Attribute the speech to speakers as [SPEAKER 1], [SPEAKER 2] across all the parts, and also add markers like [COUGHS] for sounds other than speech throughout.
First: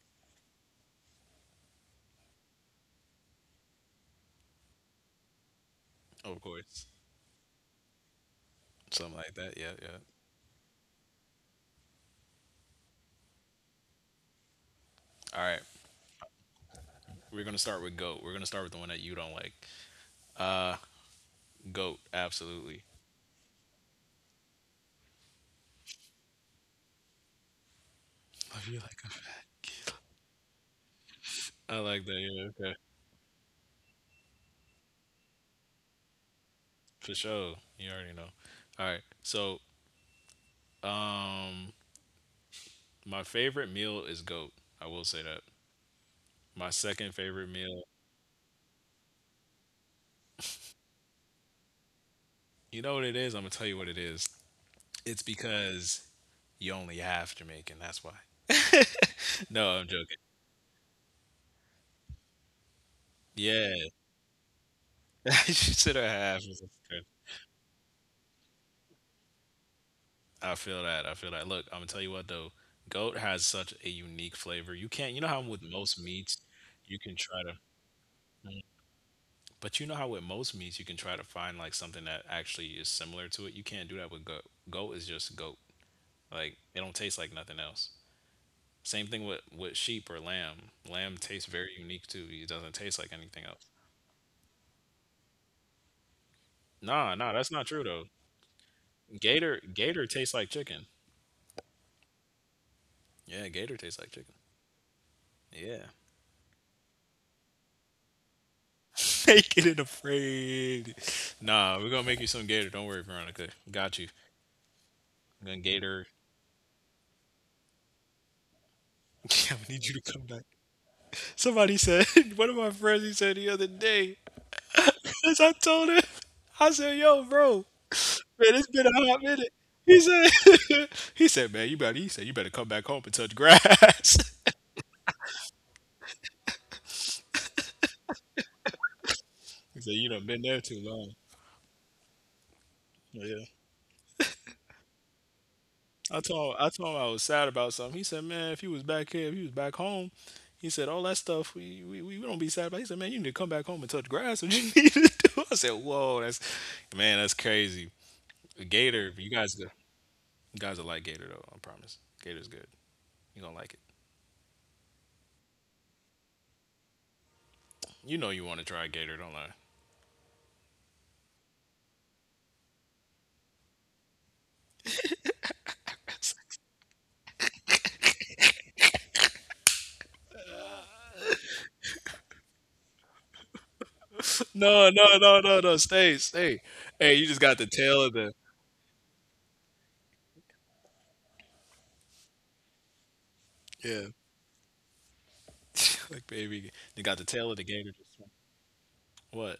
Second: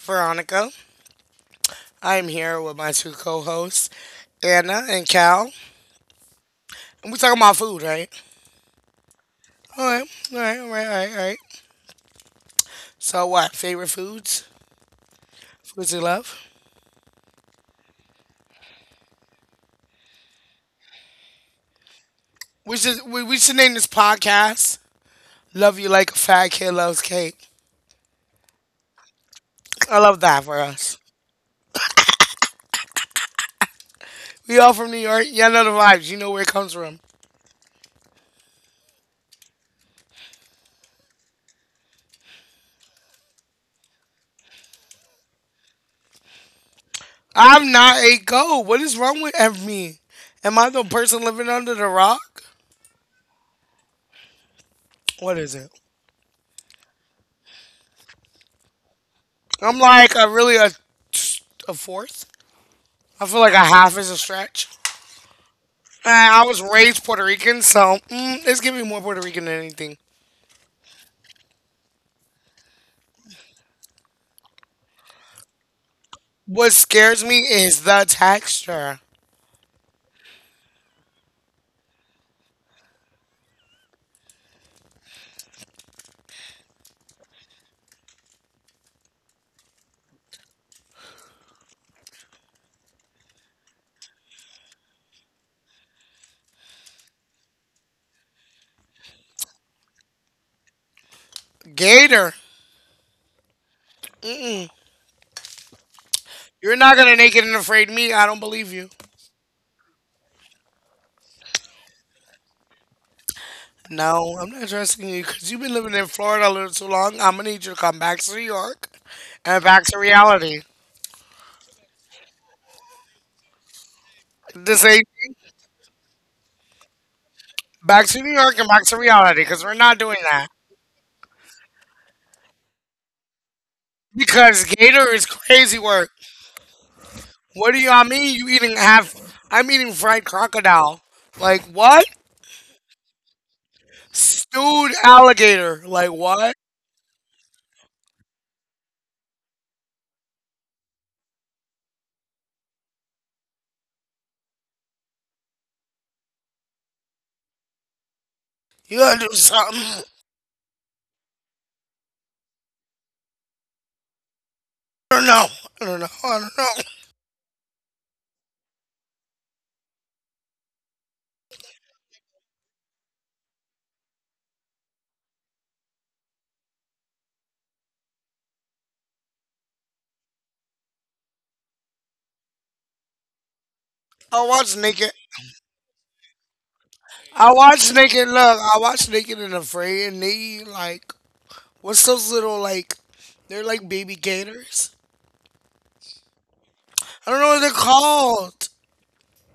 [SPEAKER 1] Veronica. I am here with my two co hosts, Anna and Cal.
[SPEAKER 2] Oh, of course.
[SPEAKER 1] And we're talking about food, right?
[SPEAKER 2] Something like that. Yeah,
[SPEAKER 1] All
[SPEAKER 2] yeah.
[SPEAKER 1] right, all right, all right, all right, all right. So, what? Favorite foods?
[SPEAKER 2] All right.
[SPEAKER 1] Foods you love?
[SPEAKER 2] We're gonna start with goat. We're gonna start with the one that you don't like. Goat,
[SPEAKER 1] We
[SPEAKER 2] absolutely.
[SPEAKER 1] should, we, we should name this podcast Love You Like a Fat Kid Loves Cake.
[SPEAKER 2] Love you like a fat kid.
[SPEAKER 1] I love that for us.
[SPEAKER 2] I like that. Yeah. Okay.
[SPEAKER 1] We all from New York. Y'all know the vibes. You know where it comes from.
[SPEAKER 2] For sure. You already know. All right. So, um, my favorite meal is goat. I will say that. My second favorite
[SPEAKER 1] I'm
[SPEAKER 2] meal.
[SPEAKER 1] not a goat. What is wrong with me? Am I the person living under the rock?
[SPEAKER 2] You know what it is? I'm gonna tell you what it is. It's
[SPEAKER 1] What is it?
[SPEAKER 2] because you only half Jamaican. That's why. [LAUGHS] No,
[SPEAKER 1] I'm
[SPEAKER 2] I'm
[SPEAKER 1] like
[SPEAKER 2] joking.
[SPEAKER 1] a really a fourth. I feel like a
[SPEAKER 2] Yeah,
[SPEAKER 1] half is a stretch.
[SPEAKER 2] [LAUGHS] you should
[SPEAKER 1] And
[SPEAKER 2] have half.
[SPEAKER 1] I was raised Puerto Rican, so it's giving me more Puerto Rican than anything.
[SPEAKER 2] I feel that. I feel that. Look, I'm gonna tell you what though. Goat has such a unique flavor. You can't. You know how with most meats,
[SPEAKER 1] What
[SPEAKER 2] you can
[SPEAKER 1] scares me
[SPEAKER 2] try to.
[SPEAKER 1] is the
[SPEAKER 2] Mm.
[SPEAKER 1] texture.
[SPEAKER 2] But you know how with most meats, you can try to find like something that actually is similar to it. You can't do that with goat. Goat is just goat. Like it don't taste like nothing else. Same thing with sheep or lamb. Lamb tastes very unique too. It doesn't taste like anything else. Nah, nah, that's not true though. Gator tastes like chicken.
[SPEAKER 1] Gator,
[SPEAKER 2] Yeah, gator tastes like chicken. Yeah.
[SPEAKER 1] you're not gonna naked and afraid me. I don't believe you.
[SPEAKER 2] [LAUGHS] naked and afraid. Nah, we're gonna make you some gator. Don't worry, Veronica. Got you.
[SPEAKER 1] No, I'm not trusting you
[SPEAKER 2] I'm
[SPEAKER 1] because
[SPEAKER 2] gonna
[SPEAKER 1] you've been living
[SPEAKER 2] gator.
[SPEAKER 1] in Florida a little too long. I'm gonna need you to come back to New York
[SPEAKER 2] [LAUGHS] I
[SPEAKER 1] and
[SPEAKER 2] need
[SPEAKER 1] back
[SPEAKER 2] you
[SPEAKER 1] to
[SPEAKER 2] to come back.
[SPEAKER 1] reality.
[SPEAKER 2] Somebody said, [LAUGHS] one of my friends, he said the other day,
[SPEAKER 1] The same
[SPEAKER 2] because I
[SPEAKER 1] thing.
[SPEAKER 2] told him, I said, yo, bro, man,
[SPEAKER 1] Back to New York
[SPEAKER 2] it's
[SPEAKER 1] and
[SPEAKER 2] been
[SPEAKER 1] back to
[SPEAKER 2] a hot
[SPEAKER 1] reality
[SPEAKER 2] minute.
[SPEAKER 1] because we're
[SPEAKER 2] He
[SPEAKER 1] not doing that.
[SPEAKER 2] said, [LAUGHS] he said, he said, you better come back home and touch grass. [LAUGHS]
[SPEAKER 1] Because Gator is crazy work. What do you all mean? You eating half? I'm
[SPEAKER 2] He said,
[SPEAKER 1] eating
[SPEAKER 2] you done
[SPEAKER 1] fried
[SPEAKER 2] been there too
[SPEAKER 1] crocodile.
[SPEAKER 2] long.
[SPEAKER 1] Like what?
[SPEAKER 2] Yeah.
[SPEAKER 1] Stewed alligator. Like
[SPEAKER 2] I told
[SPEAKER 1] what?
[SPEAKER 2] I told him I was sad about something. He said, "Man, if he was back here, if he was back home, he said all that stuff we don't be sad about." He said, "Man, you need to come back home and touch grass. What you [LAUGHS] need to do?" I said, "Whoa, that's man, that's crazy."
[SPEAKER 1] You
[SPEAKER 2] Gator,
[SPEAKER 1] gotta
[SPEAKER 2] you
[SPEAKER 1] do
[SPEAKER 2] guys, you
[SPEAKER 1] something.
[SPEAKER 2] guys will like Gator though. I promise, Gator's good. You gonna like it.
[SPEAKER 1] Don't know. I don't know. I don't know.
[SPEAKER 2] You know you want to try Gator, don't lie. [LAUGHS]
[SPEAKER 1] I watch
[SPEAKER 2] No, no,
[SPEAKER 1] naked.
[SPEAKER 2] no, no, no. Stay, stay. Hey, you just got
[SPEAKER 1] I
[SPEAKER 2] the
[SPEAKER 1] watch
[SPEAKER 2] tail of the
[SPEAKER 1] naked. Look, I watch naked and afraid, and they eat like what's those little like? They're like
[SPEAKER 2] yeah,
[SPEAKER 1] baby gators.
[SPEAKER 2] [LAUGHS] like baby. You got the
[SPEAKER 1] I don't
[SPEAKER 2] tail
[SPEAKER 1] know
[SPEAKER 2] of the
[SPEAKER 1] what they're
[SPEAKER 2] Gator. Just
[SPEAKER 1] called.
[SPEAKER 2] what?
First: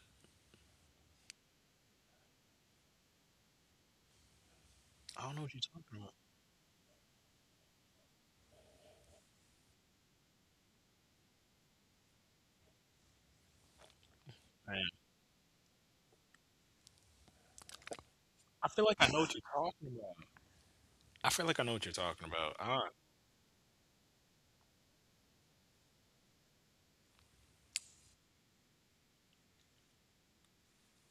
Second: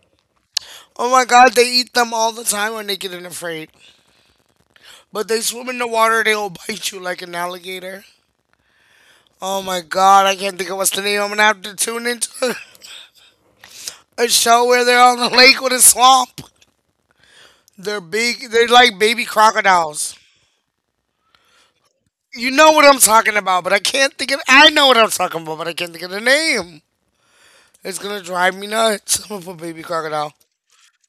[SPEAKER 1] Oh my god, they eat them all the time when Naked and Afraid.
[SPEAKER 2] I
[SPEAKER 1] But
[SPEAKER 2] don't
[SPEAKER 1] they
[SPEAKER 2] know what you're
[SPEAKER 1] swim in the
[SPEAKER 2] talking about.
[SPEAKER 1] water, they'll bite you like an alligator. Oh my god, I can't think of what's the name. I'm gonna have to tune into a show
[SPEAKER 2] Man,
[SPEAKER 1] where they're on the lake with a swamp. They're big.
[SPEAKER 2] I
[SPEAKER 1] They're
[SPEAKER 2] feel like
[SPEAKER 1] like
[SPEAKER 2] I know
[SPEAKER 1] baby
[SPEAKER 2] what you're talking
[SPEAKER 1] crocodiles.
[SPEAKER 2] about. I feel like I know what you're talking
[SPEAKER 1] You
[SPEAKER 2] about.
[SPEAKER 1] know what I'm talking about, but I can't think of. I know what I'm talking about, but I can't think of the name. It's gonna drive me nuts. [LAUGHS] I'm gonna put baby crocodile.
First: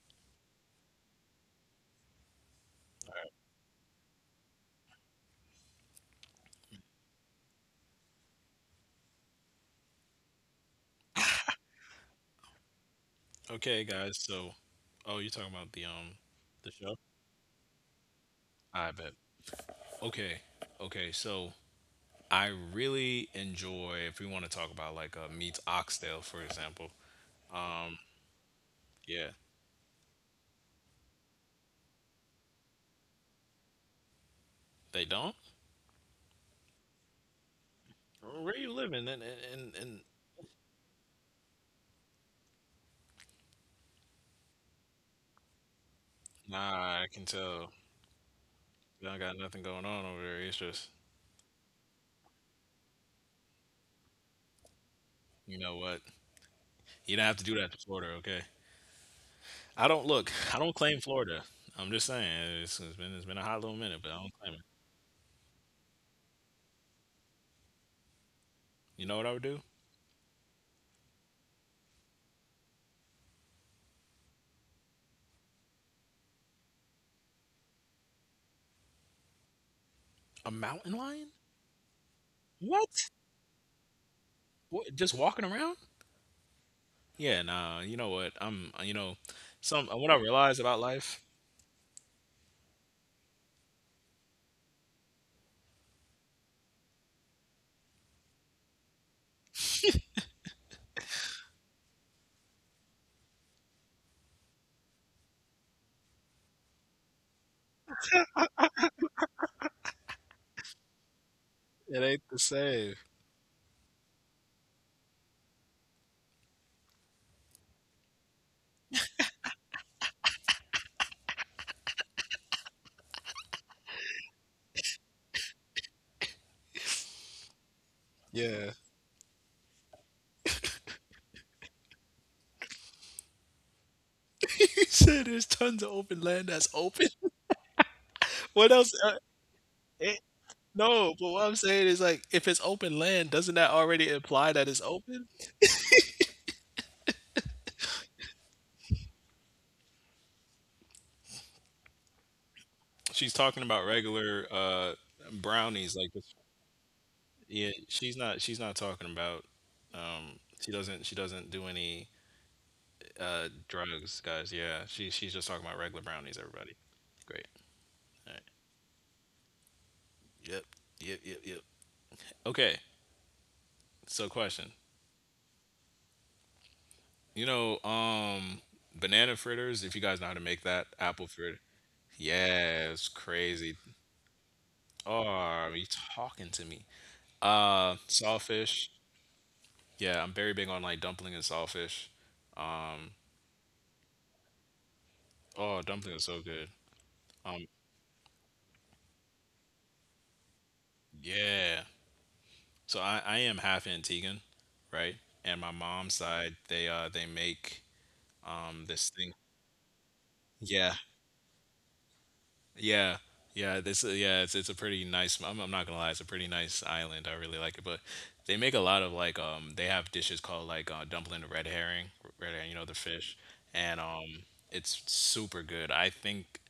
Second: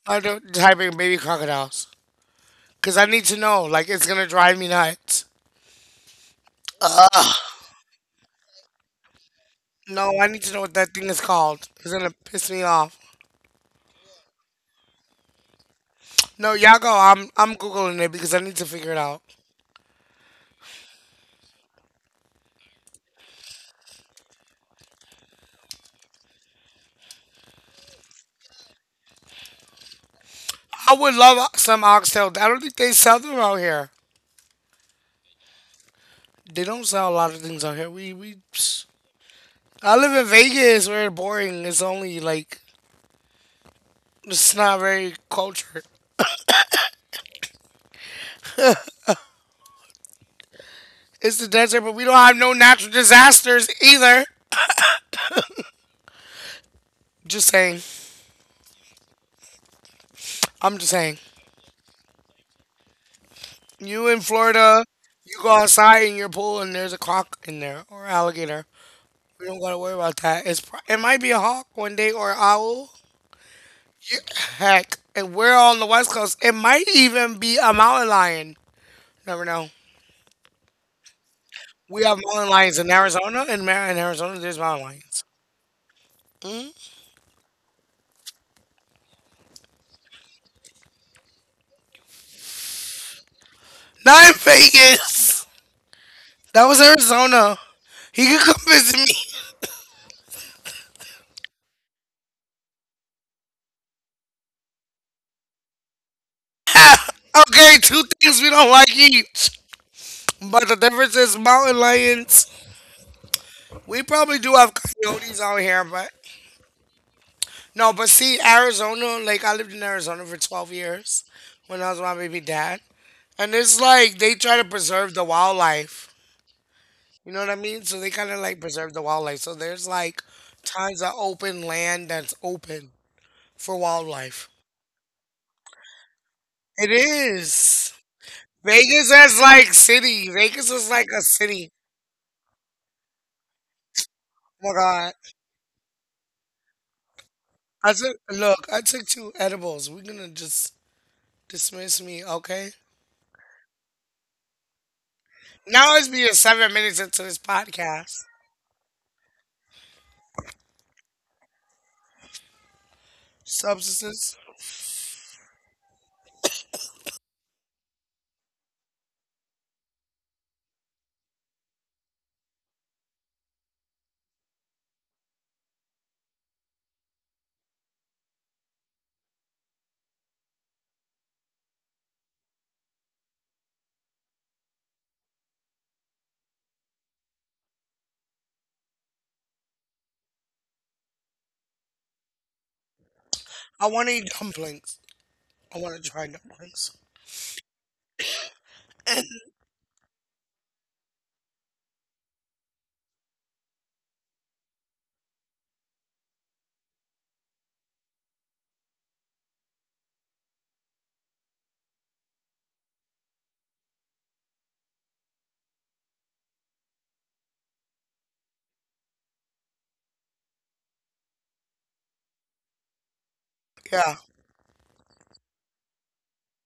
[SPEAKER 1] I don't type in baby crocodiles because I need to know. Like it's gonna drive me nuts. No, I need to know what that thing is called. It's gonna piss me off.
[SPEAKER 2] Okay, guys. You're talking about
[SPEAKER 1] No,
[SPEAKER 2] the
[SPEAKER 1] y'all go.
[SPEAKER 2] show.
[SPEAKER 1] I'm googling it because I need to
[SPEAKER 2] I
[SPEAKER 1] figure it
[SPEAKER 2] bet.
[SPEAKER 1] out.
[SPEAKER 2] Okay, okay. So I really enjoy if we want to talk about like meats oxtail, for example. Um, yeah,
[SPEAKER 1] I would love some oxtail. I don't think they sell them out here.
[SPEAKER 2] they don't.
[SPEAKER 1] They don't sell a lot of things out here. We.
[SPEAKER 2] Where you
[SPEAKER 1] Psh.
[SPEAKER 2] living? And and
[SPEAKER 1] I
[SPEAKER 2] and
[SPEAKER 1] live in Vegas. Where it's boring. It's only like it's not very cultured.
[SPEAKER 2] nah, I can tell. You don't got nothing going on over there. It's just
[SPEAKER 1] It's the desert, but we don't have no natural disasters either.
[SPEAKER 2] you know what? You don't have to
[SPEAKER 1] Just
[SPEAKER 2] do that to
[SPEAKER 1] saying.
[SPEAKER 2] Florida, okay? I don't look. I don't
[SPEAKER 1] I'm just
[SPEAKER 2] claim
[SPEAKER 1] saying.
[SPEAKER 2] Florida. I'm just saying it's been a hot little minute,
[SPEAKER 1] You
[SPEAKER 2] but
[SPEAKER 1] in
[SPEAKER 2] I don't claim it.
[SPEAKER 1] Florida, you go outside in your pool and there's a croc in there or alligator.
[SPEAKER 2] You know what I would
[SPEAKER 1] We don't
[SPEAKER 2] do?
[SPEAKER 1] gotta worry about that. It's pro- it might be a hawk one day or an owl. Yeah, heck, and we're on the west coast. It might even be a mountain lion. Never know.
[SPEAKER 2] A mountain lion?
[SPEAKER 1] We have mountain lions in
[SPEAKER 2] What?
[SPEAKER 1] Arizona. In, Mar- in Arizona, there's mountain
[SPEAKER 2] What, just
[SPEAKER 1] lions.
[SPEAKER 2] walking around?
[SPEAKER 1] hmm
[SPEAKER 2] Yeah, nah. You know what? I'm. You know, some what I realize about life.
[SPEAKER 1] Not in Vegas. That was Arizona. He could come visit me. [LAUGHS] Okay, two things we don't like each. But the difference is mountain
[SPEAKER 2] It ain't the
[SPEAKER 1] lions.
[SPEAKER 2] same.
[SPEAKER 1] We probably do have coyotes out here, but no, but see, Arizona, like I lived in Arizona for 12 years when I was with my baby dad. And it's like they try to preserve the wildlife. You know what I mean? So they kind of like
[SPEAKER 2] Yeah.
[SPEAKER 1] preserve the wildlife. So there's like tons of open land that's open for wildlife.
[SPEAKER 2] [LAUGHS] You said there's tons of open land that's
[SPEAKER 1] It
[SPEAKER 2] open. [LAUGHS]
[SPEAKER 1] is.
[SPEAKER 2] What else?
[SPEAKER 1] Vegas is like
[SPEAKER 2] It,
[SPEAKER 1] city. Vegas is like
[SPEAKER 2] no,
[SPEAKER 1] a
[SPEAKER 2] but what I'm
[SPEAKER 1] city.
[SPEAKER 2] saying is like, if it's open land, doesn't that already imply that
[SPEAKER 1] Oh my
[SPEAKER 2] it's
[SPEAKER 1] god.
[SPEAKER 2] open?
[SPEAKER 1] I took look, I took two edibles. We're gonna just dismiss me, okay?
[SPEAKER 2] She's talking about regular brownies,
[SPEAKER 1] Now it's
[SPEAKER 2] like
[SPEAKER 1] being seven minutes into this
[SPEAKER 2] yeah.
[SPEAKER 1] podcast.
[SPEAKER 2] She's not talking about. She doesn't do any drugs,
[SPEAKER 1] Substances.
[SPEAKER 2] guys. Yeah, she's just talking about regular brownies. Everybody, great. All right. Yep, yep. Okay. So question. You know, um, banana fritters. If you guys know how to make that, apple fritter. Yeah, it's crazy. Oh, are you talking to me? Sawfish. Yeah, I'm very big on like dumpling and sawfish. Um,
[SPEAKER 1] I wanna eat dumplings.
[SPEAKER 2] oh,
[SPEAKER 1] I wanna
[SPEAKER 2] dumpling is
[SPEAKER 1] try
[SPEAKER 2] so good.
[SPEAKER 1] dumplings.
[SPEAKER 2] Um,
[SPEAKER 1] [LAUGHS]
[SPEAKER 2] yeah. So I am half Antiguan, right? And my mom's side, they make this thing. Yeah, yeah, yeah. It's a pretty nice. I'm not gonna lie, it's a pretty nice island. I really like it, but they make a lot of like They have dishes called like dumpling the red herring, red herring. You know the fish, and
[SPEAKER 1] Yeah.
[SPEAKER 2] um, it's super good. I think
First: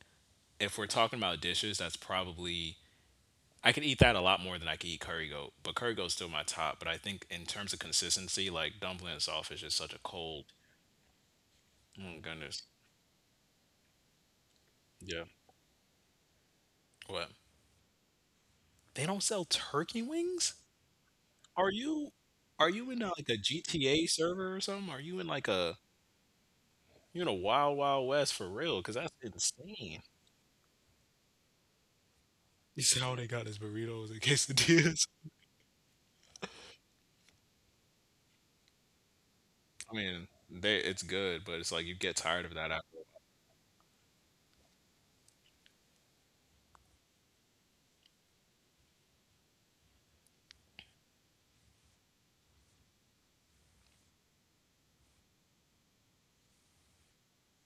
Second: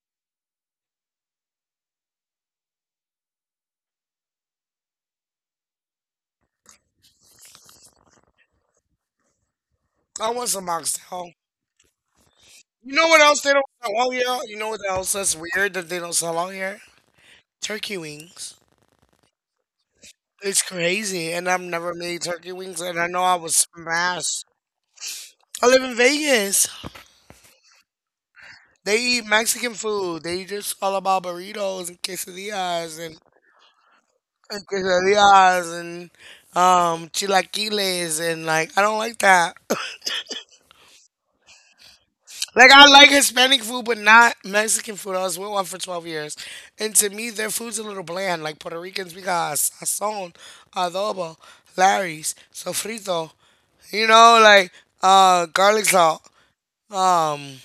[SPEAKER 2] if we're talking about dishes, that's probably I could eat that a lot more than I could eat curry goat. But curry goat's still my top. But I think in terms of consistency, like dumpling and saltfish is such a
[SPEAKER 1] I
[SPEAKER 2] cold.
[SPEAKER 1] want some oxtail.
[SPEAKER 2] Oh goodness.
[SPEAKER 1] You know what else they don't sell out here? You know what else
[SPEAKER 2] Yeah.
[SPEAKER 1] that's weird that they don't sell out here?
[SPEAKER 2] What?
[SPEAKER 1] Turkey wings.
[SPEAKER 2] They don't sell turkey wings?
[SPEAKER 1] It's crazy, and I've
[SPEAKER 2] Are
[SPEAKER 1] never
[SPEAKER 2] you
[SPEAKER 1] made turkey
[SPEAKER 2] are
[SPEAKER 1] wings,
[SPEAKER 2] you
[SPEAKER 1] and
[SPEAKER 2] in,
[SPEAKER 1] I know
[SPEAKER 2] like,
[SPEAKER 1] I
[SPEAKER 2] a
[SPEAKER 1] was
[SPEAKER 2] GTA
[SPEAKER 1] smashed.
[SPEAKER 2] server or something? Are you in, like,
[SPEAKER 1] I
[SPEAKER 2] a
[SPEAKER 1] live in Vegas.
[SPEAKER 2] you in a Wild Wild West for real? Because
[SPEAKER 1] They
[SPEAKER 2] that's
[SPEAKER 1] eat Mexican
[SPEAKER 2] insane.
[SPEAKER 1] food. They just all about burritos and
[SPEAKER 2] He
[SPEAKER 1] quesadillas,
[SPEAKER 2] said all they got is burritos and
[SPEAKER 1] and
[SPEAKER 2] quesadillas.
[SPEAKER 1] quesadillas and chilaquiles and like I don't like that.
[SPEAKER 2] [LAUGHS] I mean, they it's good, but it's like you get tired of that
[SPEAKER 1] Like I
[SPEAKER 2] after
[SPEAKER 1] like Hispanic food, but not Mexican food. I was with one for 12 years, and to me, their food's a little bland. Like Puerto Ricans, we got sazon, adobo, Larry's, sofrito. You know, like garlic salt. Um,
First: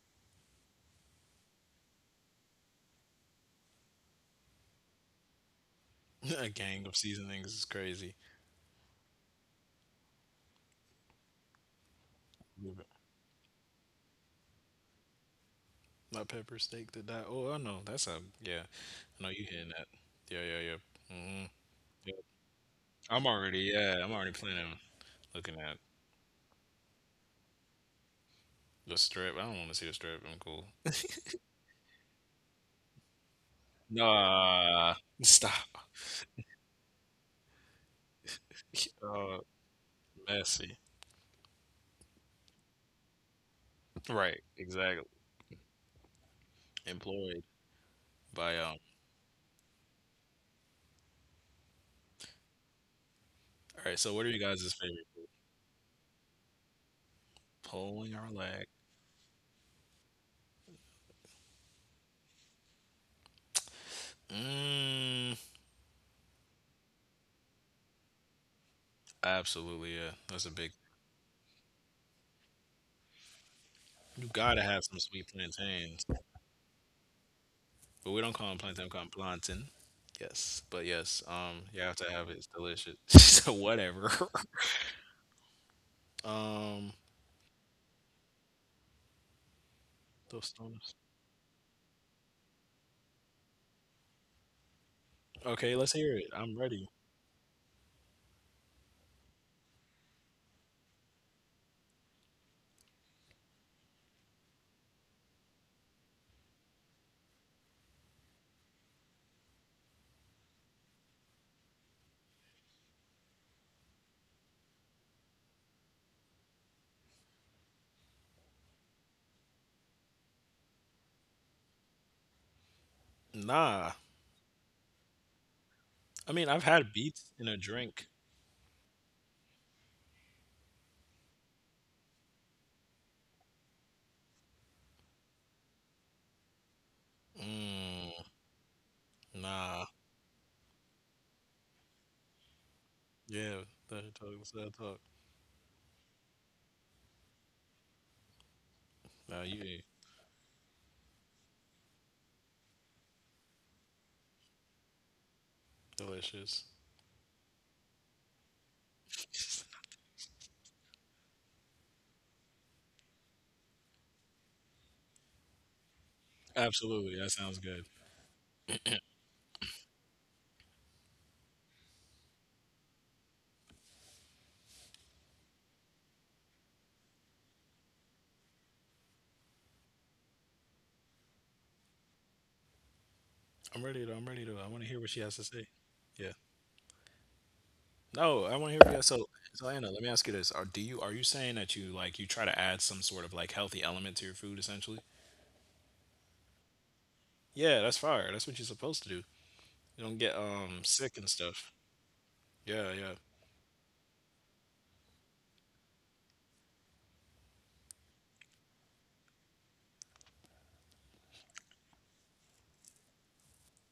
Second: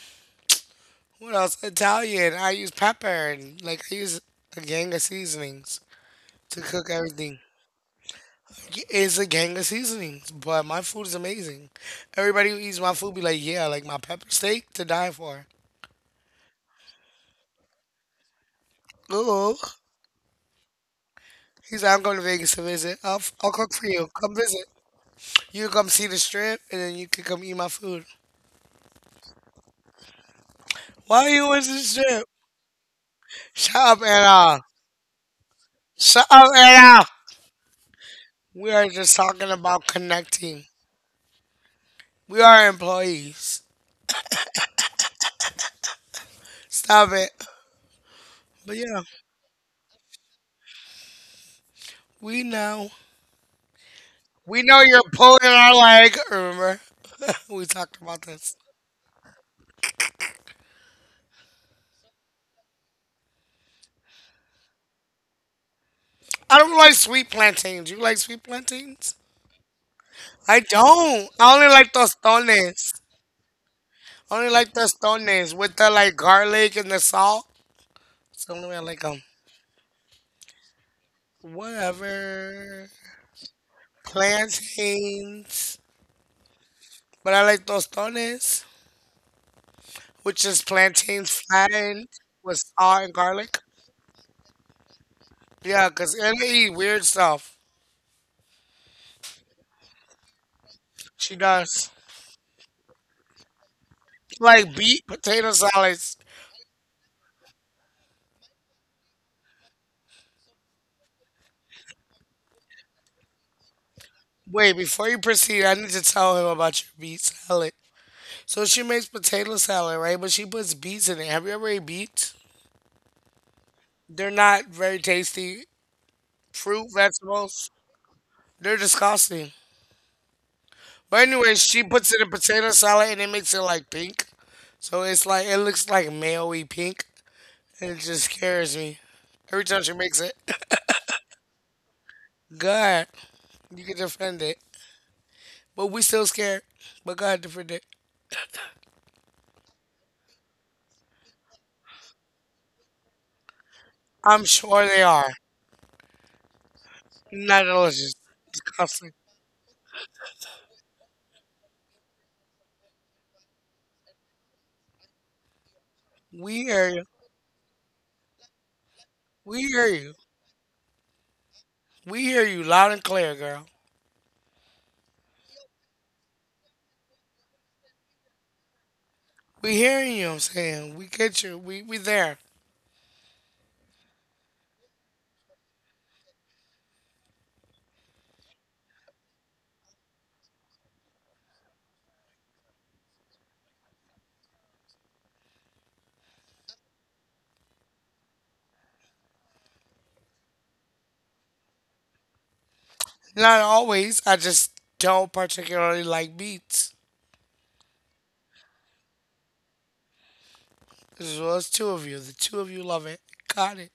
[SPEAKER 1] what else? Italian. I use pepper and like I use a gang of seasonings
[SPEAKER 2] a while. [LAUGHS] A
[SPEAKER 1] to
[SPEAKER 2] gang
[SPEAKER 1] cook
[SPEAKER 2] of
[SPEAKER 1] everything.
[SPEAKER 2] seasonings is crazy.
[SPEAKER 1] Yeah, it's a gang of seasonings, but my food is amazing. Everybody who eats
[SPEAKER 2] Mhm.
[SPEAKER 1] my food be like, yeah, like my pepper steak to die for.
[SPEAKER 2] My pepper steak did that. Oh, I know. That's a yeah. I know you
[SPEAKER 1] Ooh.
[SPEAKER 2] hitting that. Yeah, yeah, yeah. Mm Mhm.
[SPEAKER 1] He said, I'm
[SPEAKER 2] Yep.
[SPEAKER 1] going to Vegas to visit. I'll,
[SPEAKER 2] I'm
[SPEAKER 1] f- I'll
[SPEAKER 2] already
[SPEAKER 1] cook for
[SPEAKER 2] yeah,
[SPEAKER 1] you.
[SPEAKER 2] I'm already
[SPEAKER 1] Come
[SPEAKER 2] planning
[SPEAKER 1] visit.
[SPEAKER 2] on looking
[SPEAKER 1] You
[SPEAKER 2] at
[SPEAKER 1] come see the strip, and then you can come eat my food.
[SPEAKER 2] the strip. I don't want to see the strip. I'm cool.
[SPEAKER 1] Why you in the strip? Shut up, Anna.
[SPEAKER 2] Nah.
[SPEAKER 1] Shut up, Anna. We
[SPEAKER 2] [LAUGHS]
[SPEAKER 1] are just
[SPEAKER 2] Stop.
[SPEAKER 1] talking about connecting.
[SPEAKER 2] Messy.
[SPEAKER 1] We are employees.
[SPEAKER 2] Right, exactly.
[SPEAKER 1] Stop
[SPEAKER 2] Employed
[SPEAKER 1] it.
[SPEAKER 2] by
[SPEAKER 1] But yeah, we know.
[SPEAKER 2] All right, so what are you
[SPEAKER 1] We
[SPEAKER 2] guys'
[SPEAKER 1] know you're
[SPEAKER 2] favorite food?
[SPEAKER 1] pulling our leg. Remember, [LAUGHS] we talked
[SPEAKER 2] Polling
[SPEAKER 1] about
[SPEAKER 2] or
[SPEAKER 1] this.
[SPEAKER 2] lag? Mm,
[SPEAKER 1] I don't like sweet plantains. You like sweet plantains?
[SPEAKER 2] absolutely, yeah. That's a
[SPEAKER 1] I
[SPEAKER 2] big.
[SPEAKER 1] don't. I only like tostones.
[SPEAKER 2] You
[SPEAKER 1] Only
[SPEAKER 2] gotta
[SPEAKER 1] like
[SPEAKER 2] have some sweet
[SPEAKER 1] tostones with the
[SPEAKER 2] plantains,
[SPEAKER 1] like garlic and the salt.
[SPEAKER 2] but we don't
[SPEAKER 1] It's
[SPEAKER 2] call
[SPEAKER 1] the
[SPEAKER 2] them
[SPEAKER 1] only way I
[SPEAKER 2] plantain. We
[SPEAKER 1] like
[SPEAKER 2] call them
[SPEAKER 1] them.
[SPEAKER 2] plantain. Yes, you have to have it. It's
[SPEAKER 1] Whatever.
[SPEAKER 2] delicious. [LAUGHS] so whatever. [LAUGHS]
[SPEAKER 1] Plantains.
[SPEAKER 2] um,
[SPEAKER 1] But I like tostones, which
[SPEAKER 2] those
[SPEAKER 1] is
[SPEAKER 2] stones.
[SPEAKER 1] plantains flattened with salt and garlic.
[SPEAKER 2] Okay,
[SPEAKER 1] Yeah,
[SPEAKER 2] let's hear
[SPEAKER 1] because
[SPEAKER 2] it.
[SPEAKER 1] Anna
[SPEAKER 2] I'm
[SPEAKER 1] eat
[SPEAKER 2] ready.
[SPEAKER 1] weird stuff. She does. Like beet potato salads. Wait, before you proceed, I need to tell him about your beet salad. So she makes potato salad, right? But she puts beets in it. Have you ever ate beets?
[SPEAKER 2] Nah,
[SPEAKER 1] They're not very tasty.
[SPEAKER 2] I mean I've
[SPEAKER 1] Fruit,
[SPEAKER 2] had beets in a
[SPEAKER 1] vegetables.
[SPEAKER 2] drink.
[SPEAKER 1] They're disgusting. But anyway, she puts it in potato salad and it makes it like pink. So it's like it looks like mayo-y pink. And it
[SPEAKER 2] Mm,
[SPEAKER 1] just scares me. Every time
[SPEAKER 2] nah.
[SPEAKER 1] she makes it. [COUGHS] [LAUGHS] God,
[SPEAKER 2] Yeah,
[SPEAKER 1] you can
[SPEAKER 2] that talk.
[SPEAKER 1] defend
[SPEAKER 2] What's
[SPEAKER 1] it.
[SPEAKER 2] that talk?
[SPEAKER 1] But we still scared. But God defend it.
[SPEAKER 2] Nah, you.
[SPEAKER 1] I'm sure they are.
[SPEAKER 2] Delicious.
[SPEAKER 1] Not delicious. Disgusting. We hear you.
[SPEAKER 2] Absolutely. That sounds good.
[SPEAKER 1] We hear you. We hear you loud and clear, girl. We hearing you, I'm saying. We get you. We there.
[SPEAKER 2] I'm ready to. I want to hear what she has to say. Yeah. No, I want to hear what you have. So Anna, let me ask you this: Are you saying that you like you try to add some sort of like healthy element to your food, essentially? Yeah, that's fire. That's what you're supposed to do. You don't get sick and stuff. Yeah, yeah.
[SPEAKER 1] Not always. I just don't particularly like beets. This was two of you. The two of you love it. Got it.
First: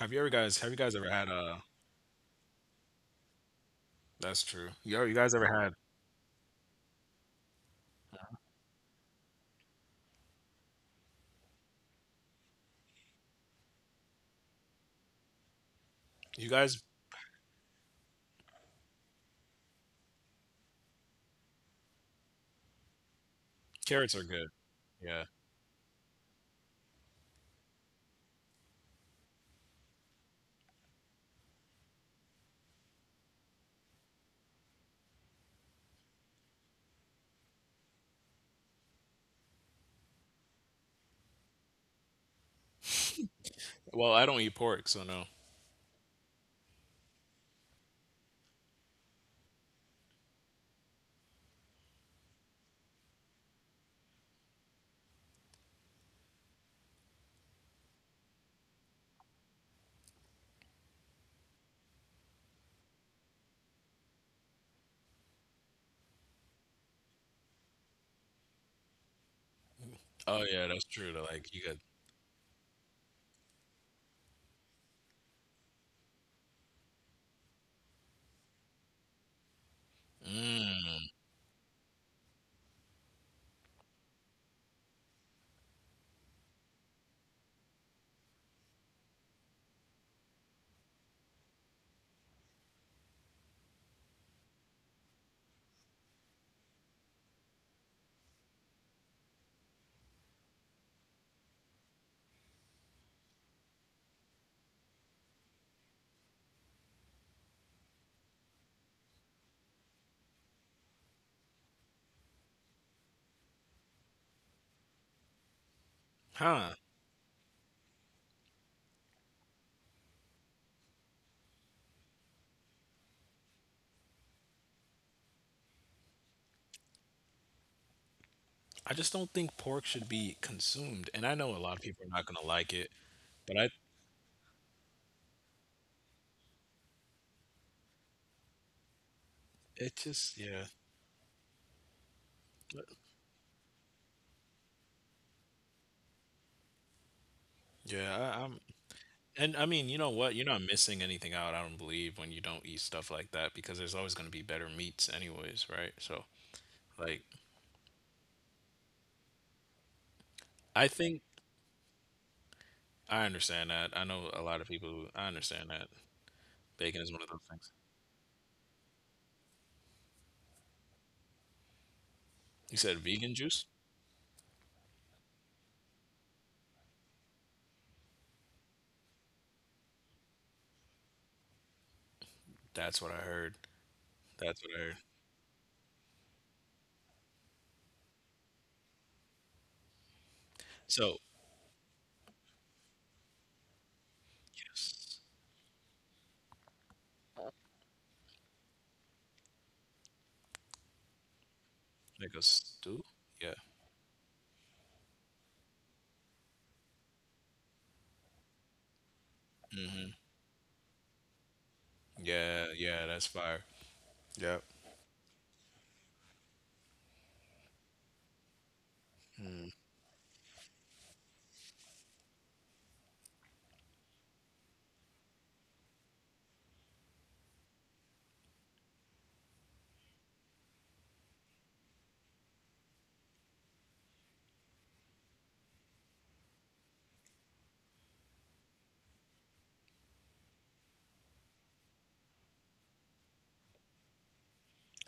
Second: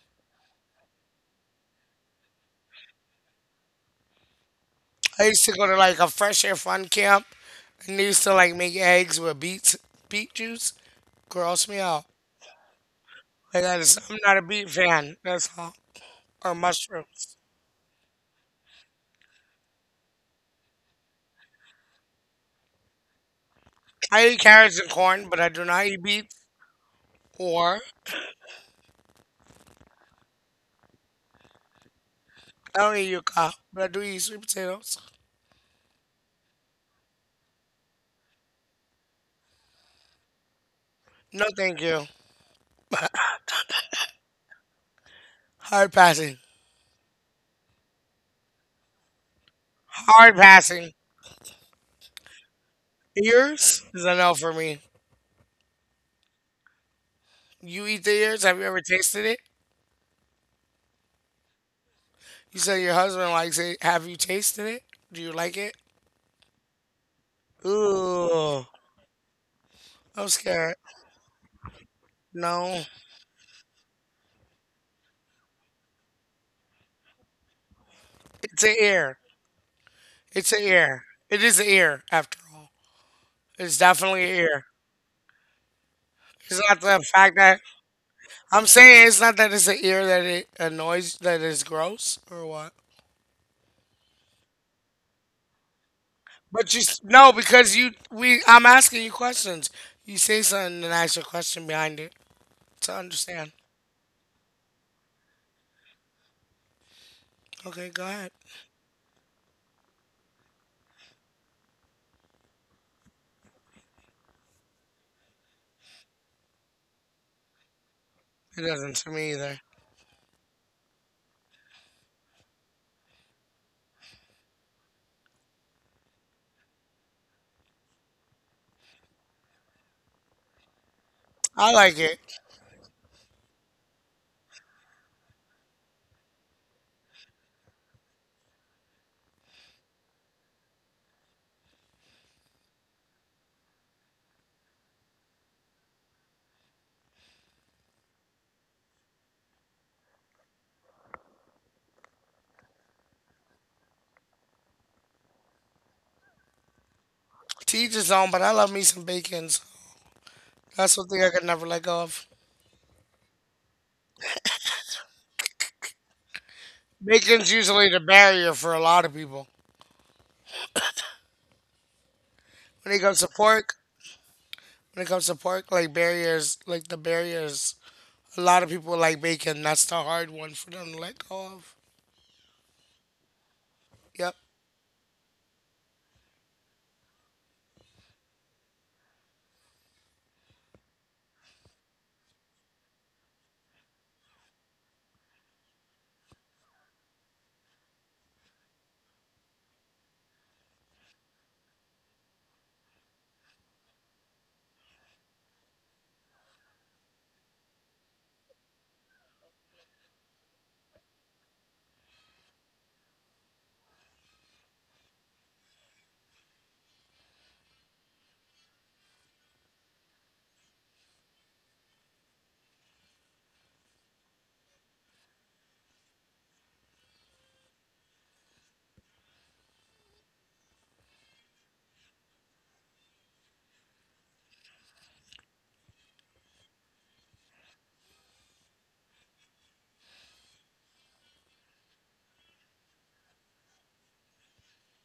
[SPEAKER 2] Have you ever guys? Have you guys ever had? That's true. You
[SPEAKER 1] I
[SPEAKER 2] guys
[SPEAKER 1] used
[SPEAKER 2] ever
[SPEAKER 1] to go
[SPEAKER 2] had?
[SPEAKER 1] to like a fresh air fun camp and they used to like make eggs with beets, beet juice. Gross me out. Like I just, I'm not a beet fan. That's all.
[SPEAKER 2] You
[SPEAKER 1] Or
[SPEAKER 2] guys
[SPEAKER 1] mushrooms.
[SPEAKER 2] carrots are
[SPEAKER 1] I eat
[SPEAKER 2] good.
[SPEAKER 1] carrots and
[SPEAKER 2] Yeah.
[SPEAKER 1] corn, but I do not eat beets. Or I don't eat yuca, but I do eat sweet potatoes. No, thank you.
[SPEAKER 2] Well, I don't eat pork, so no.
[SPEAKER 1] Hard passing. Hard passing. Ears is a no for me. You eat the ears? Have you ever tasted it? You said your husband likes it. Have you tasted it? Do you like it? Ooh, I'm
[SPEAKER 2] Oh yeah,
[SPEAKER 1] scared.
[SPEAKER 2] that's true. To like you got.
[SPEAKER 1] No, it's an ear. It's an ear.
[SPEAKER 2] Mmm.
[SPEAKER 1] It is an ear, after all. It's definitely an ear. It's not the fact that I'm saying it's not that it's an ear that it annoys that it's gross or what. But you s- no, because you we I'm asking you questions. You say something and I ask a question behind it to understand. Okay, go ahead.
[SPEAKER 2] Huh.
[SPEAKER 1] It doesn't to me either.
[SPEAKER 2] I just don't think pork should be consumed, and I know a
[SPEAKER 1] I
[SPEAKER 2] lot of
[SPEAKER 1] like
[SPEAKER 2] people are
[SPEAKER 1] it.
[SPEAKER 2] not gonna like it, but I it just but- I'm and I mean you know what you're not missing anything out I don't believe when you don't eat stuff like that because there's always gonna be better meats anyways right so like
[SPEAKER 1] To each his own, but I love me some bacon. So
[SPEAKER 2] I
[SPEAKER 1] that's
[SPEAKER 2] think
[SPEAKER 1] something I could never let go of.
[SPEAKER 2] I understand that I know a lot of people who I understand that bacon is one of those
[SPEAKER 1] Bacon's
[SPEAKER 2] things
[SPEAKER 1] usually the barrier for a lot of people.
[SPEAKER 2] you
[SPEAKER 1] When
[SPEAKER 2] said
[SPEAKER 1] it comes to
[SPEAKER 2] vegan juice
[SPEAKER 1] pork, when it comes to pork, like barriers, like the barriers, a lot of people like bacon. That's the hard one for them to let go of.
[SPEAKER 2] that's what I heard
[SPEAKER 1] Yep.
[SPEAKER 2] that's what I heard so yes like a stew yeah hmm yeah yeah that's fire yep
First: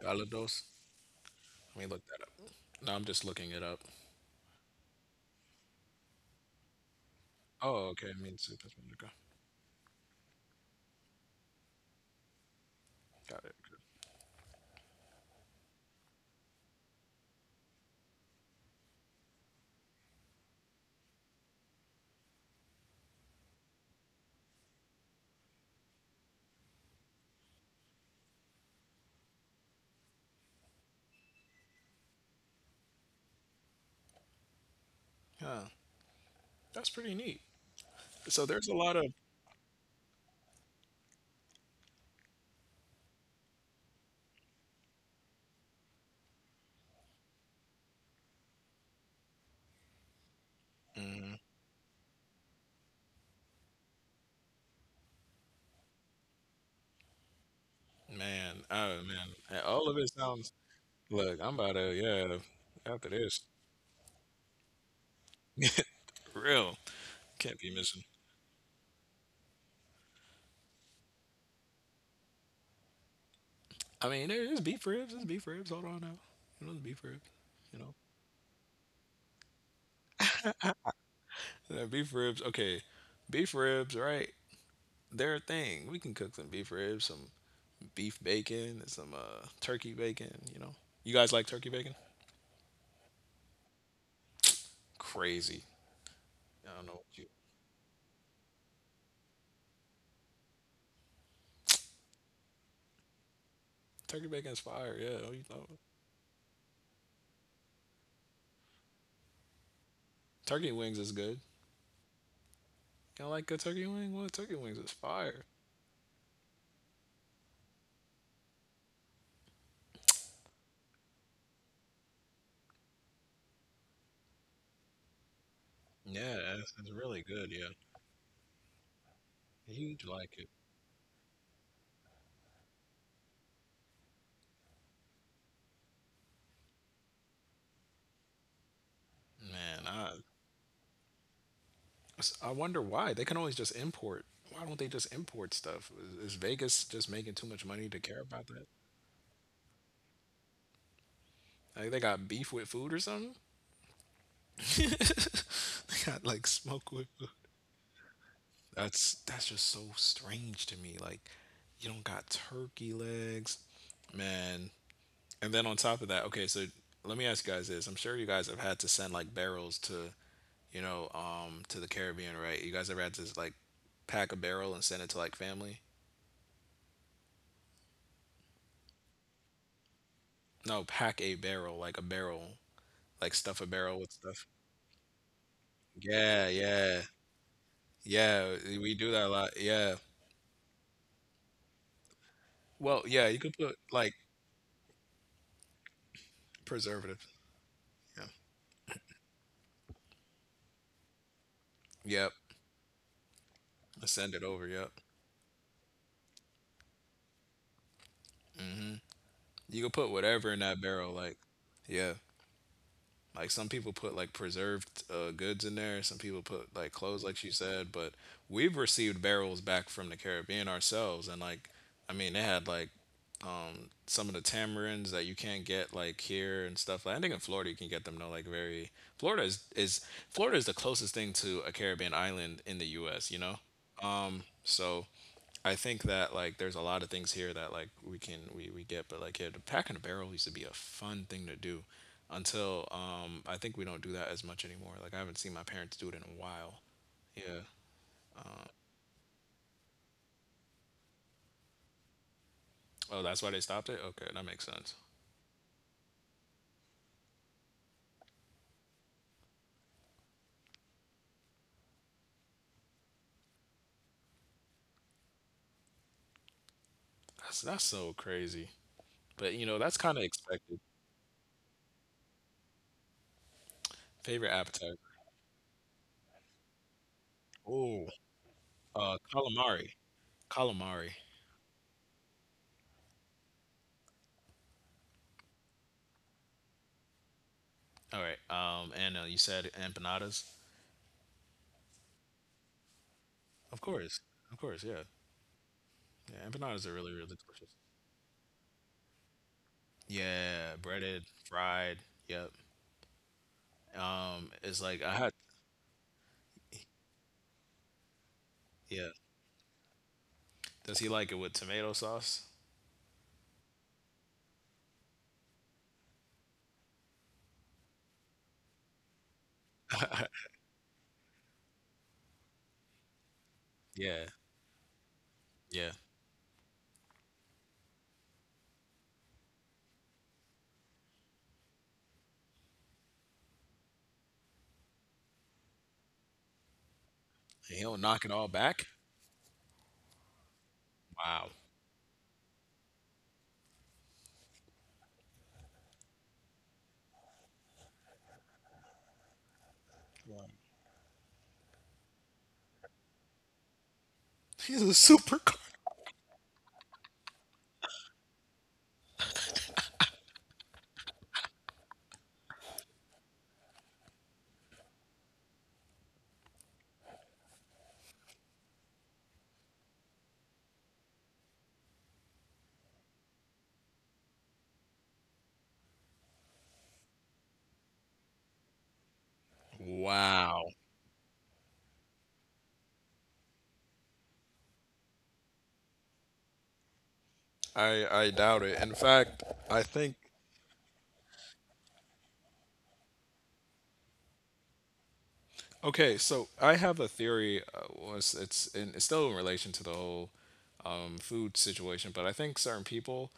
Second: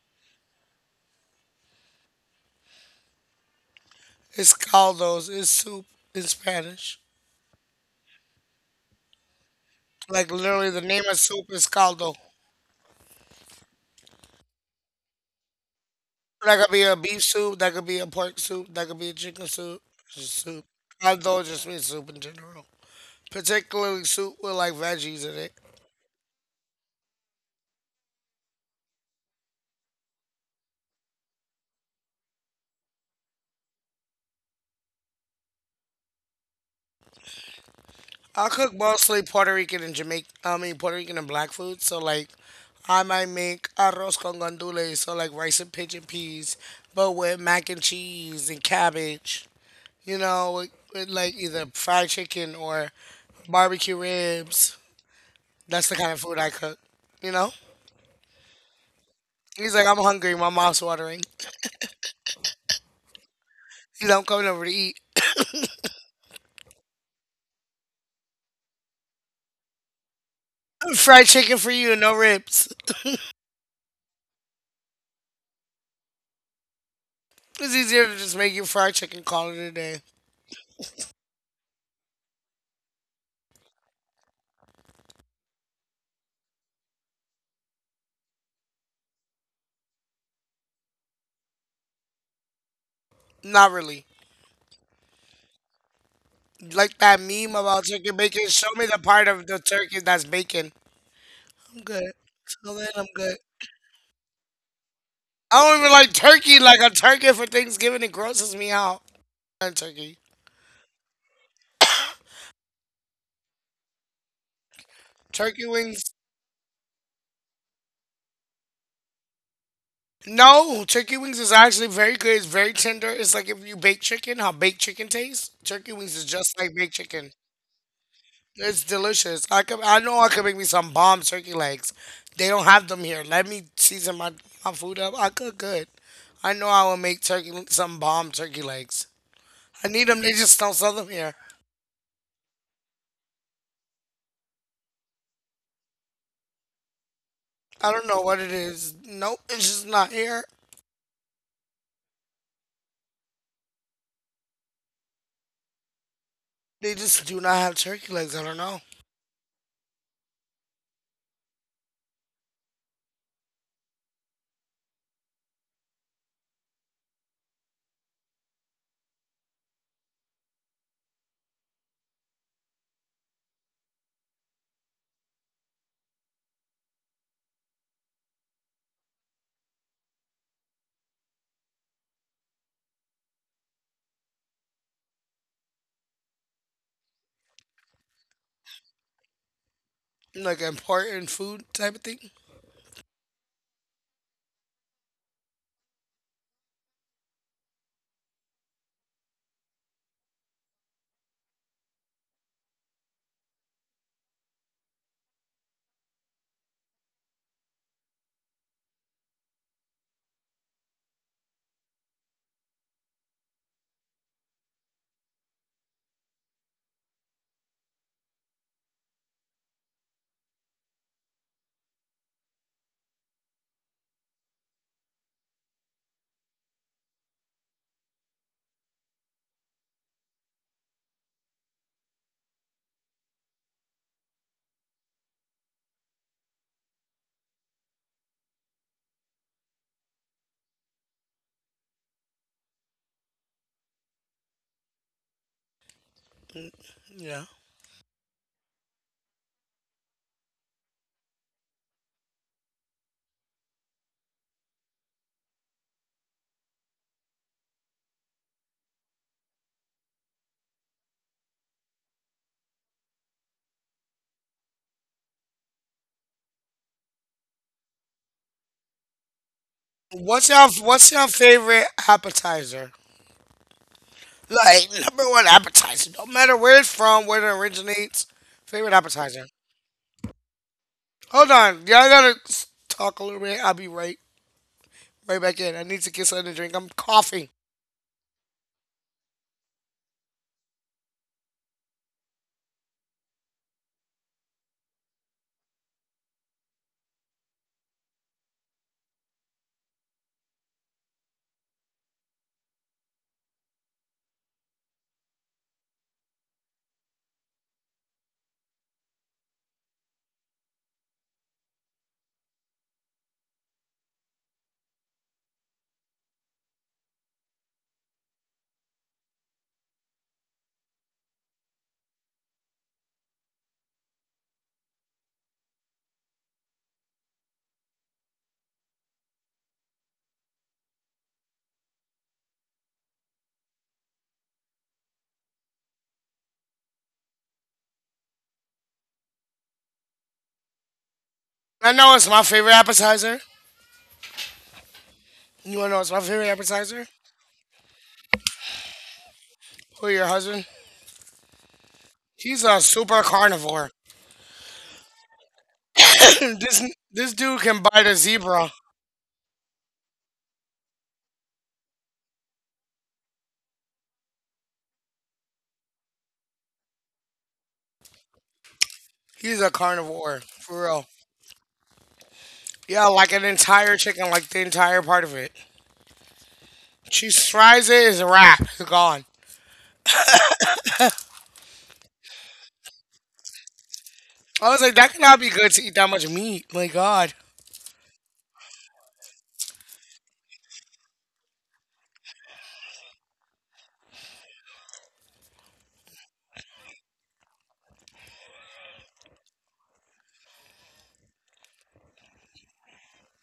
[SPEAKER 2] Calidus? Let me look that up. No, I'm just looking it up.
[SPEAKER 1] It's caldos. It's soup in Spanish.
[SPEAKER 2] Oh, okay. It means Soup is Vinegar.
[SPEAKER 1] Like literally, the name of soup is caldo.
[SPEAKER 2] Got it. Good.
[SPEAKER 1] That could be a beef soup. That could be a pork soup. That could be a chicken soup. It's just soup. Caldo just means soup in general. Particularly soup with like veggies in it.
[SPEAKER 2] Huh. That's pretty neat. So
[SPEAKER 1] I
[SPEAKER 2] there's
[SPEAKER 1] cook
[SPEAKER 2] a lot of
[SPEAKER 1] mostly Puerto Rican and Jamaican. I mean Puerto Rican and black food. So like I might make arroz con gandules, so like rice and pigeon peas, but with mac and cheese and cabbage. You know, with
[SPEAKER 2] Mhm.
[SPEAKER 1] like either fried chicken or barbecue ribs. That's the kind of food I cook. You know,
[SPEAKER 2] Man. Oh man, and
[SPEAKER 1] he's
[SPEAKER 2] all
[SPEAKER 1] like,
[SPEAKER 2] of
[SPEAKER 1] I'm
[SPEAKER 2] it
[SPEAKER 1] hungry.
[SPEAKER 2] sounds.
[SPEAKER 1] My mouth's watering.
[SPEAKER 2] Look, I'm about to yeah. After this,
[SPEAKER 1] He's like, I'm coming over to eat.
[SPEAKER 2] [LAUGHS] real can't be missing.
[SPEAKER 1] Fried chicken for you, no ribs.
[SPEAKER 2] I mean, there is beef ribs. There's beef ribs. Hold on now. You know the beef ribs. You
[SPEAKER 1] It's
[SPEAKER 2] know
[SPEAKER 1] easier to just make you fried chicken, call it a day.
[SPEAKER 2] Yeah, beef ribs. Okay, beef ribs. Right, they're a thing. We can cook some beef ribs, some beef bacon and some turkey bacon. You know, you guys like turkey bacon?
[SPEAKER 1] Not really.
[SPEAKER 2] Crazy. I don't know
[SPEAKER 1] Like
[SPEAKER 2] what
[SPEAKER 1] that
[SPEAKER 2] you.
[SPEAKER 1] meme about turkey bacon. Show me the part of the turkey that's bacon. I'm good. Till then, I'm good.
[SPEAKER 2] Turkey bacon is fire. Yeah. Oh, you know,
[SPEAKER 1] I don't even like turkey. Like a turkey for Thanksgiving, it grosses me out. And turkey,
[SPEAKER 2] turkey wings is good. Y'all like a turkey wing? Well, turkey wings is fire.
[SPEAKER 1] turkey wings. No, turkey wings is actually very good. It's very tender. It's like if you bake chicken, how baked chicken tastes. Turkey wings is
[SPEAKER 2] Yeah,
[SPEAKER 1] just like
[SPEAKER 2] it's
[SPEAKER 1] baked
[SPEAKER 2] really
[SPEAKER 1] chicken.
[SPEAKER 2] good. Yeah,
[SPEAKER 1] It's delicious.
[SPEAKER 2] you'd
[SPEAKER 1] I know I
[SPEAKER 2] like it,
[SPEAKER 1] could make me some bomb turkey legs. They don't have them here. Let me season my food up. I cook good. I know I will make turkey some bomb turkey legs.
[SPEAKER 2] man.
[SPEAKER 1] I need them. They just don't sell them here.
[SPEAKER 2] I wonder why they can always just import. Why don't they just import stuff? Is Vegas just making too much money
[SPEAKER 1] I
[SPEAKER 2] to
[SPEAKER 1] don't
[SPEAKER 2] care
[SPEAKER 1] know what
[SPEAKER 2] about
[SPEAKER 1] it
[SPEAKER 2] that?
[SPEAKER 1] is. Nope, it's just not here.
[SPEAKER 2] Like they got beef with food or something? [LAUGHS] they got like smoke
[SPEAKER 1] They
[SPEAKER 2] with food.
[SPEAKER 1] just do not have turkey legs. I don't know.
[SPEAKER 2] That's just so strange to me. Like, you don't got turkey legs, man. And then on top of that, okay, so let me ask you guys this. I'm sure you guys have had to send like barrels to, to the Caribbean, right? You guys ever had to like pack a barrel and send it to like family? No, pack a barrel, like stuff a barrel with stuff. Yeah, yeah, yeah. We do that a lot. Yeah.
[SPEAKER 1] Like important food type of thing.
[SPEAKER 2] Well, yeah, you could put like preservative. Yeah. Yep. Send it over. Yep. You can put whatever in that barrel, like yeah. Like some people put like preserved goods in there. Some people put like clothes, like she said. But we've received barrels back from the Caribbean ourselves, and like, I mean, they had like some of the tamarinds that you can't get like here and stuff. Like I think in Florida you can get them. No, like very Florida is Florida is the closest thing to a Caribbean island in the U.S. So I think that like there's a lot of things here that like we get, but like yeah, the pack and a barrel used to be a fun thing to do until I think we don't do that as much anymore. Like I haven't seen my parents do it in a
[SPEAKER 1] Mm,
[SPEAKER 2] while.
[SPEAKER 1] yeah.
[SPEAKER 2] Yeah. Oh, that's why they stopped it? Okay, that makes sense. That's so crazy. But that's kinda
[SPEAKER 1] What's your
[SPEAKER 2] expected.
[SPEAKER 1] What's your favorite appetizer?
[SPEAKER 2] Favorite
[SPEAKER 1] Like
[SPEAKER 2] appetizer.
[SPEAKER 1] number one appetizer. No matter where it's from, where it
[SPEAKER 2] Oh,
[SPEAKER 1] originates. Favorite appetizer.
[SPEAKER 2] calamari. Calamari.
[SPEAKER 1] Hold on, y'all gotta talk a little bit. I'll be right back in. I need to get something to drink. I'm coughing.
[SPEAKER 2] All right. And you said empanadas? Of course. Of course, yeah. Yeah, empanadas are really, really delicious. Yeah, breaded, fried. Yep. It's like I had. Yeah. Does he like it with tomato sauce? [LAUGHS] yeah. Yeah. He'll knock it all back. Wow.
[SPEAKER 1] I know it's my favorite appetizer. You wanna know what's my favorite appetizer? Who, your husband? He's a super carnivore.
[SPEAKER 2] He's a super car.
[SPEAKER 1] [COUGHS] [CLEARS THROAT] this this dude can bite a zebra. He's a carnivore for real. Yeah, like an entire chicken, like the entire part of it. She fries it, it's a wrap. It's gone.
[SPEAKER 2] Wow.
[SPEAKER 1] I was like, that cannot be good to eat that much meat. My God,
[SPEAKER 2] I doubt it. In fact, I think okay. So I have a theory. Well, it's still in relation to the whole food situation, but I think certain people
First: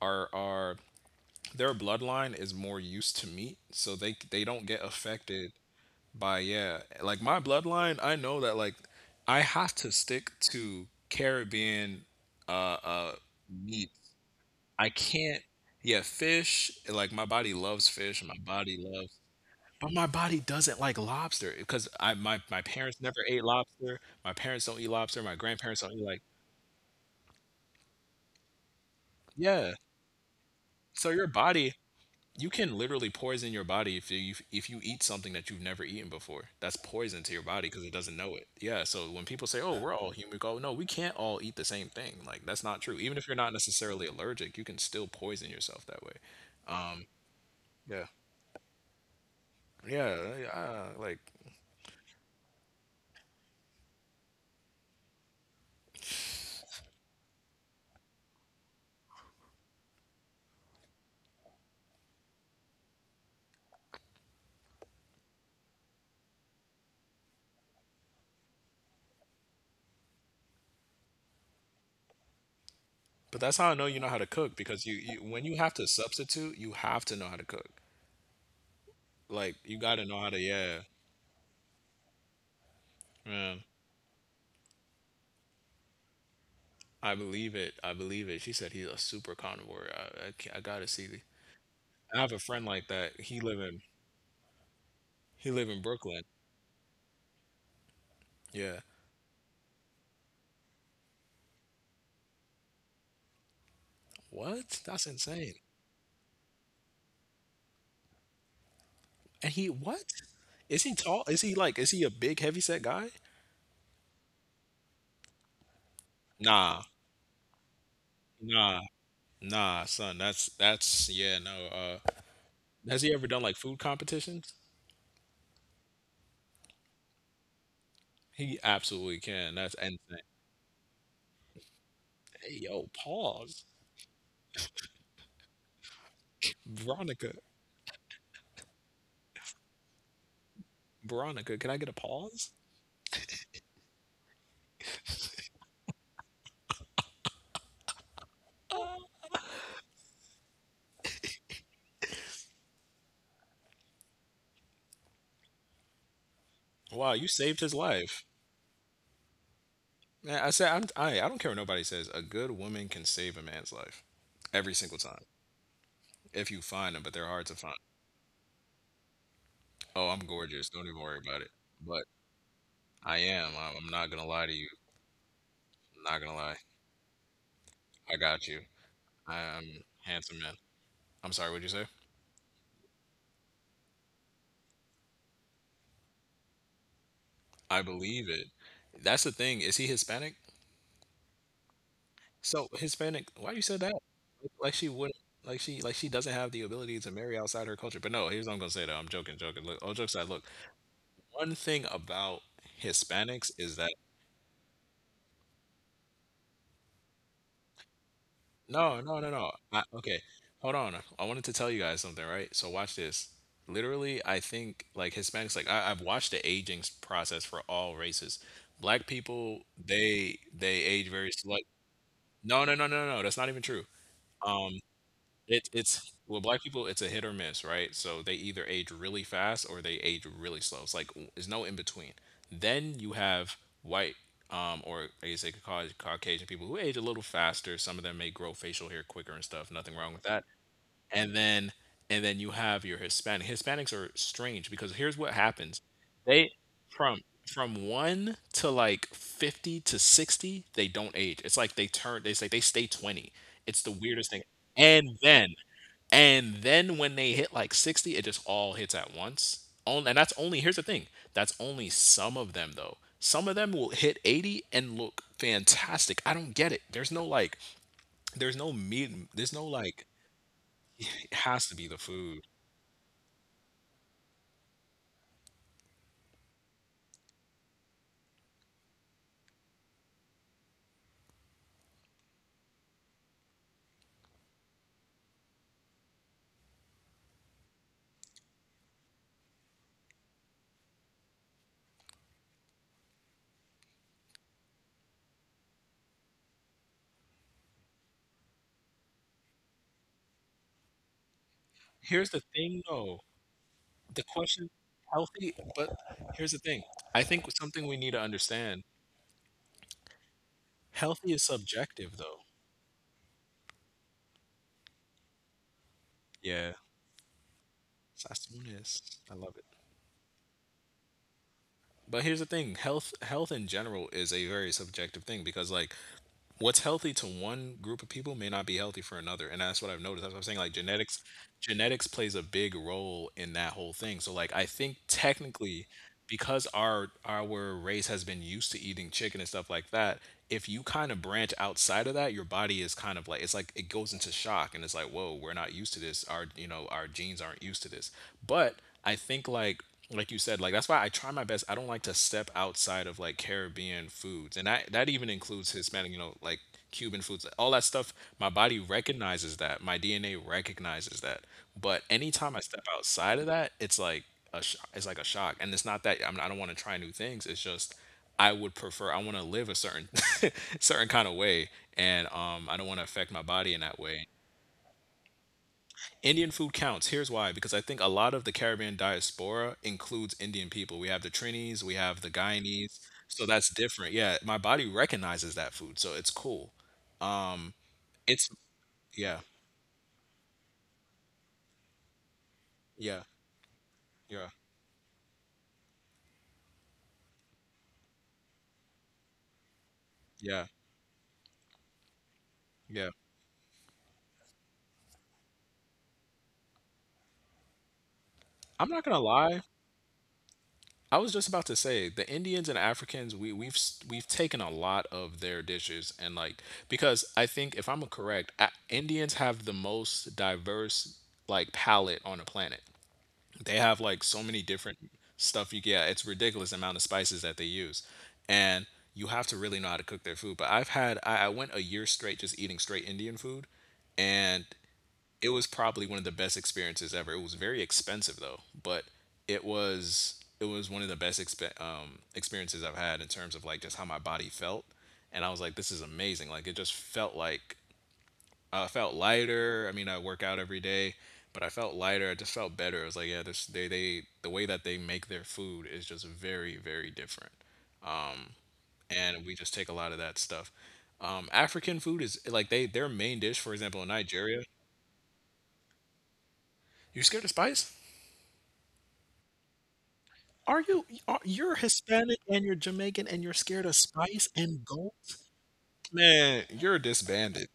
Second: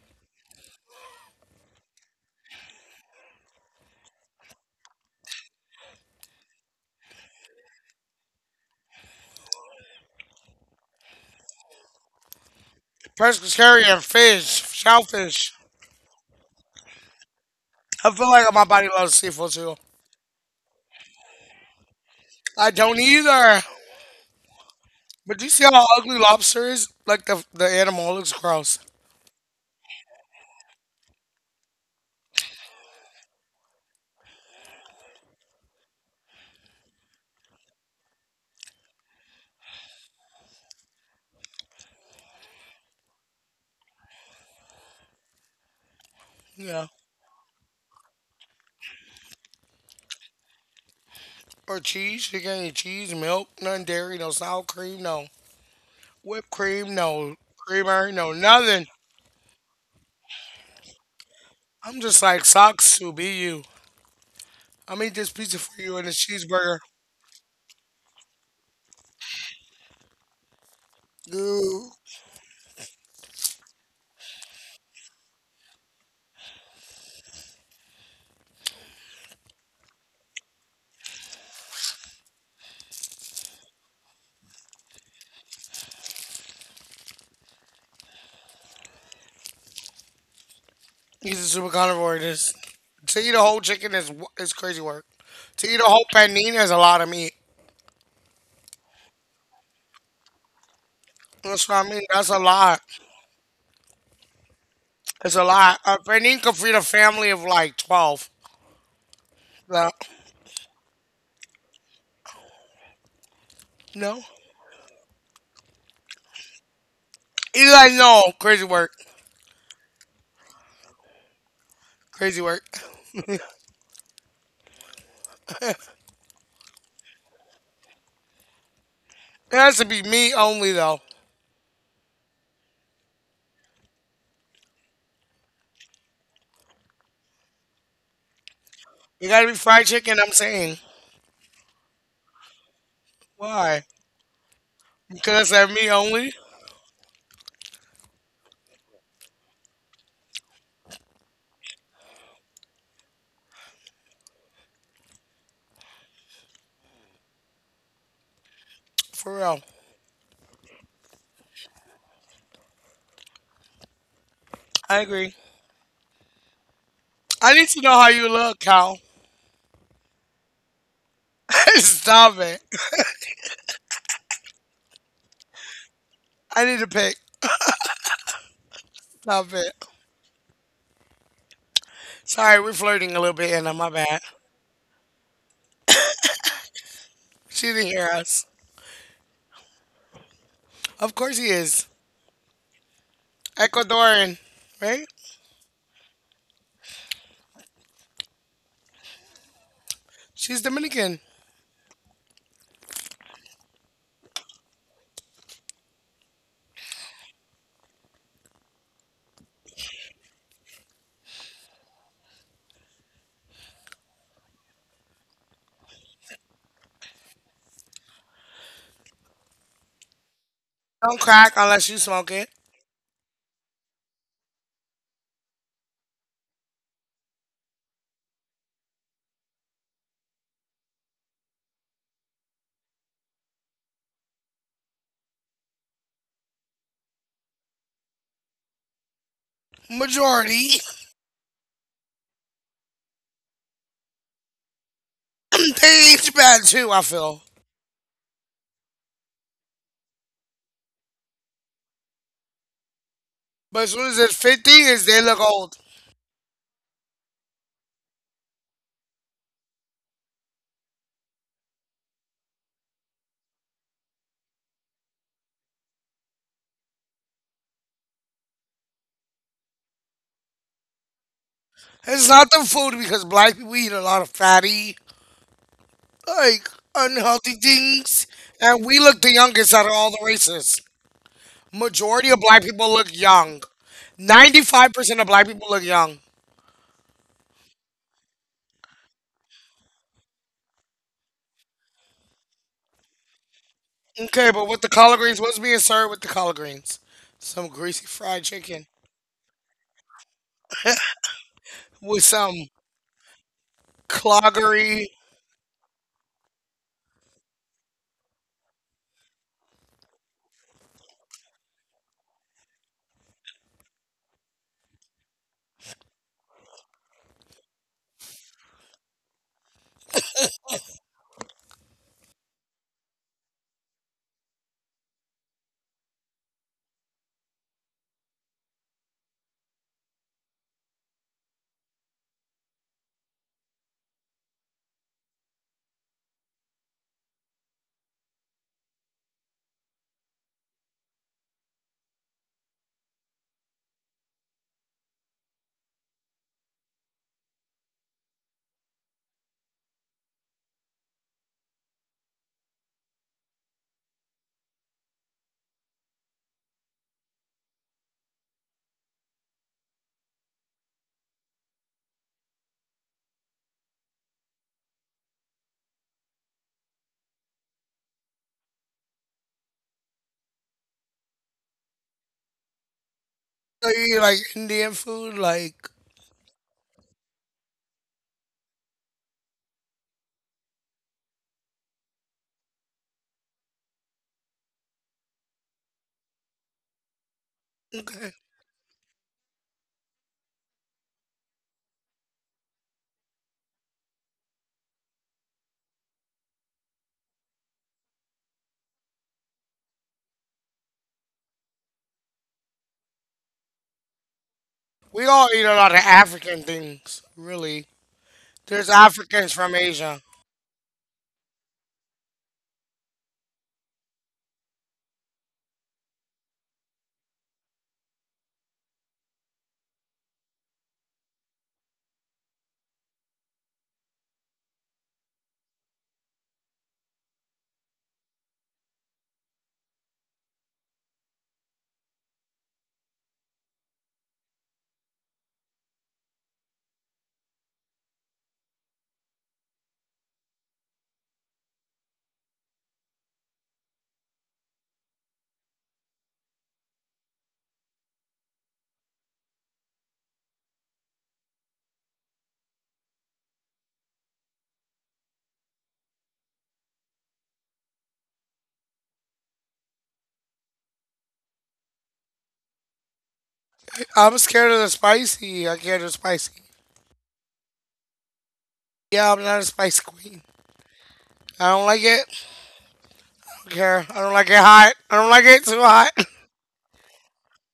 [SPEAKER 2] are their bloodline is more used to meat, so they don't get affected by yeah, like my bloodline, I know that like I have to stick to Caribbean uh uh meat.
[SPEAKER 1] pescatarian, fish,
[SPEAKER 2] I can't
[SPEAKER 1] shellfish.
[SPEAKER 2] yeah, fish, like my body loves
[SPEAKER 1] I
[SPEAKER 2] fish,
[SPEAKER 1] feel
[SPEAKER 2] my
[SPEAKER 1] like my
[SPEAKER 2] body
[SPEAKER 1] body
[SPEAKER 2] loves
[SPEAKER 1] loves seafood too.
[SPEAKER 2] but my body doesn't like lobster because my
[SPEAKER 1] I don't
[SPEAKER 2] parents never ate
[SPEAKER 1] either.
[SPEAKER 2] lobster. My parents don't eat lobster. My
[SPEAKER 1] But do you see
[SPEAKER 2] grandparents
[SPEAKER 1] how
[SPEAKER 2] don't eat
[SPEAKER 1] ugly
[SPEAKER 2] like
[SPEAKER 1] lobster is? Like the animal looks gross.
[SPEAKER 2] yeah. So your body you can literally poison your body if you eat something that you've never eaten before. That's poison to your body because it doesn't know it. Yeah. So when people say, "Oh, we're all human," we go, "No, we can't all eat the same thing." Like that's not true. Even if you're not necessarily allergic, you can still poison yourself that way.
[SPEAKER 1] Yeah.
[SPEAKER 2] Yeah. Yeah. Like,
[SPEAKER 1] Or cheese. You can't eat cheese, milk, none dairy, no sour cream, no whipped cream, no creamer, no nothing. I'm just like socks to be you. I'm eat this pizza for you and this cheeseburger. Ooh,
[SPEAKER 2] but that's how I know you know how to cook because you when you have to substitute, you have to know how to cook. Like you got to know how to. Yeah. Yeah. I believe it. I believe it. She said he's a super carnivore. I gotta see.
[SPEAKER 1] he's a super
[SPEAKER 2] I
[SPEAKER 1] carnivore.
[SPEAKER 2] have a
[SPEAKER 1] This,
[SPEAKER 2] friend like that.
[SPEAKER 1] to eat a whole chicken is crazy work.
[SPEAKER 2] He live
[SPEAKER 1] To eat
[SPEAKER 2] in
[SPEAKER 1] a whole
[SPEAKER 2] Brooklyn.
[SPEAKER 1] panini is a lot of meat.
[SPEAKER 2] Yeah.
[SPEAKER 1] That's what I mean. That's a lot.
[SPEAKER 2] What? That's
[SPEAKER 1] It's a
[SPEAKER 2] insane.
[SPEAKER 1] lot. A panini could feed a family of like 12.
[SPEAKER 2] And he
[SPEAKER 1] No,
[SPEAKER 2] what? Is he tall? Is he like is he a big heavy set guy?
[SPEAKER 1] no.
[SPEAKER 2] Nah.
[SPEAKER 1] He's like no crazy
[SPEAKER 2] Nah.
[SPEAKER 1] work.
[SPEAKER 2] Nah, son. That's yeah, no.
[SPEAKER 1] Crazy work.
[SPEAKER 2] Has he ever done
[SPEAKER 1] [LAUGHS]
[SPEAKER 2] like food competitions? He absolutely can.
[SPEAKER 1] It
[SPEAKER 2] That's
[SPEAKER 1] has to be
[SPEAKER 2] insane.
[SPEAKER 1] meat only though.
[SPEAKER 2] Hey yo, pause. Veronica.
[SPEAKER 1] It gotta be fried chicken. I'm saying
[SPEAKER 2] Veronica, can I get a pause?
[SPEAKER 1] why? Because they're me only.
[SPEAKER 2] Wow, you saved his life.
[SPEAKER 1] For real.
[SPEAKER 2] Man, I said I don't care what nobody says. A good woman can save a man's life every single
[SPEAKER 1] I
[SPEAKER 2] time
[SPEAKER 1] agree.
[SPEAKER 2] if you find them, but they're hard to
[SPEAKER 1] I need
[SPEAKER 2] find.
[SPEAKER 1] to know how you look, Cal.
[SPEAKER 2] Oh, I'm gorgeous. Don't even worry about it.
[SPEAKER 1] [LAUGHS]
[SPEAKER 2] But
[SPEAKER 1] Stop it.
[SPEAKER 2] I am. I'm not gonna lie to you. I'm not gonna lie.
[SPEAKER 1] I need to pick.
[SPEAKER 2] I got you. I
[SPEAKER 1] Stop it.
[SPEAKER 2] am handsome man. I'm sorry. What'd you say?
[SPEAKER 1] Sorry, we're flirting a little bit, Anna. My bad. She
[SPEAKER 2] I
[SPEAKER 1] didn't hear
[SPEAKER 2] believe
[SPEAKER 1] us.
[SPEAKER 2] it. That's the thing. Is he Hispanic?
[SPEAKER 1] Of course he is.
[SPEAKER 2] So Hispanic. Why you said that?
[SPEAKER 1] Ecuadorian,
[SPEAKER 2] Like she
[SPEAKER 1] right?
[SPEAKER 2] wouldn't. Like she. Like she doesn't have the ability to marry outside her culture. But no, here's what I'm gonna say though. I'm joking. Joking. Look. All jokes aside. Look.
[SPEAKER 1] She's Dominican.
[SPEAKER 2] One thing about Hispanics is that No, no, no, no. I, okay, hold on. I wanted to tell you guys something, right? So watch this. Literally, I think like Hispanics, like I've watched the process for all races. Black people, they age
[SPEAKER 1] Don't
[SPEAKER 2] very slow.
[SPEAKER 1] crack unless you smoke it.
[SPEAKER 2] No. That's not even true. Um, it it's well, black people, it's a hit or miss, right? So they either age really fast or they age really slow. It's like there's no in between. Then you have white, or I guess they could call it Caucasian people who age a little faster. Some of them may grow facial hair quicker and stuff. Nothing wrong with that.
[SPEAKER 1] Majority.
[SPEAKER 2] And then and then you have your Hispanic. Hispanics are strange because here's what happens.
[SPEAKER 1] [CLEARS THROAT] They age
[SPEAKER 2] They
[SPEAKER 1] bad too, I
[SPEAKER 2] from
[SPEAKER 1] feel.
[SPEAKER 2] from one to like 50 to 60 they don't age, it's like they say they stay 20, it's
[SPEAKER 1] But
[SPEAKER 2] the
[SPEAKER 1] as soon as
[SPEAKER 2] weirdest
[SPEAKER 1] it's
[SPEAKER 2] thing,
[SPEAKER 1] 50,
[SPEAKER 2] and
[SPEAKER 1] is they look
[SPEAKER 2] then
[SPEAKER 1] old.
[SPEAKER 2] and then when they hit like 60, it just all hits at once. And that's only, here's the thing, that's only some of them though. Some of them will hit 80 and look fantastic. I don't get it. There's no like, there's no meat, there's no like, it has to be the
[SPEAKER 1] It's
[SPEAKER 2] food.
[SPEAKER 1] not the food, because black people eat a lot of fatty, like, unhealthy things. And we look the youngest out of all the races. Majority of black people look young. 95% of black people look young. Okay, but with the collard greens, what's being served with the collard greens? Some greasy fried chicken with
[SPEAKER 2] Here's the
[SPEAKER 1] some
[SPEAKER 2] thing though, the question,
[SPEAKER 1] cloggery,
[SPEAKER 2] healthy, but here's the thing. I think something we need to understand healthy is subjective though. Yeah. Sassoon is. I love it. But here's the thing, health in general is a very subjective thing because like what's healthy to one group of people may not be healthy for another. And that's what I've noticed. That's what I'm saying. Like genetics plays a big role in that whole thing. So like I think technically because our race has been used to eating chicken and stuff like that, if you kind of branch outside of that, your body is kind of like it's like it goes into shock and it's like, whoa, we're not used to this. Our you know, our genes aren't used to this. But I think like you said, like that's why I try my best. I don't like to step outside of like Caribbean foods, and that even includes Hispanic, you know, like Cuban foods, all that stuff. My body recognizes that, my DNA recognizes that. But anytime I step outside of that, it's like it's like a shock, and it's not that I, mean, I don't want to try new things. It's just I would prefer I want to live a certain [LAUGHS] certain kind of way, and I don't want to affect my body in that
[SPEAKER 1] eh,
[SPEAKER 2] way.
[SPEAKER 1] like Indian food. Like,
[SPEAKER 2] Indian food counts. Here's why because I think a lot of the Caribbean diaspora includes Indian people. We have the Trinis, we have the Guyanese. So that's different. Yeah, my body recognizes that food. So it's cool. Um
[SPEAKER 1] okay.
[SPEAKER 2] it's yeah. Yeah. Yeah. Yeah. Yeah.
[SPEAKER 1] We all eat a lot of African things, really.
[SPEAKER 2] I'm
[SPEAKER 1] There's
[SPEAKER 2] not going to
[SPEAKER 1] Africans
[SPEAKER 2] lie.
[SPEAKER 1] from Asia.
[SPEAKER 2] I was just about to say the Indians and Africans we've taken a lot of their dishes and like because I think if I'm correct, A- Indians have the most diverse like palate on the planet. They have like so many different stuff you get. It's ridiculous amount of spices that they use. And you have to really know how to cook their food. But I went a year straight just eating straight Indian food and it was probably one of the best experiences ever. It was very expensive though, but it was one of the best experiences I've had in terms of like just how my body felt. And I was like, this is amazing. Like it just felt like I felt lighter. I mean, I work out every day, but I felt lighter. I just felt better. I was like, yeah, this the way that they make their food is just very very different, and we just take a lot of that stuff. African food is like they their main dish, for example, in
[SPEAKER 1] I'm
[SPEAKER 2] Nigeria.
[SPEAKER 1] scared of the spicy. I can't do spicy.
[SPEAKER 2] You scared of spice?
[SPEAKER 1] Yeah, I'm not a spice queen. I
[SPEAKER 2] You're
[SPEAKER 1] don't like it.
[SPEAKER 2] Hispanic and you're Jamaican and you're
[SPEAKER 1] I don't
[SPEAKER 2] scared of
[SPEAKER 1] care. I don't
[SPEAKER 2] spice
[SPEAKER 1] like it
[SPEAKER 2] and
[SPEAKER 1] hot.
[SPEAKER 2] gold?
[SPEAKER 1] I don't like it too hot. [LAUGHS]
[SPEAKER 2] Man, you're disbanded.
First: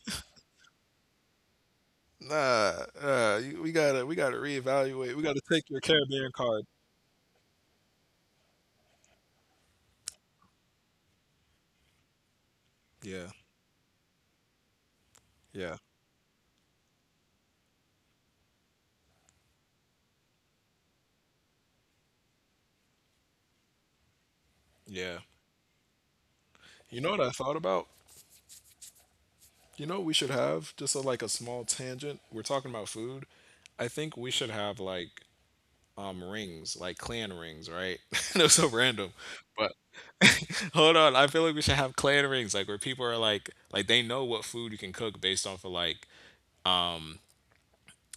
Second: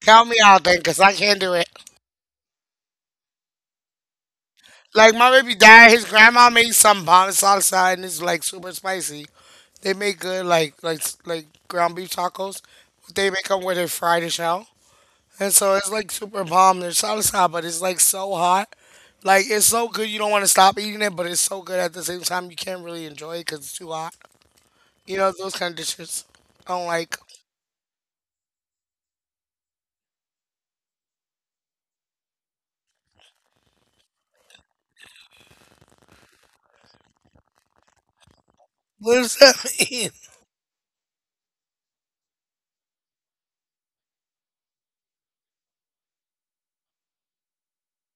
[SPEAKER 1] Count me out then, cause I can't do it.
[SPEAKER 2] Nah, we gotta reevaluate.
[SPEAKER 1] Like
[SPEAKER 2] We
[SPEAKER 1] my
[SPEAKER 2] gotta
[SPEAKER 1] baby
[SPEAKER 2] take your
[SPEAKER 1] dad, his
[SPEAKER 2] Caribbean
[SPEAKER 1] grandma
[SPEAKER 2] card.
[SPEAKER 1] made some bomb salsa, and it's like super spicy. They make good, like ground beef tacos.
[SPEAKER 2] Yeah,
[SPEAKER 1] They make them where they fry the shell, and so
[SPEAKER 2] yeah.
[SPEAKER 1] it's like super bomb. Their salsa, but it's like so hot. Like, it's so good you don't want to stop eating it, but it's so good at the same time you can't really enjoy it cause it's too hot.
[SPEAKER 2] Yeah.
[SPEAKER 1] You know those kind of dishes. I don't
[SPEAKER 2] You know
[SPEAKER 1] like.
[SPEAKER 2] what I thought about? You know what we should have? Just a, like a small tangent. We're talking about food. I think we should have like rings, like clan rings, right? [LAUGHS] I know so random,
[SPEAKER 1] What does
[SPEAKER 2] but
[SPEAKER 1] that mean? [LAUGHS]
[SPEAKER 2] hold on. I feel like we should have clan rings, like where people are like they know what food you can cook based off of like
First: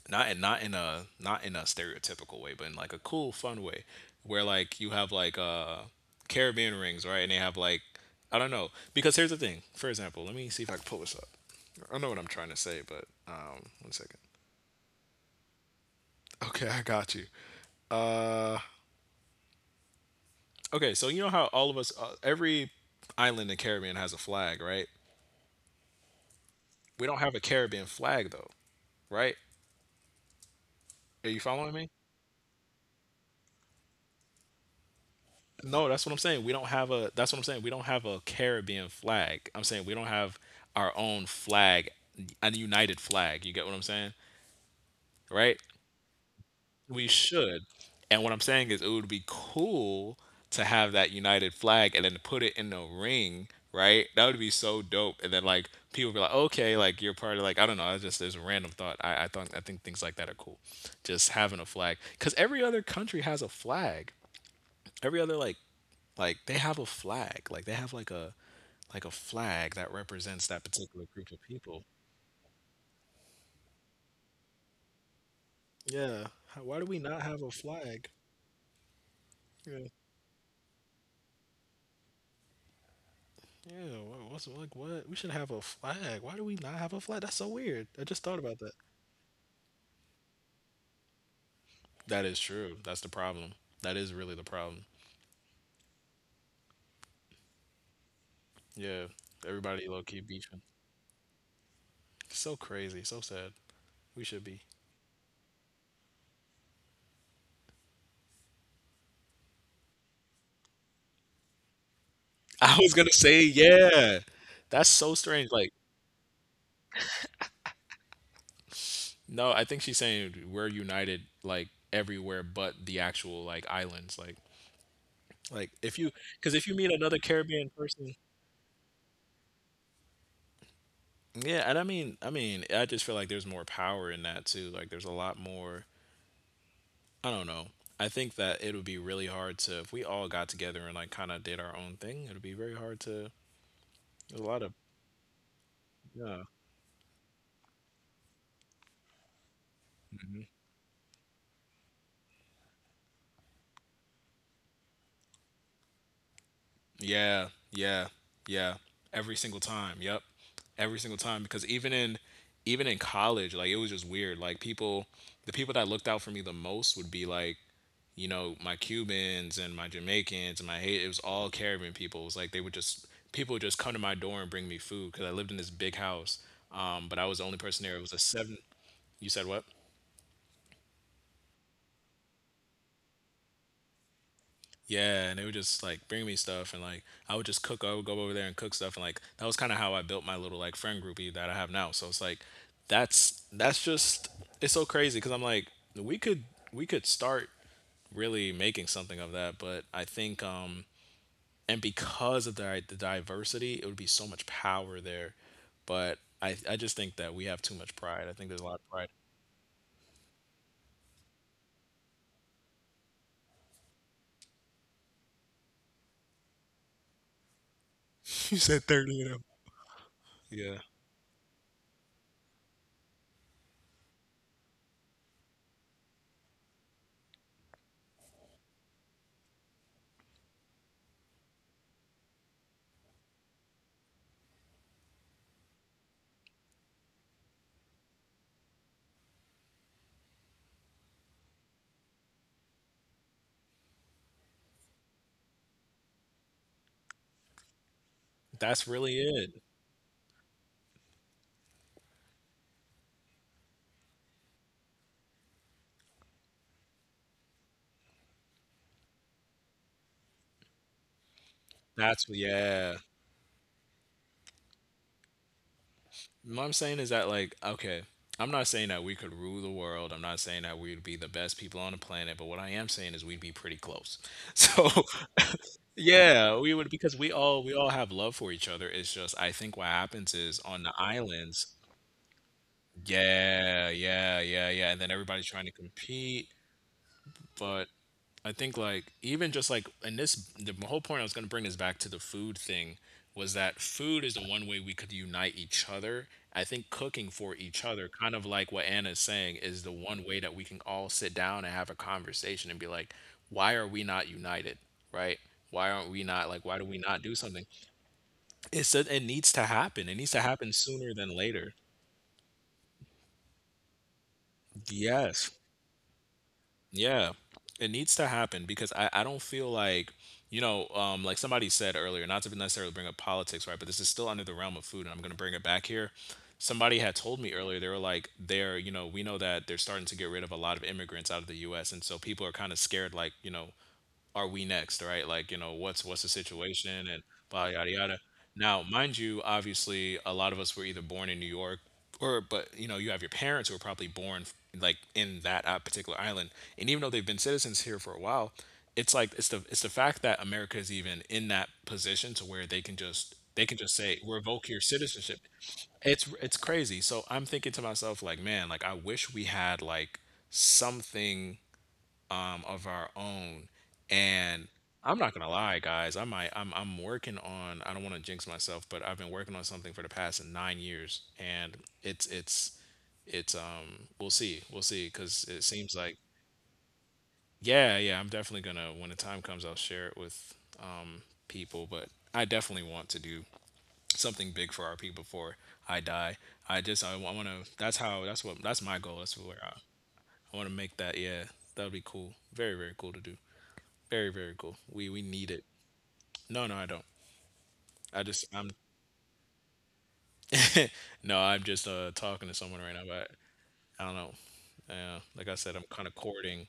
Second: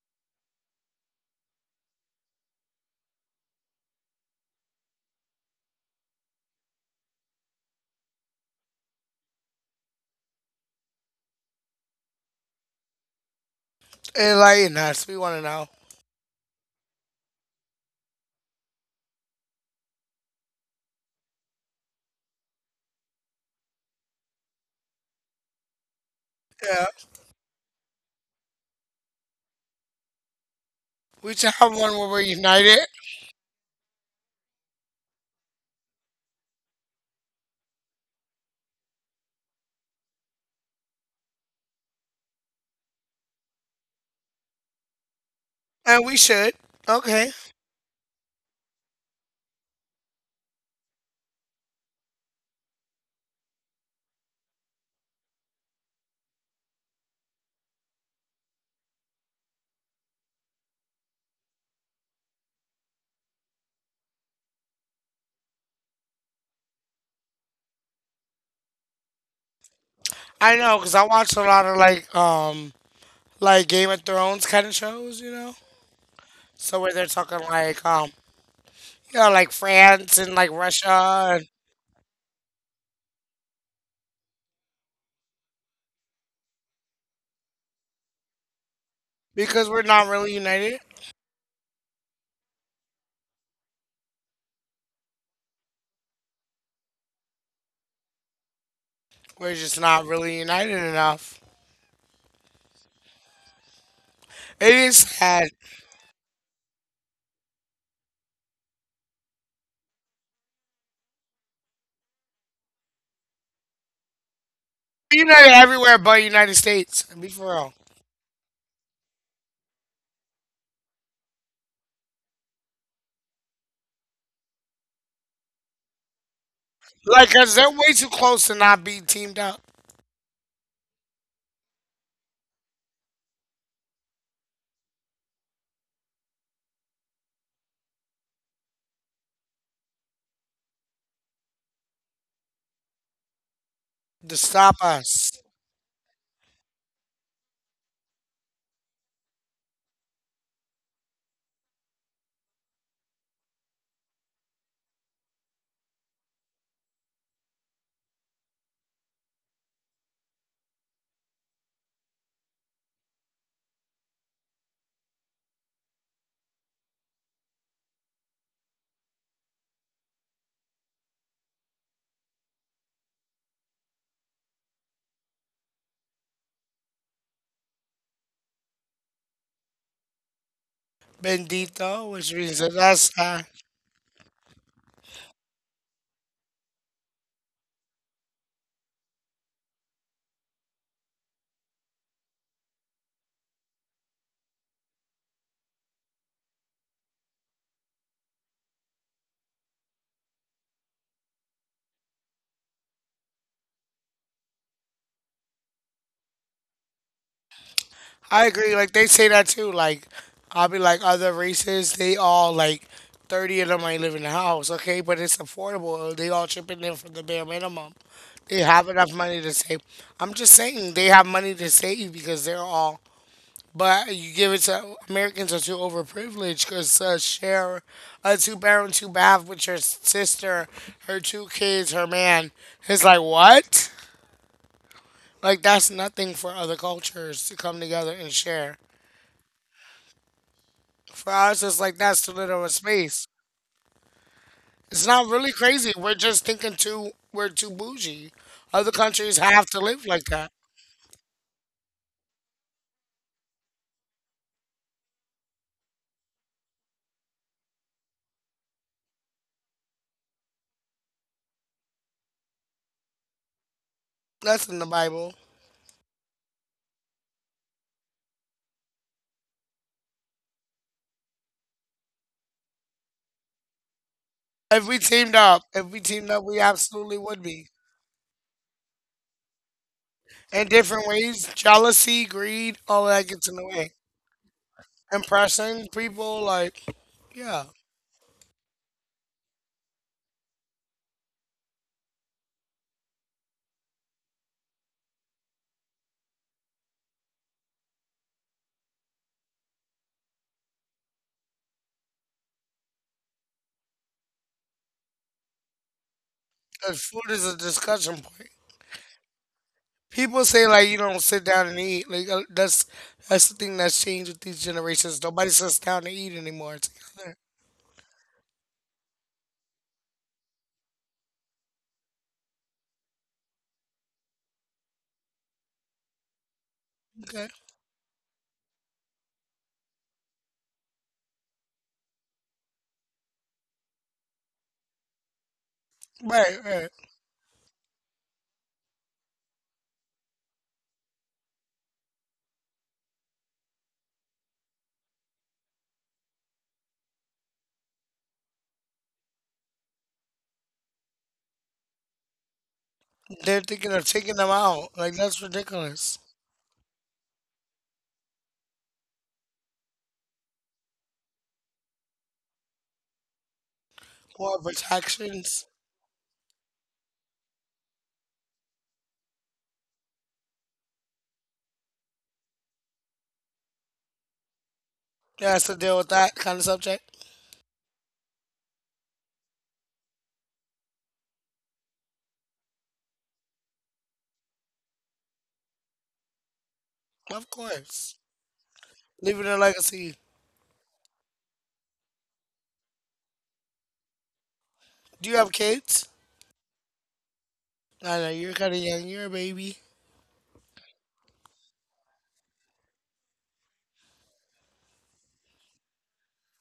[SPEAKER 2] not in a stereotypical way, but in like a cool, fun way, where like you have like Caribbean rings, right? And they have like I don't know because here's the thing. For example, let me see if I can pull this up. I know what I'm trying to say, but one second.
[SPEAKER 1] Enlighten us. We want to know.
[SPEAKER 2] Okay, I got you. Uh, okay, so you know how all of us, every island in the Caribbean has a flag, right?
[SPEAKER 1] Yeah.
[SPEAKER 2] We don't have a Caribbean flag though, right?
[SPEAKER 1] We
[SPEAKER 2] Are you
[SPEAKER 1] should have
[SPEAKER 2] following
[SPEAKER 1] one
[SPEAKER 2] me?
[SPEAKER 1] where we're united,
[SPEAKER 2] No, that's what I'm saying. We don't have a. That's what I'm saying. We don't have a Caribbean flag. I'm saying we don't have our own flag, a united flag. You get what I'm saying, right?
[SPEAKER 1] and we should.
[SPEAKER 2] We
[SPEAKER 1] Okay.
[SPEAKER 2] should. And what I'm saying is, it would be cool to have that united flag and then put it in a ring, right? That would be so dope. And then people would be like, okay, like you're part of I don't know. I just there's a random thought. I thought I think things like that are cool. Just having a flag, because every other country has a flag, every other like they have a flag. Like they have like a flag that represents
[SPEAKER 1] I
[SPEAKER 2] that
[SPEAKER 1] know, cause I
[SPEAKER 2] particular group
[SPEAKER 1] watch a
[SPEAKER 2] of
[SPEAKER 1] lot of
[SPEAKER 2] people.
[SPEAKER 1] like Game of Thrones kind of shows.
[SPEAKER 2] Yeah. How,
[SPEAKER 1] So
[SPEAKER 2] why do
[SPEAKER 1] where
[SPEAKER 2] we
[SPEAKER 1] they're
[SPEAKER 2] not
[SPEAKER 1] talking
[SPEAKER 2] have a flag?
[SPEAKER 1] like
[SPEAKER 2] Yeah.
[SPEAKER 1] France and like Russia, and
[SPEAKER 2] Yeah. What, what's what? We should have a flag. Why do we not have a flag? That's so weird. I just thought about that.
[SPEAKER 1] because we're not really united,
[SPEAKER 2] That is true. That's the problem. That is really the problem. Yeah.
[SPEAKER 1] we're just
[SPEAKER 2] Everybody
[SPEAKER 1] not
[SPEAKER 2] low key
[SPEAKER 1] really
[SPEAKER 2] beefing.
[SPEAKER 1] united enough.
[SPEAKER 2] So crazy. So sad. We should be.
[SPEAKER 1] It is sad.
[SPEAKER 2] [LAUGHS] I was gonna say yeah. That's
[SPEAKER 1] We're
[SPEAKER 2] so
[SPEAKER 1] united
[SPEAKER 2] strange. Like
[SPEAKER 1] everywhere but United States. Be for real.
[SPEAKER 2] no, I think she's saying we're united like everywhere but the actual like islands. Like if you, because if you meet another
[SPEAKER 1] Like, cause they're
[SPEAKER 2] Caribbean
[SPEAKER 1] way too
[SPEAKER 2] person,
[SPEAKER 1] close to not be teamed up
[SPEAKER 2] yeah, and I mean I just feel like there's more power in that too. Like there's a lot more. I don't know. I think that it would be really hard to if we all got together and like kind of did our own thing. It would be very hard to.
[SPEAKER 1] to
[SPEAKER 2] There's a lot of
[SPEAKER 1] stop us.
[SPEAKER 2] yeah. Yeah, yeah, yeah. Every single time. Yep. Every single time because even in college, like it was just weird. Like people, the people that looked out for me the most would be like, you know, my Cubans and my Jamaicans and my Haiti. It was all Caribbean people. It was like they would just, people would just come to my door and bring me food because I lived in this big house. But I was the only person there. It was a seven. You said what?
[SPEAKER 1] Bendito, which means that that's.
[SPEAKER 2] Yeah, and they would just like bring me stuff, and like I would just cook. I would go over there and cook stuff, and like that was kind of how I built my little like friend groupie that I have now. So it's like that's just it's so crazy because I'm like we could, we could start really making something of that, but I think and because of the diversity, it would be so much power there, but I just think that we have too much pride. I
[SPEAKER 1] I
[SPEAKER 2] think there's a
[SPEAKER 1] agree.
[SPEAKER 2] lot of
[SPEAKER 1] Like they
[SPEAKER 2] pride.
[SPEAKER 1] say that too. Like, I'll be like other races, they all like 30 of them might live in the house, okay, but it's affordable. They all chipping in for the bare minimum.
[SPEAKER 2] [LAUGHS] You
[SPEAKER 1] They
[SPEAKER 2] said
[SPEAKER 1] have enough
[SPEAKER 2] 30 of
[SPEAKER 1] money
[SPEAKER 2] them.
[SPEAKER 1] to save. I'm just
[SPEAKER 2] Yeah,
[SPEAKER 1] saying they have money to save because they're all. But you give it to Americans, are too overprivileged because share a two parent two bath with your sister, her two kids, her man. It's like what? Like that's nothing for other cultures to come together and share. For us, it's like that's too little of space. It's not really crazy. We're just thinking too. We're too bougie.
[SPEAKER 2] that's
[SPEAKER 1] Other
[SPEAKER 2] really
[SPEAKER 1] countries
[SPEAKER 2] it.
[SPEAKER 1] have to live like that.
[SPEAKER 2] That's yeah.
[SPEAKER 1] That's in the Bible.
[SPEAKER 2] What I'm saying is that, like, okay, I'm not saying that we could rule the world. I'm not saying that we'd be the best people on the planet, but what I am saying is we'd be pretty close. [LAUGHS] So,
[SPEAKER 1] If we teamed up, if we teamed up,
[SPEAKER 2] yeah,
[SPEAKER 1] we
[SPEAKER 2] we would because
[SPEAKER 1] absolutely
[SPEAKER 2] we
[SPEAKER 1] would
[SPEAKER 2] all
[SPEAKER 1] be,
[SPEAKER 2] we all have love for each other. It's just I think what happens is
[SPEAKER 1] in
[SPEAKER 2] on the
[SPEAKER 1] different ways.
[SPEAKER 2] islands,
[SPEAKER 1] Jealousy, greed, all of that gets in the
[SPEAKER 2] yeah,
[SPEAKER 1] way.
[SPEAKER 2] yeah, yeah, yeah, and then everybody's trying to
[SPEAKER 1] Impressing people,
[SPEAKER 2] compete,
[SPEAKER 1] like, yeah,
[SPEAKER 2] but I think like even just like and this, the whole point I was going to bring is back to the food thing was that food is the one way we could unite each other. I think cooking for each other, kind of like what Anna is saying, is the one way that we can all sit down and have a conversation and be like, why are we not united, right? Why aren't we not like why do we
[SPEAKER 1] 'cause
[SPEAKER 2] not do
[SPEAKER 1] food is a
[SPEAKER 2] something?
[SPEAKER 1] discussion point.
[SPEAKER 2] It's a, it needs to happen. It needs to
[SPEAKER 1] People say
[SPEAKER 2] happen
[SPEAKER 1] like you
[SPEAKER 2] sooner
[SPEAKER 1] don't
[SPEAKER 2] than
[SPEAKER 1] sit down
[SPEAKER 2] later.
[SPEAKER 1] and eat. Like, that's the thing that's changed with these generations.
[SPEAKER 2] Yes.
[SPEAKER 1] Nobody sits down to eat anymore
[SPEAKER 2] Yeah,
[SPEAKER 1] together.
[SPEAKER 2] it needs to happen because I don't feel like, you know, like somebody said earlier, not to necessarily bring up politics, right? But this is still under the realm of food, and I'm going to bring it back here. Somebody had told
[SPEAKER 1] Okay,
[SPEAKER 2] me
[SPEAKER 1] okay.
[SPEAKER 2] earlier, they were like, they're, you know, we know that they're starting to get rid of a lot of immigrants out of the US. And so people are kind of scared, like, you know, are we next, right? Like, you know, what's the
[SPEAKER 1] Right, right.
[SPEAKER 2] situation and blah yada yada. Now, mind you, obviously, a lot of us were either born in New York or, but you know, you have your parents who were probably born like in that particular island, and even though they've been citizens here for a while, it's like it's the fact that America is even in that position to where they can just they
[SPEAKER 1] They're
[SPEAKER 2] can just
[SPEAKER 1] thinking of
[SPEAKER 2] say
[SPEAKER 1] taking them
[SPEAKER 2] revoke your
[SPEAKER 1] out. Like,
[SPEAKER 2] citizenship.
[SPEAKER 1] that's ridiculous.
[SPEAKER 2] It's crazy. So I'm thinking to myself like, man, like I wish we had like something of our own.
[SPEAKER 1] More
[SPEAKER 2] And I'm not gonna
[SPEAKER 1] protections.
[SPEAKER 2] lie, guys. I might. I'm. I'm working on. I don't want to jinx myself, but I've been working on something for the past 9 years, and it's. It's. It's. We'll see. We'll see. Because
[SPEAKER 1] Yeah,
[SPEAKER 2] it
[SPEAKER 1] has to
[SPEAKER 2] seems
[SPEAKER 1] deal with
[SPEAKER 2] like.
[SPEAKER 1] that kind of subject.
[SPEAKER 2] Yeah. Yeah. I'm definitely gonna. When the time comes, I'll share it with people, but I definitely want to do something big for our people before I die. I just. I, want
[SPEAKER 1] Of
[SPEAKER 2] to. That's
[SPEAKER 1] course.
[SPEAKER 2] how. That's what. That's my goal. That's
[SPEAKER 1] Leaving
[SPEAKER 2] where
[SPEAKER 1] a
[SPEAKER 2] I.
[SPEAKER 1] legacy.
[SPEAKER 2] I want to make that. Yeah. That would be cool. Very. Very cool to do. Very, very cool. We
[SPEAKER 1] Do you
[SPEAKER 2] need
[SPEAKER 1] have
[SPEAKER 2] it.
[SPEAKER 1] kids?
[SPEAKER 2] No, no, I don't. I
[SPEAKER 1] I know
[SPEAKER 2] just
[SPEAKER 1] you're
[SPEAKER 2] I'm
[SPEAKER 1] kind of young. You're a baby.
[SPEAKER 2] no, I'm just talking to someone right now, but I don't know. Yeah, like I said, I'm kind of courting.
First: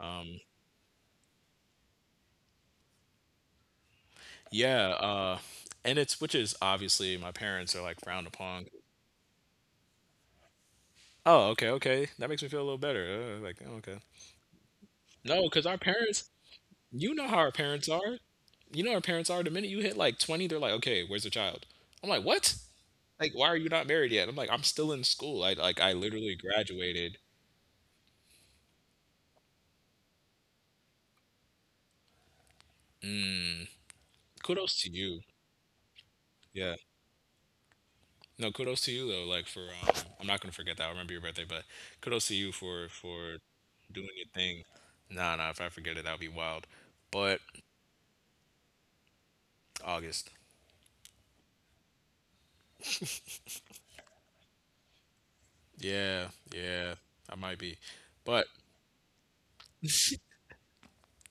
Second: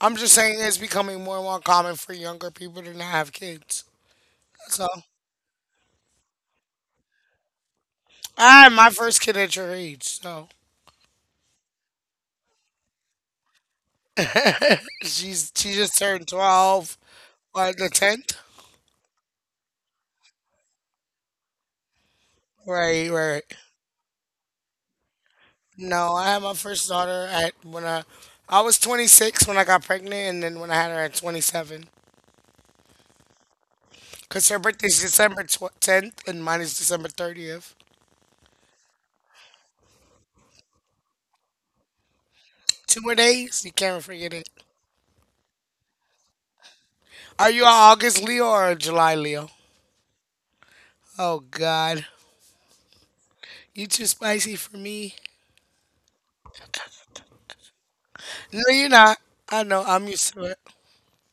[SPEAKER 1] I'm just saying it's becoming more and more common for younger people to not have kids. That's
[SPEAKER 2] Yeah,
[SPEAKER 1] all.
[SPEAKER 2] and it's which is obviously my parents are like frowned
[SPEAKER 1] I
[SPEAKER 2] upon.
[SPEAKER 1] had my first kid at your age, so
[SPEAKER 2] Oh, okay, okay. That makes me feel a little better. Like, oh, okay.
[SPEAKER 1] [LAUGHS]
[SPEAKER 2] No,
[SPEAKER 1] she's
[SPEAKER 2] because
[SPEAKER 1] she
[SPEAKER 2] our
[SPEAKER 1] just turned
[SPEAKER 2] parents,
[SPEAKER 1] 12
[SPEAKER 2] you know how our
[SPEAKER 1] on
[SPEAKER 2] parents
[SPEAKER 1] the
[SPEAKER 2] are.
[SPEAKER 1] 10th.
[SPEAKER 2] You know how our parents are. The minute you hit like 20, they're like, okay, where's the child? I'm like, what?
[SPEAKER 1] Right,
[SPEAKER 2] Like,
[SPEAKER 1] right.
[SPEAKER 2] why are you not married yet? I'm like, I'm still in school. I
[SPEAKER 1] No, I
[SPEAKER 2] literally
[SPEAKER 1] had my first
[SPEAKER 2] graduated.
[SPEAKER 1] daughter at when I was 26 when I got pregnant, and then when I had her at 27.
[SPEAKER 2] Mm,
[SPEAKER 1] Cause her
[SPEAKER 2] kudos to
[SPEAKER 1] birthday's
[SPEAKER 2] you.
[SPEAKER 1] December 10th, and mine
[SPEAKER 2] Yeah.
[SPEAKER 1] is December 30th.
[SPEAKER 2] No, kudos to you though. Like for I'm not gonna forget that. I remember your birthday, but kudos to you for
[SPEAKER 1] Two more days, you can't
[SPEAKER 2] doing your
[SPEAKER 1] forget it.
[SPEAKER 2] thing. Nah, nah. If I forget it, that would be wild. But
[SPEAKER 1] Are you a August Leo or a July Leo?
[SPEAKER 2] August.
[SPEAKER 1] Oh God, you too spicy for me.
[SPEAKER 2] Yeah, yeah. I might be, but
[SPEAKER 1] No, you're not. I know. I'm used to it.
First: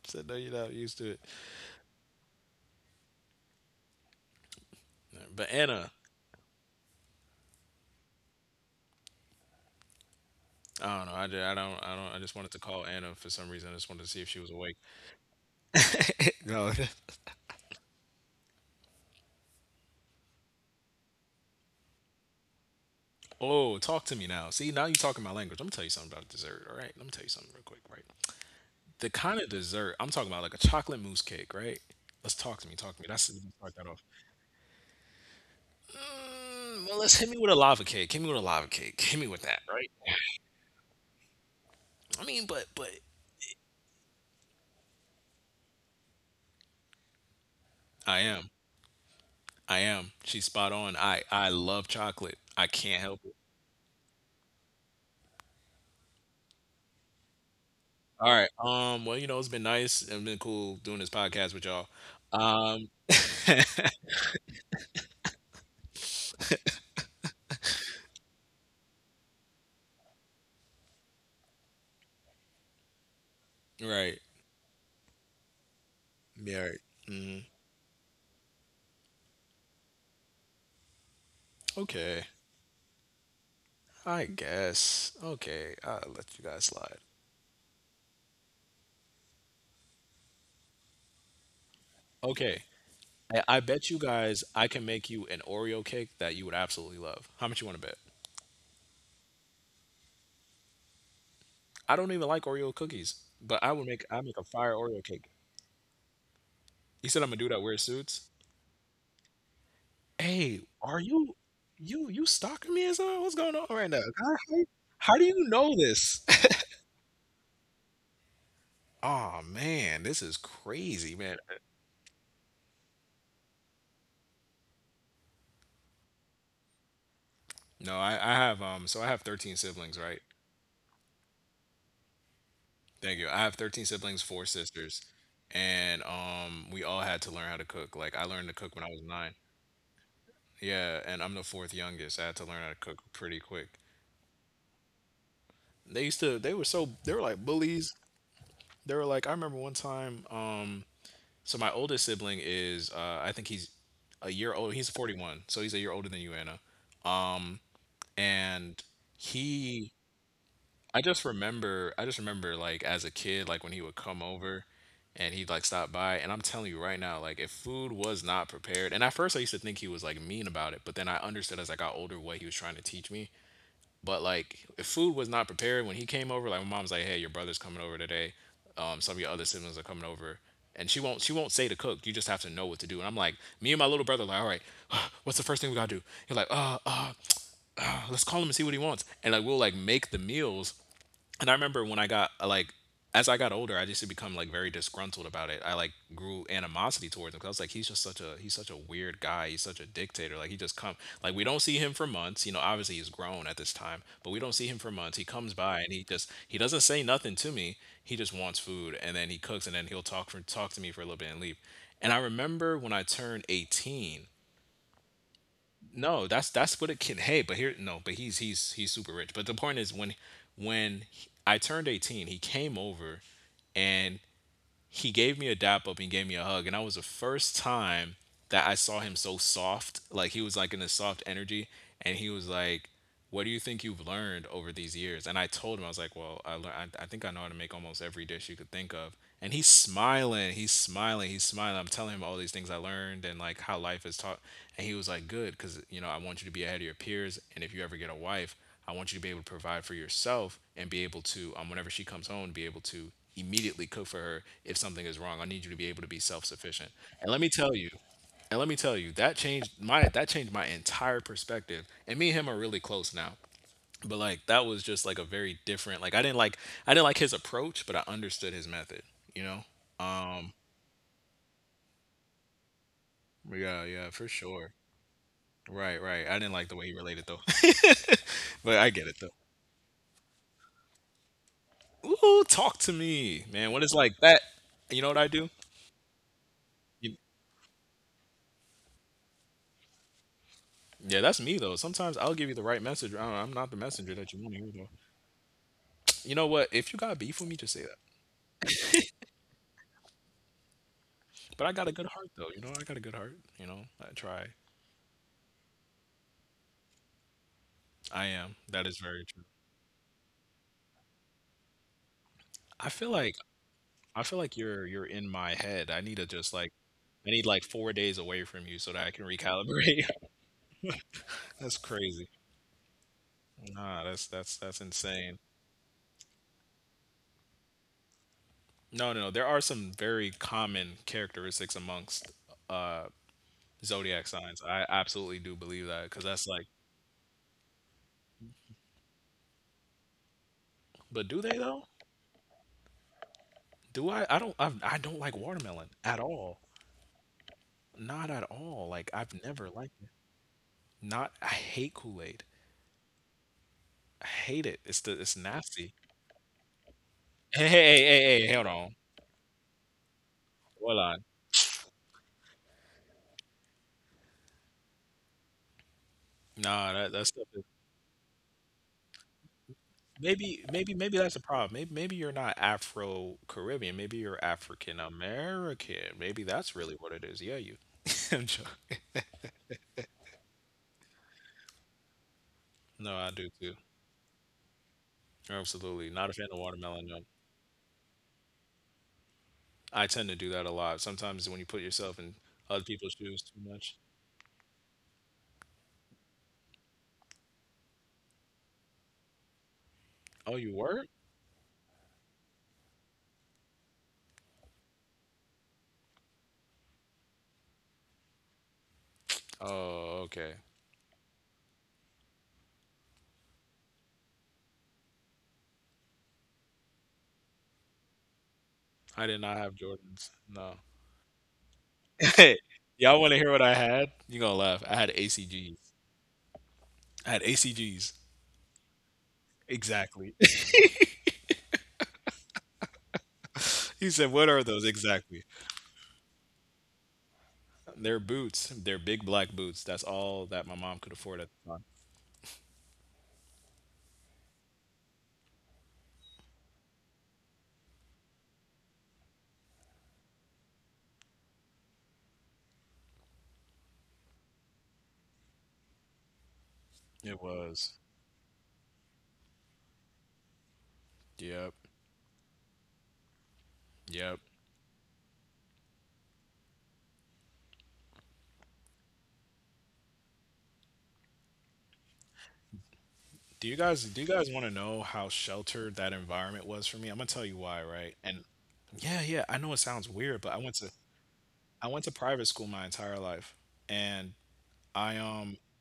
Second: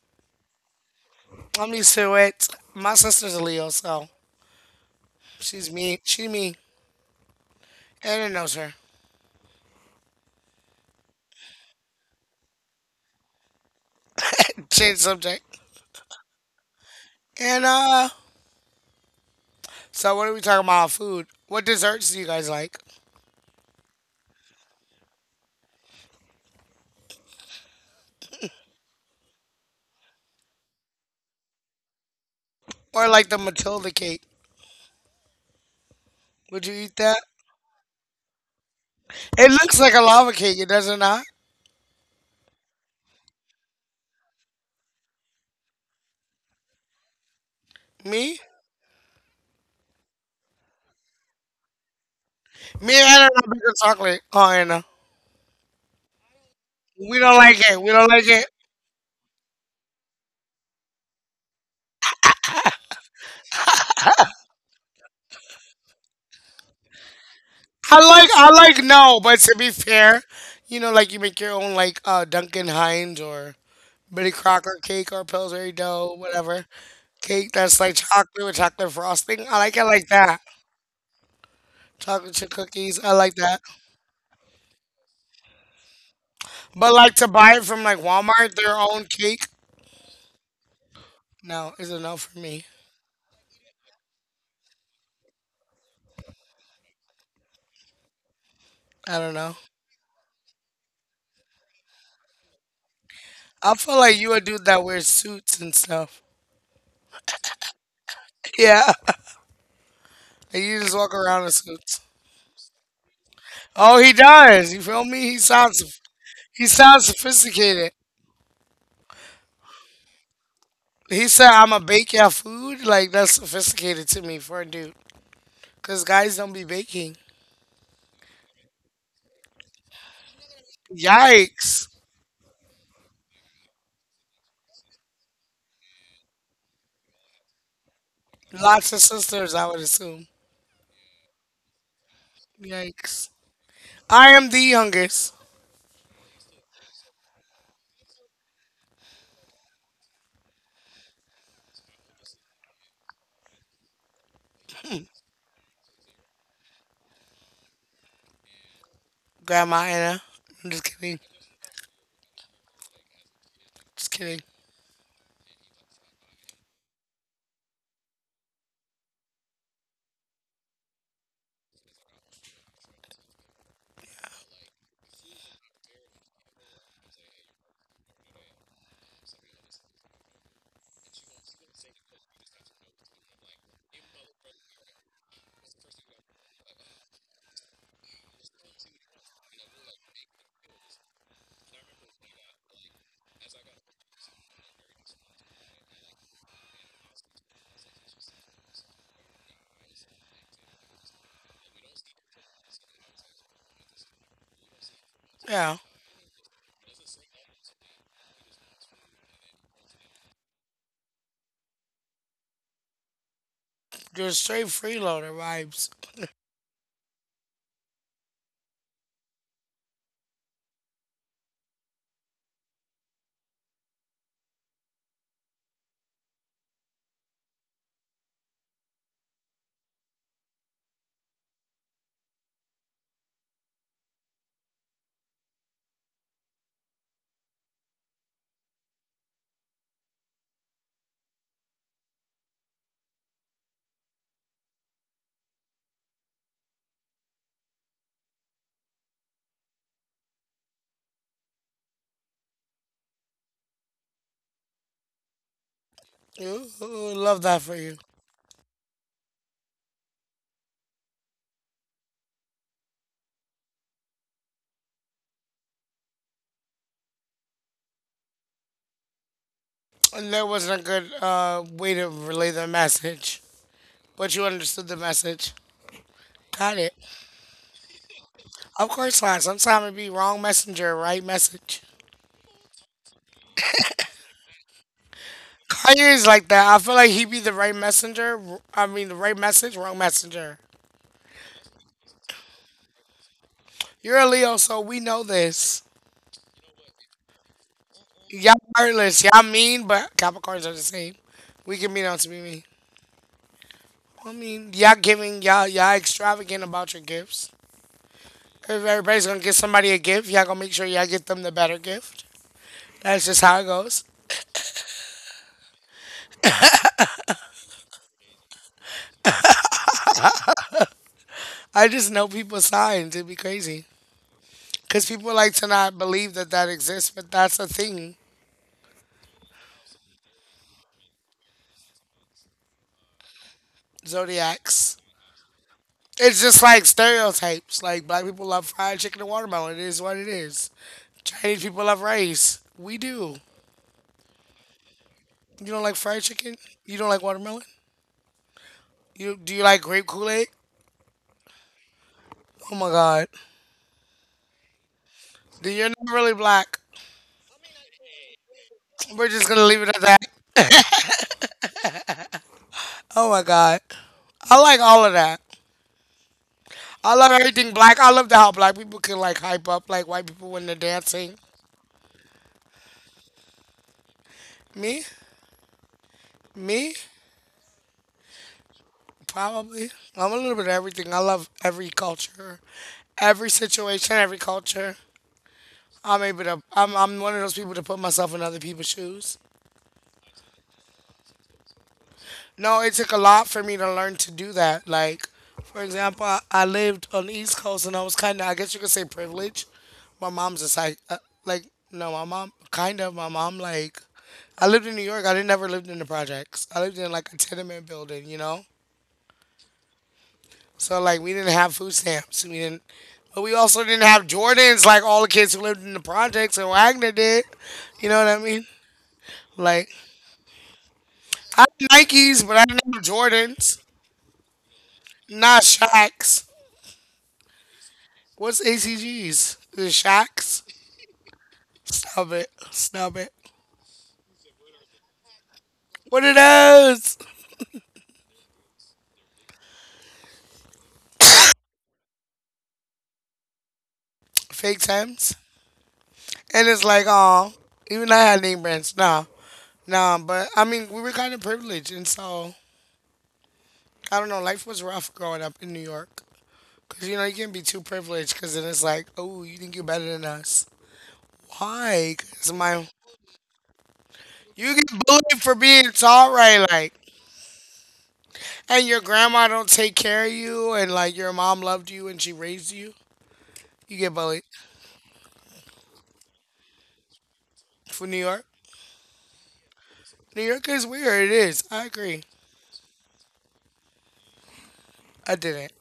[SPEAKER 2] said no, you're not used to it.
[SPEAKER 1] I'm used to it. My sister's a Leo, so
[SPEAKER 2] But
[SPEAKER 1] she's
[SPEAKER 2] Anna,
[SPEAKER 1] me. She me. Anna knows her.
[SPEAKER 2] I don't know. I, ju- I don't. I don't. I just wanted to call Anna for some reason. I just wanted to see if she was
[SPEAKER 1] [LAUGHS]
[SPEAKER 2] awake.
[SPEAKER 1] Change subject.
[SPEAKER 2] [LAUGHS] no. [LAUGHS]
[SPEAKER 1] And. So what are we talking about? Food. What desserts do you guys like?
[SPEAKER 2] Oh, talk to me now. See, now you talking my language. Let me tell you something about dessert. All right. Let me tell you something real quick. Right. The kind of dessert I'm talking about, like a chocolate mousse cake, right? Let's talk to me, talk
[SPEAKER 1] Or
[SPEAKER 2] to me.
[SPEAKER 1] like
[SPEAKER 2] That's
[SPEAKER 1] the
[SPEAKER 2] start
[SPEAKER 1] Matilda
[SPEAKER 2] that off.
[SPEAKER 1] cake? Would you eat
[SPEAKER 2] Mm, well,
[SPEAKER 1] that?
[SPEAKER 2] let's hit me with a lava cake. Hit me with a lava cake. Hit me
[SPEAKER 1] It
[SPEAKER 2] with that,
[SPEAKER 1] looks like
[SPEAKER 2] right?
[SPEAKER 1] a lava cake. It does it not?
[SPEAKER 2] I mean, but I
[SPEAKER 1] Me?
[SPEAKER 2] am, I am. She's spot on. I love chocolate. I
[SPEAKER 1] Me and
[SPEAKER 2] can't
[SPEAKER 1] Anna
[SPEAKER 2] help it.
[SPEAKER 1] not like chocolate. Oh Anna, we don't like it. We don't like
[SPEAKER 2] All
[SPEAKER 1] it.
[SPEAKER 2] right. Well, you know, it's been nice. It's been cool doing this podcast with y'all. Um. [LAUGHS]
[SPEAKER 1] I like no, but to be fair, like you make your own like Duncan Hines or
[SPEAKER 2] right.
[SPEAKER 1] Betty Crocker cake or Pillsbury dough, whatever
[SPEAKER 2] Yeah. Right. Mm-hmm.
[SPEAKER 1] cake that's like chocolate with chocolate frosting. I like it like that. Chocolate
[SPEAKER 2] Okay.
[SPEAKER 1] chip cookies, I like that.
[SPEAKER 2] I guess. Okay. I'll let you guys
[SPEAKER 1] But
[SPEAKER 2] slide.
[SPEAKER 1] like to buy it from like Walmart, their own cake. No, it's a no for me.
[SPEAKER 2] Okay. I bet you guys I can make you an Oreo cake that you would absolutely love. How much you want to bet?
[SPEAKER 1] I don't know.
[SPEAKER 2] I don't even like Oreo cookies, but
[SPEAKER 1] I feel like
[SPEAKER 2] I
[SPEAKER 1] you a
[SPEAKER 2] make a
[SPEAKER 1] dude
[SPEAKER 2] fire
[SPEAKER 1] that wears
[SPEAKER 2] Oreo cake.
[SPEAKER 1] suits and stuff. [LAUGHS]
[SPEAKER 2] You said I'm a dude that wears suits.
[SPEAKER 1] Yeah.
[SPEAKER 2] Hey,
[SPEAKER 1] Like you just
[SPEAKER 2] are
[SPEAKER 1] walk
[SPEAKER 2] you,
[SPEAKER 1] around in suits.
[SPEAKER 2] you stalking me or something? What's going on right
[SPEAKER 1] Oh,
[SPEAKER 2] now?
[SPEAKER 1] he does. You feel
[SPEAKER 2] How do
[SPEAKER 1] me?
[SPEAKER 2] you
[SPEAKER 1] He
[SPEAKER 2] know
[SPEAKER 1] sounds
[SPEAKER 2] this? [LAUGHS]
[SPEAKER 1] he sounds sophisticated.
[SPEAKER 2] oh man, this is crazy,
[SPEAKER 1] He
[SPEAKER 2] man.
[SPEAKER 1] said, "I'm a bake your food." Like that's sophisticated to me for a dude, cause guys don't be baking.
[SPEAKER 2] No, I have so I have 13 siblings, right?
[SPEAKER 1] Yikes!
[SPEAKER 2] Thank you. I have 13 siblings, four sisters, and we all had to learn how to cook. Like I learned to cook when I
[SPEAKER 1] Lots of
[SPEAKER 2] was nine.
[SPEAKER 1] sisters, I would assume.
[SPEAKER 2] Yeah, and I'm the fourth youngest. I had to learn how to cook
[SPEAKER 1] Yikes!
[SPEAKER 2] pretty quick.
[SPEAKER 1] I am the youngest,
[SPEAKER 2] They used to, they were so they were like bullies. They were like I remember one time so my oldest sibling is I think he's a year old. He's 41. So he's a year older than you, Anna. Um and
[SPEAKER 1] Grandma
[SPEAKER 2] he
[SPEAKER 1] Anna. I'm just
[SPEAKER 2] I
[SPEAKER 1] kidding.
[SPEAKER 2] just remember, like as a kid, like when he would
[SPEAKER 1] Just
[SPEAKER 2] come
[SPEAKER 1] kidding.
[SPEAKER 2] over and he'd like stop by, and I'm telling you right now, like if food was not prepared. And at first I used to think he was like mean about it, but then I understood as I got older what he was trying to teach me. But like, if food was not prepared when he came over, like my mom's like, "Hey, your brother's coming over today. Some of your other siblings are coming over," and she won't say to cook. You just have to know what to do. And I'm like, me and my little brother, like, all right, [SIGHS] what's the first thing we gotta do? He's like, [TSK] let's call him and see what he wants. And like, we'll like make the meals. And I remember when I got like as I got older, I just had become like very disgruntled about it. I like grew animosity towards him because I was like, he's such a weird guy. He's such a dictator. Like he just come, like we don't see him for months. You know, obviously he's grown at this time, but we don't see him for months. He comes
[SPEAKER 1] Yeah,
[SPEAKER 2] by and he doesn't say nothing to me. He just wants food, and then he cooks, and then he'll talk to me for a little bit and leave. And I remember when I turned 18,
[SPEAKER 1] you're straight freeloader vibes.
[SPEAKER 2] no, that's what it can. Hey, but here no, but he's super rich. But the point is when when I turned 18, he came over, and he gave me a dap up, he gave me a hug, and that was the first time that I saw him so soft. Like he was like in a soft energy, and he was like, what do you think you've learned over these years? And I told him, I was like, well, I think I know how to make almost every dish you could think of. And he's smiling, I'm telling him all these things I learned and like how life is taught. And he was like, good, because you know, I want you to be ahead of your peers, and if you ever get a wife, I want you to be able to provide for yourself, and be able to, whenever she comes home, be able to immediately cook for her if something is wrong. I need you to be able to be self
[SPEAKER 1] Ooh,
[SPEAKER 2] sufficient.
[SPEAKER 1] ooh,
[SPEAKER 2] And let
[SPEAKER 1] love
[SPEAKER 2] me
[SPEAKER 1] that
[SPEAKER 2] tell
[SPEAKER 1] for
[SPEAKER 2] you,
[SPEAKER 1] you.
[SPEAKER 2] that changed my entire perspective. And me and him are really close now. But like that was just like a very different, like I didn't like his approach, but I understood his method, you know?
[SPEAKER 1] And there wasn't a good way to relay the message,
[SPEAKER 2] Yeah, yeah, for
[SPEAKER 1] but you
[SPEAKER 2] sure.
[SPEAKER 1] understood the message.
[SPEAKER 2] Right, right. I didn't like the
[SPEAKER 1] Got
[SPEAKER 2] way
[SPEAKER 1] it.
[SPEAKER 2] he related though. [LAUGHS] But
[SPEAKER 1] Of
[SPEAKER 2] I get it
[SPEAKER 1] course
[SPEAKER 2] though.
[SPEAKER 1] not. Sometimes it be wrong messenger, right message.
[SPEAKER 2] Ooh, talk to me, man. When it's like that, you know what I do?
[SPEAKER 1] Kanye is like that. I feel like
[SPEAKER 2] You,
[SPEAKER 1] he be the right messenger. I mean, the right message, wrong messenger.
[SPEAKER 2] yeah, that's me though. Sometimes I'll give you the right message. I don't know, I'm not the messenger
[SPEAKER 1] You're a
[SPEAKER 2] that you want
[SPEAKER 1] Leo,
[SPEAKER 2] to hear
[SPEAKER 1] so
[SPEAKER 2] though.
[SPEAKER 1] we know this.
[SPEAKER 2] You know what? If you got beef with me, just say that.
[SPEAKER 1] Y'all heartless. Y'all mean, but Capricorns are the same.
[SPEAKER 2] But I
[SPEAKER 1] We
[SPEAKER 2] got
[SPEAKER 1] can
[SPEAKER 2] a
[SPEAKER 1] mean
[SPEAKER 2] good
[SPEAKER 1] out to
[SPEAKER 2] heart
[SPEAKER 1] be
[SPEAKER 2] though. You
[SPEAKER 1] mean.
[SPEAKER 2] know, I got a good heart. You know, I
[SPEAKER 1] I
[SPEAKER 2] try.
[SPEAKER 1] mean, y'all giving, y'all extravagant about your gifts.
[SPEAKER 2] I am.
[SPEAKER 1] If
[SPEAKER 2] That is very
[SPEAKER 1] everybody's gonna
[SPEAKER 2] true.
[SPEAKER 1] get somebody a gift, y'all gonna make sure y'all get them the better gift.
[SPEAKER 2] I feel
[SPEAKER 1] That's
[SPEAKER 2] like
[SPEAKER 1] just how it goes.
[SPEAKER 2] I feel like you're in my head. I need to just like, I need like 4 days away from you so that I can recalibrate. [LAUGHS] That's
[SPEAKER 1] I just
[SPEAKER 2] crazy.
[SPEAKER 1] know people's signs. It'd be crazy.
[SPEAKER 2] Nah, that's
[SPEAKER 1] Because people
[SPEAKER 2] insane.
[SPEAKER 1] like to not believe that that exists, but that's a thing.
[SPEAKER 2] No, no, no. There are some very common characteristics amongst uh zodiac signs. I
[SPEAKER 1] Zodiacs.
[SPEAKER 2] absolutely do believe that because
[SPEAKER 1] It's
[SPEAKER 2] that's
[SPEAKER 1] just
[SPEAKER 2] like,
[SPEAKER 1] like stereotypes. Like black people love fried chicken and watermelon. It is what it is.
[SPEAKER 2] but do they
[SPEAKER 1] Chinese
[SPEAKER 2] though?
[SPEAKER 1] people love rice. We do.
[SPEAKER 2] Do I? I don't. I don't like
[SPEAKER 1] You don't
[SPEAKER 2] watermelon
[SPEAKER 1] like
[SPEAKER 2] at
[SPEAKER 1] fried chicken?
[SPEAKER 2] all.
[SPEAKER 1] You don't like watermelon?
[SPEAKER 2] Not at all. Like I've
[SPEAKER 1] You
[SPEAKER 2] never
[SPEAKER 1] like
[SPEAKER 2] liked
[SPEAKER 1] grape
[SPEAKER 2] it.
[SPEAKER 1] Kool Aid?
[SPEAKER 2] Not. I hate Kool Aid.
[SPEAKER 1] Oh my God.
[SPEAKER 2] I hate it. It's the. It's
[SPEAKER 1] Then you're
[SPEAKER 2] nasty.
[SPEAKER 1] not really black.
[SPEAKER 2] Hold on.
[SPEAKER 1] We're just gonna leave it at that.
[SPEAKER 2] Hold on.
[SPEAKER 1] Oh my God. I like all of that.
[SPEAKER 2] Nah, that
[SPEAKER 1] I
[SPEAKER 2] that
[SPEAKER 1] love
[SPEAKER 2] stuff is.
[SPEAKER 1] everything black. I love to how black people can like hype up like white people when they're
[SPEAKER 2] Maybe
[SPEAKER 1] dancing.
[SPEAKER 2] that's a problem. Maybe you're not Afro Caribbean. Maybe you're African
[SPEAKER 1] Me,
[SPEAKER 2] American. Maybe that's
[SPEAKER 1] me,
[SPEAKER 2] really what it is. Yeah, you. [LAUGHS] I'm jo-
[SPEAKER 1] probably. I'm a little bit of everything. I love every culture,
[SPEAKER 2] No, I do
[SPEAKER 1] every
[SPEAKER 2] too.
[SPEAKER 1] situation, every culture.
[SPEAKER 2] Absolutely.
[SPEAKER 1] I'm
[SPEAKER 2] Not a
[SPEAKER 1] able
[SPEAKER 2] fan of
[SPEAKER 1] to. I'm
[SPEAKER 2] watermelon. No.
[SPEAKER 1] I'm one of those people to put myself in other people's shoes.
[SPEAKER 2] I tend to do that a lot. Sometimes when you put yourself in other
[SPEAKER 1] No, it
[SPEAKER 2] people's
[SPEAKER 1] took a
[SPEAKER 2] shoes
[SPEAKER 1] lot
[SPEAKER 2] too
[SPEAKER 1] for me to
[SPEAKER 2] much.
[SPEAKER 1] learn to do that. Like, for example, I lived on the East Coast and I was kind of, I guess you could say, privileged. My
[SPEAKER 2] Oh,
[SPEAKER 1] mom's a
[SPEAKER 2] you
[SPEAKER 1] psych.
[SPEAKER 2] were?
[SPEAKER 1] Like, no, my mom, kind of. My mom, like, I lived in New York. I didn't never lived in the projects. I lived in like a tenement building, you know.
[SPEAKER 2] Oh, okay.
[SPEAKER 1] So like we didn't have food stamps. We didn't, but we also didn't have Jordans like all the kids who lived in the projects and Wagner did. You know what I mean?
[SPEAKER 2] I did not have
[SPEAKER 1] Like
[SPEAKER 2] Jordans. No.
[SPEAKER 1] I had Nikes, but I
[SPEAKER 2] [LAUGHS]
[SPEAKER 1] didn't have
[SPEAKER 2] Y'all want to hear what I
[SPEAKER 1] Jordans.
[SPEAKER 2] had? You're gonna laugh. I had
[SPEAKER 1] Not
[SPEAKER 2] ACGs.
[SPEAKER 1] Shacks.
[SPEAKER 2] I had ACGs.
[SPEAKER 1] What's ACGs? The
[SPEAKER 2] Exactly.
[SPEAKER 1] Shacks.
[SPEAKER 2] [LAUGHS]
[SPEAKER 1] Stop it. Stop it.
[SPEAKER 2] He said, "What are those exactly?"
[SPEAKER 1] What are those?
[SPEAKER 2] They're boots. They're big black boots. That's all that my mom could afford at the time.
[SPEAKER 1] Fake Times. And it's like, oh, even I had name brands. Nah, nah. But I mean, we were kind of privileged, and so I don't know. Life was rough growing up in New York. Because, you know, you
[SPEAKER 2] It
[SPEAKER 1] can not be too
[SPEAKER 2] was.
[SPEAKER 1] privileged because then it's like, oh, you think you're better than us.
[SPEAKER 2] Yep.
[SPEAKER 1] Why? Because my.
[SPEAKER 2] Yep.
[SPEAKER 1] You get bullied for being tall, right? Like, and your grandma don't take care of you, and like your mom loved you and she raised you. You get
[SPEAKER 2] Do you
[SPEAKER 1] bullied
[SPEAKER 2] guys want to know how sheltered that environment was for me? I'm gonna tell you why,
[SPEAKER 1] for
[SPEAKER 2] right?
[SPEAKER 1] New
[SPEAKER 2] And
[SPEAKER 1] York.
[SPEAKER 2] yeah, yeah, I know it sounds weird,
[SPEAKER 1] New
[SPEAKER 2] but
[SPEAKER 1] York is weird. It is. I
[SPEAKER 2] I went to
[SPEAKER 1] agree.
[SPEAKER 2] private school my entire life, and I
[SPEAKER 1] I didn't.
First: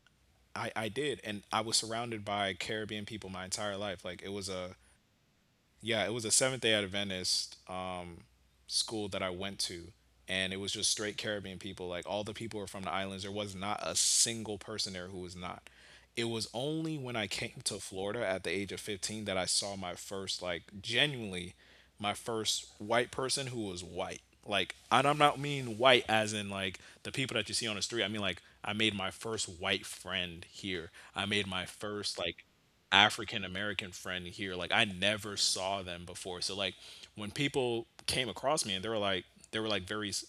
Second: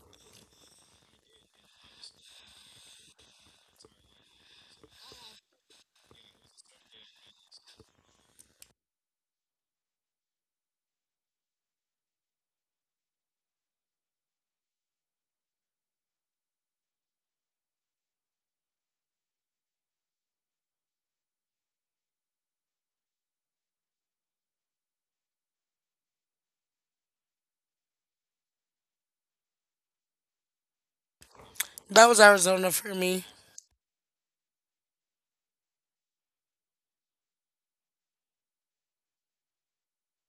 [SPEAKER 2] I did, and I was surrounded by Caribbean people my entire life. Like it was a, yeah, it was a Seventh Day Adventist school that I went to, and it was just straight Caribbean people. Like all the people were from the islands. There was not a single person there who was not. It was only when I came to Florida at the age of 15 that I saw my first, like, genuinely, my first white person who was white. Like, and I'm not mean white as in like the people that you see on the street. I mean like I made my first white friend here. I made my
[SPEAKER 1] That
[SPEAKER 2] first
[SPEAKER 1] was
[SPEAKER 2] like
[SPEAKER 1] Arizona for me.
[SPEAKER 2] African American friend here. Like I never saw them before. So like when people came across me and they were like, they were like very s-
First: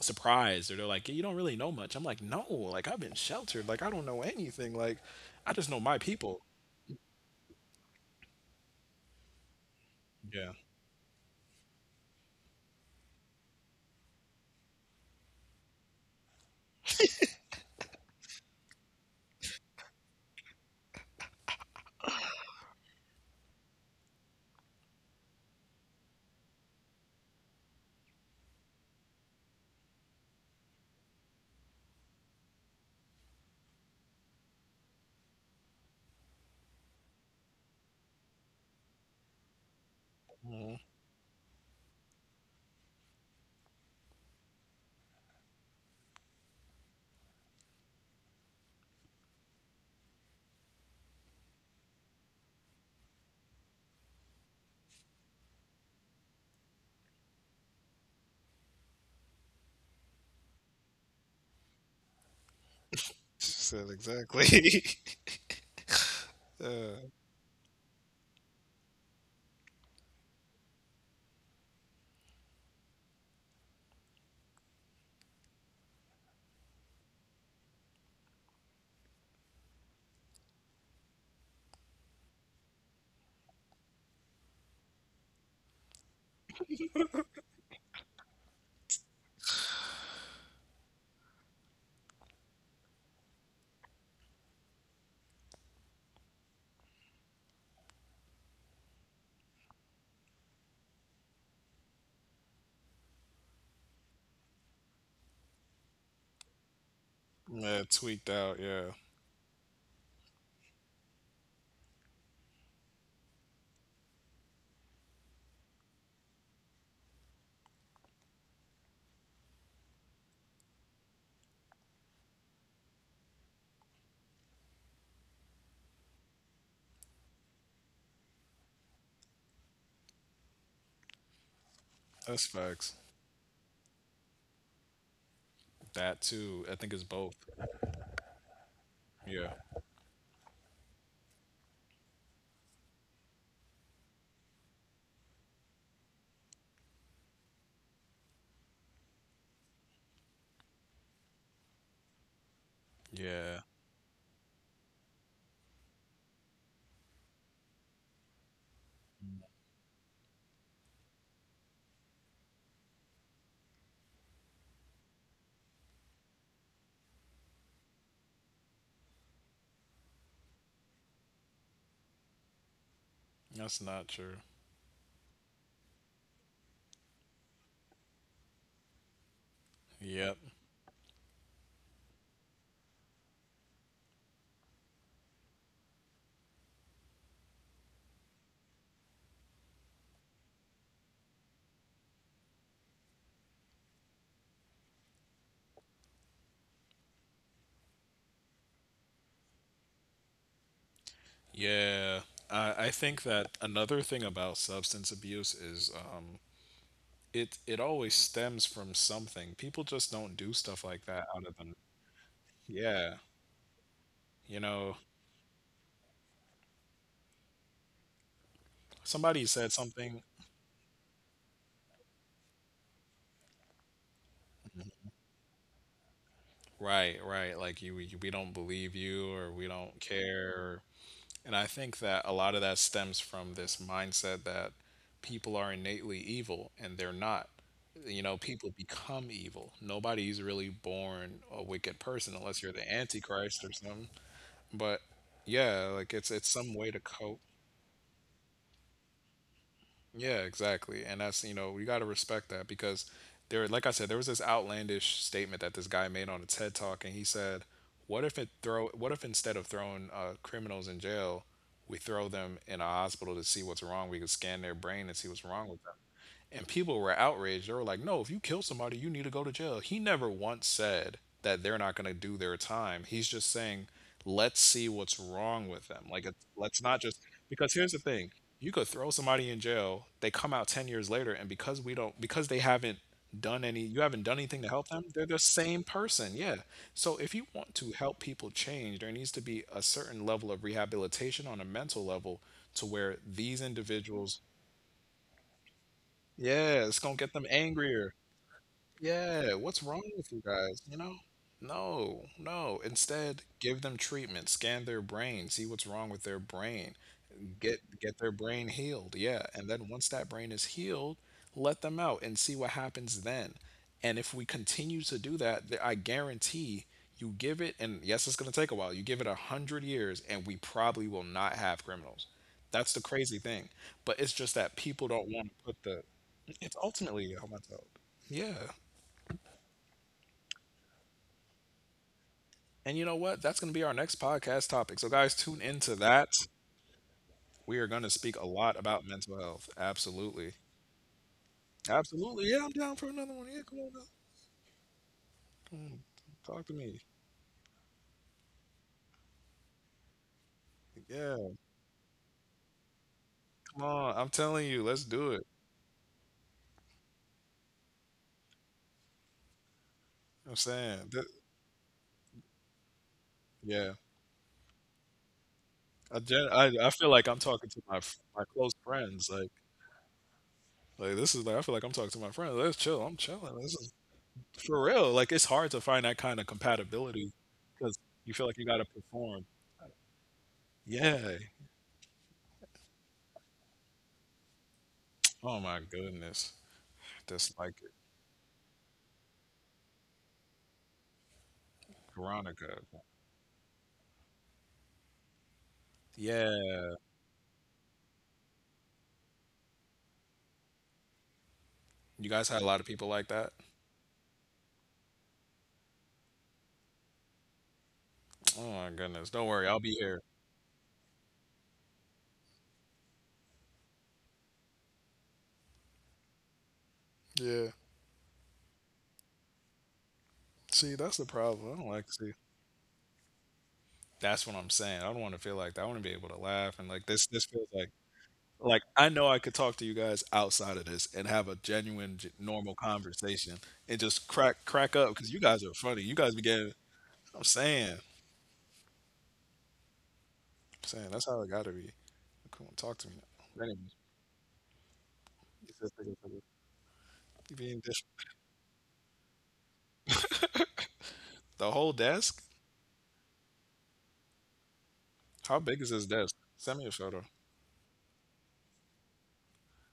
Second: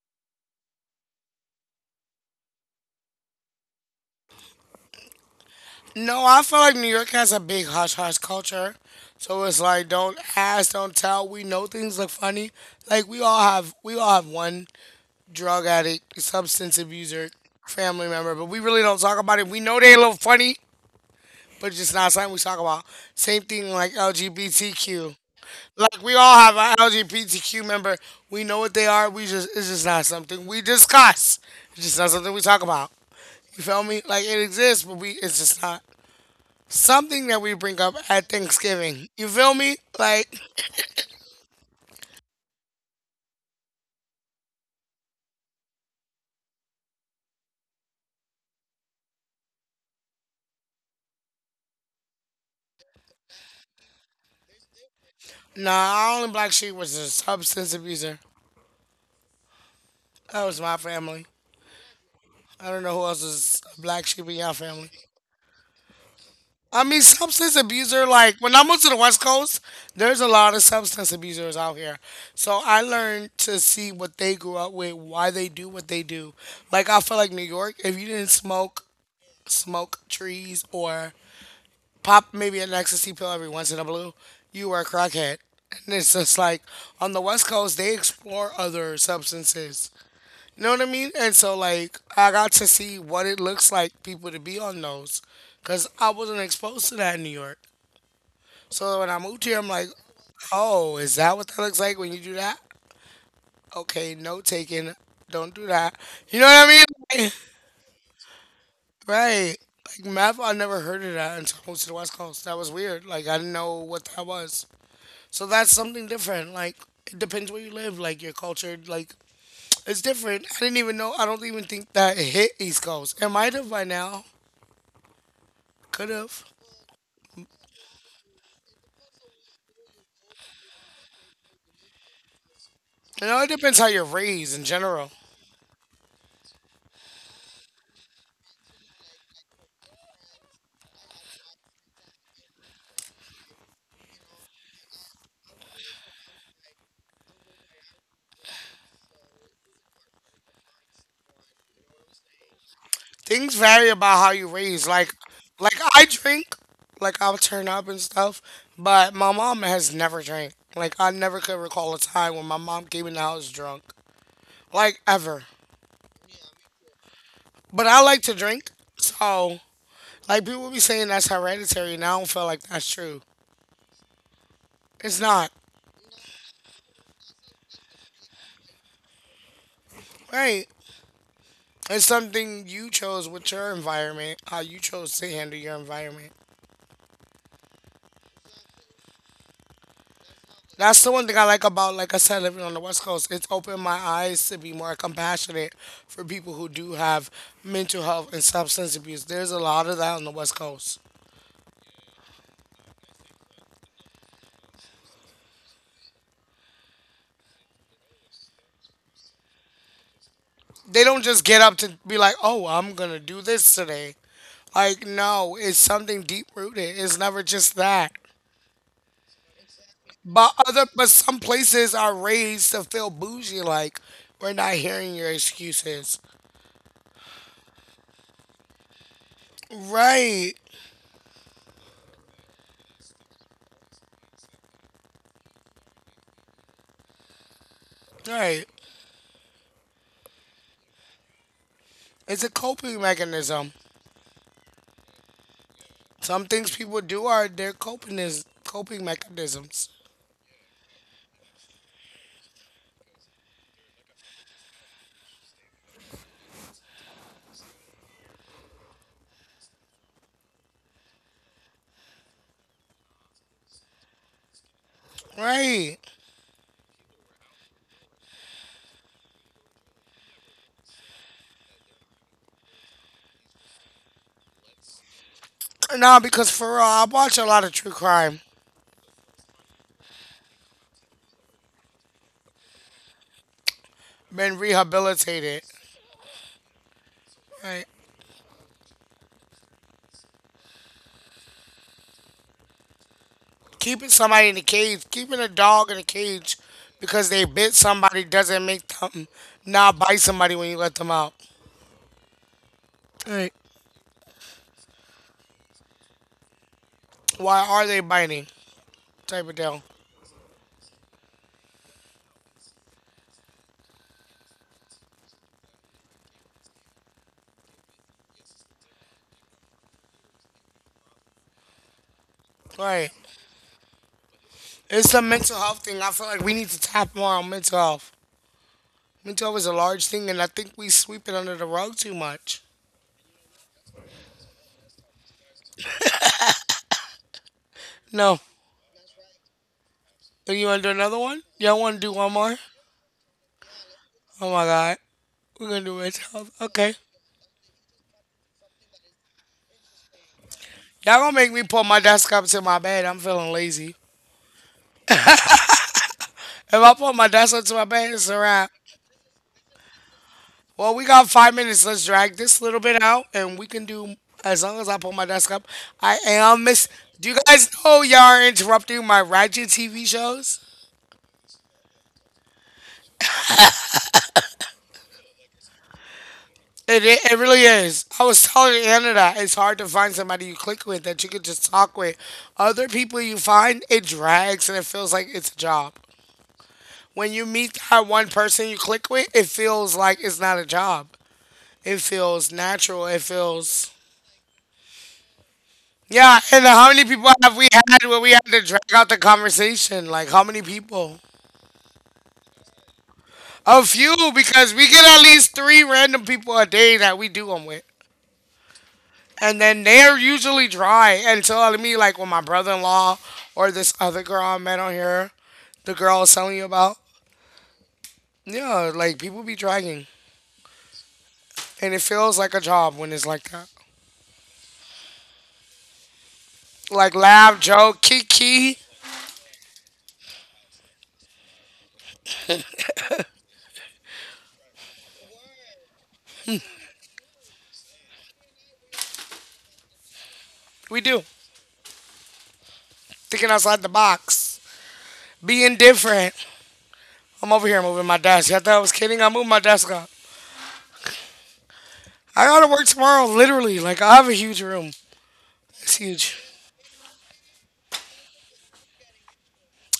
[SPEAKER 2] surprised, or they're like, "Yeah, you don't really know much." I'm like, no, like I've been sheltered. Like I don't know anything. Like I just know my
[SPEAKER 1] No,
[SPEAKER 2] people.
[SPEAKER 1] I feel like New York has a big hush hush culture. So it's like don't
[SPEAKER 2] Yeah.
[SPEAKER 1] ask, don't tell. We know things look funny. Like we all have one drug addict, substance abuser, family member, but we really don't talk about it. We know they a little funny, but it's just not something we talk about. Same thing like LGBTQ. Like we all have an LGBTQ member. We know what they are. We just it's just not something we discuss. It's just not something we talk about. You feel me? Like it exists, but we it's just not something that we bring up at Thanksgiving. You feel me? Like,
[SPEAKER 2] Mhm.
[SPEAKER 1] nah, our only black sheep was a substance abuser. That was my family. I don't know who else is a
[SPEAKER 2] Said
[SPEAKER 1] black sheep in
[SPEAKER 2] exactly.
[SPEAKER 1] your
[SPEAKER 2] [LAUGHS]
[SPEAKER 1] family. I mean, substance abuser, like, when I moved to the West Coast, there's a lot of substance abusers out here. So I learned to see what they grew up with, why they do what they do. Like, I feel like New York, if you didn't smoke, smoke trees or pop maybe an ecstasy pill every once in a blue, you are a crackhead. And it's just like on the West Coast, they explore other substances. You know what I mean? And so, like, I got to see what it looks like people to be on those because I wasn't exposed to that in New York. So when I moved here, I'm like, oh, is that what that looks like when you do that? Okay, note taken. Don't do that. You know what I mean? Like,
[SPEAKER 2] Yeah, tweaked out. Yeah,
[SPEAKER 1] right. Like, meth, I never heard of that until I moved to the West Coast. That was weird. Like, I didn't know what that was. So that's something different. Like it depends where you live. Like your culture, like it's different. I didn't even know. I don't even think that it hit East Coast. It might have by now. Could have.
[SPEAKER 2] that's facts.
[SPEAKER 1] You know, it depends how you're raised in general.
[SPEAKER 2] That too. I think it's both. Yeah.
[SPEAKER 1] Things
[SPEAKER 2] Yeah.
[SPEAKER 1] vary about how you raised. Like I drink. Like I'll turn up and stuff. But my mom has never drank. Like I never could recall a time when my mom came in the house drunk. Like ever. But I like to drink. So like people be saying that's hereditary and I don't feel like that's true.
[SPEAKER 2] That's not true.
[SPEAKER 1] It's not.
[SPEAKER 2] Yep.
[SPEAKER 1] Right. It's something you chose with your environment, how you chose to handle your environment. That's the one thing I like about, like I said, living on the West Coast. It's opened my eyes to be more compassionate for people who do have mental health and substance abuse. There's a lot of that on the West Coast.
[SPEAKER 2] Yeah, I think that another thing about substance abuse is, it always stems from something. People just don't do stuff
[SPEAKER 1] They
[SPEAKER 2] like
[SPEAKER 1] don't
[SPEAKER 2] that
[SPEAKER 1] just
[SPEAKER 2] out of
[SPEAKER 1] get
[SPEAKER 2] them.
[SPEAKER 1] up to be like, oh, I'm going
[SPEAKER 2] Yeah,
[SPEAKER 1] to do this today.
[SPEAKER 2] you know,
[SPEAKER 1] Like, no, it's something deep rooted. It's never just that.
[SPEAKER 2] somebody said something.
[SPEAKER 1] But other, but some places are raised to feel bougie. Like, we're not hearing your excuses.
[SPEAKER 2] Right, right. Like we don't believe you, or we don't
[SPEAKER 1] Right,
[SPEAKER 2] care. And I think that a lot of that stems from this mindset that people are innately evil, and they're not. You know,
[SPEAKER 1] right.
[SPEAKER 2] people become evil. Nobody's really born a wicked person
[SPEAKER 1] It's a
[SPEAKER 2] unless you're the
[SPEAKER 1] coping
[SPEAKER 2] Antichrist
[SPEAKER 1] mechanism.
[SPEAKER 2] or something. But yeah, like it's
[SPEAKER 1] Some
[SPEAKER 2] it's
[SPEAKER 1] things
[SPEAKER 2] some way
[SPEAKER 1] people
[SPEAKER 2] to
[SPEAKER 1] do
[SPEAKER 2] cope.
[SPEAKER 1] are their coping is coping mechanisms.
[SPEAKER 2] Yeah, exactly. And that's, you know, we got to respect that because there, like I said, there was this outlandish statement that this guy made on a TED Talk, and he said, "What if it throw? What if instead of throwing criminals in jail, we throw them in a hospital to see what's wrong? We could scan their brain and see what's wrong with
[SPEAKER 1] Right.
[SPEAKER 2] them." And people were outraged. They were like, no, if you kill somebody, you need to go to jail. He never once said that they're not going to do their time. He's just saying, let's see what's wrong with them.
[SPEAKER 1] Nah,
[SPEAKER 2] Like, it's,
[SPEAKER 1] because for real,
[SPEAKER 2] let's
[SPEAKER 1] I
[SPEAKER 2] not just,
[SPEAKER 1] watch a lot of
[SPEAKER 2] because
[SPEAKER 1] true
[SPEAKER 2] here's the thing,
[SPEAKER 1] crime.
[SPEAKER 2] you could throw somebody in jail, they come out 10 years later, and because we don't, because they haven't done any, you haven't done
[SPEAKER 1] Been
[SPEAKER 2] anything to help them, they're the
[SPEAKER 1] rehabilitated.
[SPEAKER 2] same person. Yeah. So if you want
[SPEAKER 1] Right.
[SPEAKER 2] to help people change, there needs to be a certain level of rehabilitation on a mental level to where these
[SPEAKER 1] Keeping
[SPEAKER 2] individuals,
[SPEAKER 1] somebody in a cage, keeping a dog in a cage
[SPEAKER 2] yeah, it's going to
[SPEAKER 1] because
[SPEAKER 2] get
[SPEAKER 1] they
[SPEAKER 2] them
[SPEAKER 1] bit
[SPEAKER 2] angrier.
[SPEAKER 1] somebody doesn't make them
[SPEAKER 2] Yeah, what's
[SPEAKER 1] not
[SPEAKER 2] wrong
[SPEAKER 1] bite
[SPEAKER 2] with you
[SPEAKER 1] somebody when you
[SPEAKER 2] guys?
[SPEAKER 1] let
[SPEAKER 2] You
[SPEAKER 1] them
[SPEAKER 2] know?
[SPEAKER 1] out.
[SPEAKER 2] No, no. Instead,
[SPEAKER 1] Right.
[SPEAKER 2] give them treatment, scan their brain, see what's wrong with their brain,
[SPEAKER 1] Why are they
[SPEAKER 2] get their
[SPEAKER 1] biting?
[SPEAKER 2] brain healed.
[SPEAKER 1] Type
[SPEAKER 2] Yeah,
[SPEAKER 1] of
[SPEAKER 2] and
[SPEAKER 1] deal.
[SPEAKER 2] then once that brain is healed, let them out and see what happens then. And if we continue to do that, I guarantee you give it, and yes, it's going to take a while. You give it 100 years, and we probably will not have criminals. That's the
[SPEAKER 1] Right.
[SPEAKER 2] crazy thing. But it's just that people
[SPEAKER 1] It's a
[SPEAKER 2] don't want
[SPEAKER 1] mental
[SPEAKER 2] to put
[SPEAKER 1] health thing.
[SPEAKER 2] the.
[SPEAKER 1] I feel like we need to
[SPEAKER 2] It's
[SPEAKER 1] tap more
[SPEAKER 2] ultimately
[SPEAKER 1] on
[SPEAKER 2] how much
[SPEAKER 1] mental
[SPEAKER 2] help.
[SPEAKER 1] health.
[SPEAKER 2] Yeah.
[SPEAKER 1] Mental is a large thing, and I think we sweep it under the rug too much.
[SPEAKER 2] And you know what? That's going to be our next podcast topic. So, guys, tune into that. We are going to
[SPEAKER 1] No.
[SPEAKER 2] speak a lot about mental health.
[SPEAKER 1] Do
[SPEAKER 2] Absolutely.
[SPEAKER 1] you want to do another one? Y'all want to do one
[SPEAKER 2] Absolutely.
[SPEAKER 1] more?
[SPEAKER 2] Yeah, I'm down for another one. Yeah, come on now.
[SPEAKER 1] Oh my God. We're going to do it.
[SPEAKER 2] Talk to
[SPEAKER 1] Okay.
[SPEAKER 2] me.
[SPEAKER 1] Y'all going to make
[SPEAKER 2] Yeah,
[SPEAKER 1] me pull my desk up to my bed. I'm feeling
[SPEAKER 2] come
[SPEAKER 1] lazy.
[SPEAKER 2] on. I'm telling you, let's do it.
[SPEAKER 1] If I pull my desk up to my bed, it's a wrap.
[SPEAKER 2] I'm
[SPEAKER 1] Well, we
[SPEAKER 2] saying,
[SPEAKER 1] got
[SPEAKER 2] that,
[SPEAKER 1] 5 minutes. Let's drag this little bit out, and we can
[SPEAKER 2] yeah.
[SPEAKER 1] do as long as I pull my desk up. I am Miss.
[SPEAKER 2] I feel
[SPEAKER 1] Do
[SPEAKER 2] like
[SPEAKER 1] you
[SPEAKER 2] I'm
[SPEAKER 1] guys
[SPEAKER 2] talking to
[SPEAKER 1] know
[SPEAKER 2] my
[SPEAKER 1] y'all are
[SPEAKER 2] my close
[SPEAKER 1] interrupting my
[SPEAKER 2] friends.
[SPEAKER 1] Ratchet TV shows?
[SPEAKER 2] Like this is like, I feel like I'm talking to my friends. Let's chill. I'm chilling. This is for real. Like, it's hard to find that kind of
[SPEAKER 1] It, i-
[SPEAKER 2] compatibility
[SPEAKER 1] it really
[SPEAKER 2] because
[SPEAKER 1] is. I
[SPEAKER 2] you
[SPEAKER 1] was
[SPEAKER 2] feel like you got
[SPEAKER 1] telling
[SPEAKER 2] to
[SPEAKER 1] Anna that
[SPEAKER 2] perform.
[SPEAKER 1] it's hard to find somebody you click with that you
[SPEAKER 2] Yeah.
[SPEAKER 1] could just talk with. Other people you find, it drags and it feels like it's a
[SPEAKER 2] Oh my
[SPEAKER 1] job.
[SPEAKER 2] goodness.
[SPEAKER 1] When you
[SPEAKER 2] Just
[SPEAKER 1] meet
[SPEAKER 2] like
[SPEAKER 1] that one person you click with, it feels like it's not a job. It feels
[SPEAKER 2] Veronica.
[SPEAKER 1] natural. It feels. Yeah, and how
[SPEAKER 2] Yeah.
[SPEAKER 1] many people have we had where we had to drag out the conversation? Like, how many people?
[SPEAKER 2] You guys had a lot of people like that?
[SPEAKER 1] A few, because we get at least 3 random people a day that we do them with.
[SPEAKER 2] Oh my goodness. Don't
[SPEAKER 1] And
[SPEAKER 2] worry,
[SPEAKER 1] then
[SPEAKER 2] I'll be
[SPEAKER 1] they're
[SPEAKER 2] here.
[SPEAKER 1] usually dry. And telling me, like when my brother in law or this other girl I met on here, the girl I was telling you about,
[SPEAKER 2] Yeah.
[SPEAKER 1] yeah, like people be dragging,
[SPEAKER 2] See, that's the problem. I
[SPEAKER 1] and
[SPEAKER 2] don't
[SPEAKER 1] it
[SPEAKER 2] like to
[SPEAKER 1] feels
[SPEAKER 2] see.
[SPEAKER 1] like a job when it's like that.
[SPEAKER 2] That's what I'm saying. I don't want to feel like that. I want to be able to laugh and like
[SPEAKER 1] Like
[SPEAKER 2] this
[SPEAKER 1] laugh,
[SPEAKER 2] feels
[SPEAKER 1] joke, kiki,
[SPEAKER 2] like I know I could talk to you guys outside of this and have a genuine normal conversation and just crack up cuz you guys are funny. You guys be getting I'm saying. I'm
[SPEAKER 1] we
[SPEAKER 2] saying
[SPEAKER 1] do
[SPEAKER 2] that's how it got to be. Come on, talk to me
[SPEAKER 1] thinking
[SPEAKER 2] now.
[SPEAKER 1] outside
[SPEAKER 2] Anyway,
[SPEAKER 1] the box, being different.
[SPEAKER 2] you
[SPEAKER 1] I'm over here
[SPEAKER 2] being
[SPEAKER 1] moving my desk. You thought I was kidding? I moved my desk up.
[SPEAKER 2] the whole
[SPEAKER 1] I
[SPEAKER 2] desk?
[SPEAKER 1] gotta work tomorrow, literally. Like I have a huge room.
[SPEAKER 2] How big
[SPEAKER 1] It's
[SPEAKER 2] is this
[SPEAKER 1] huge.
[SPEAKER 2] desk? Send me a photo.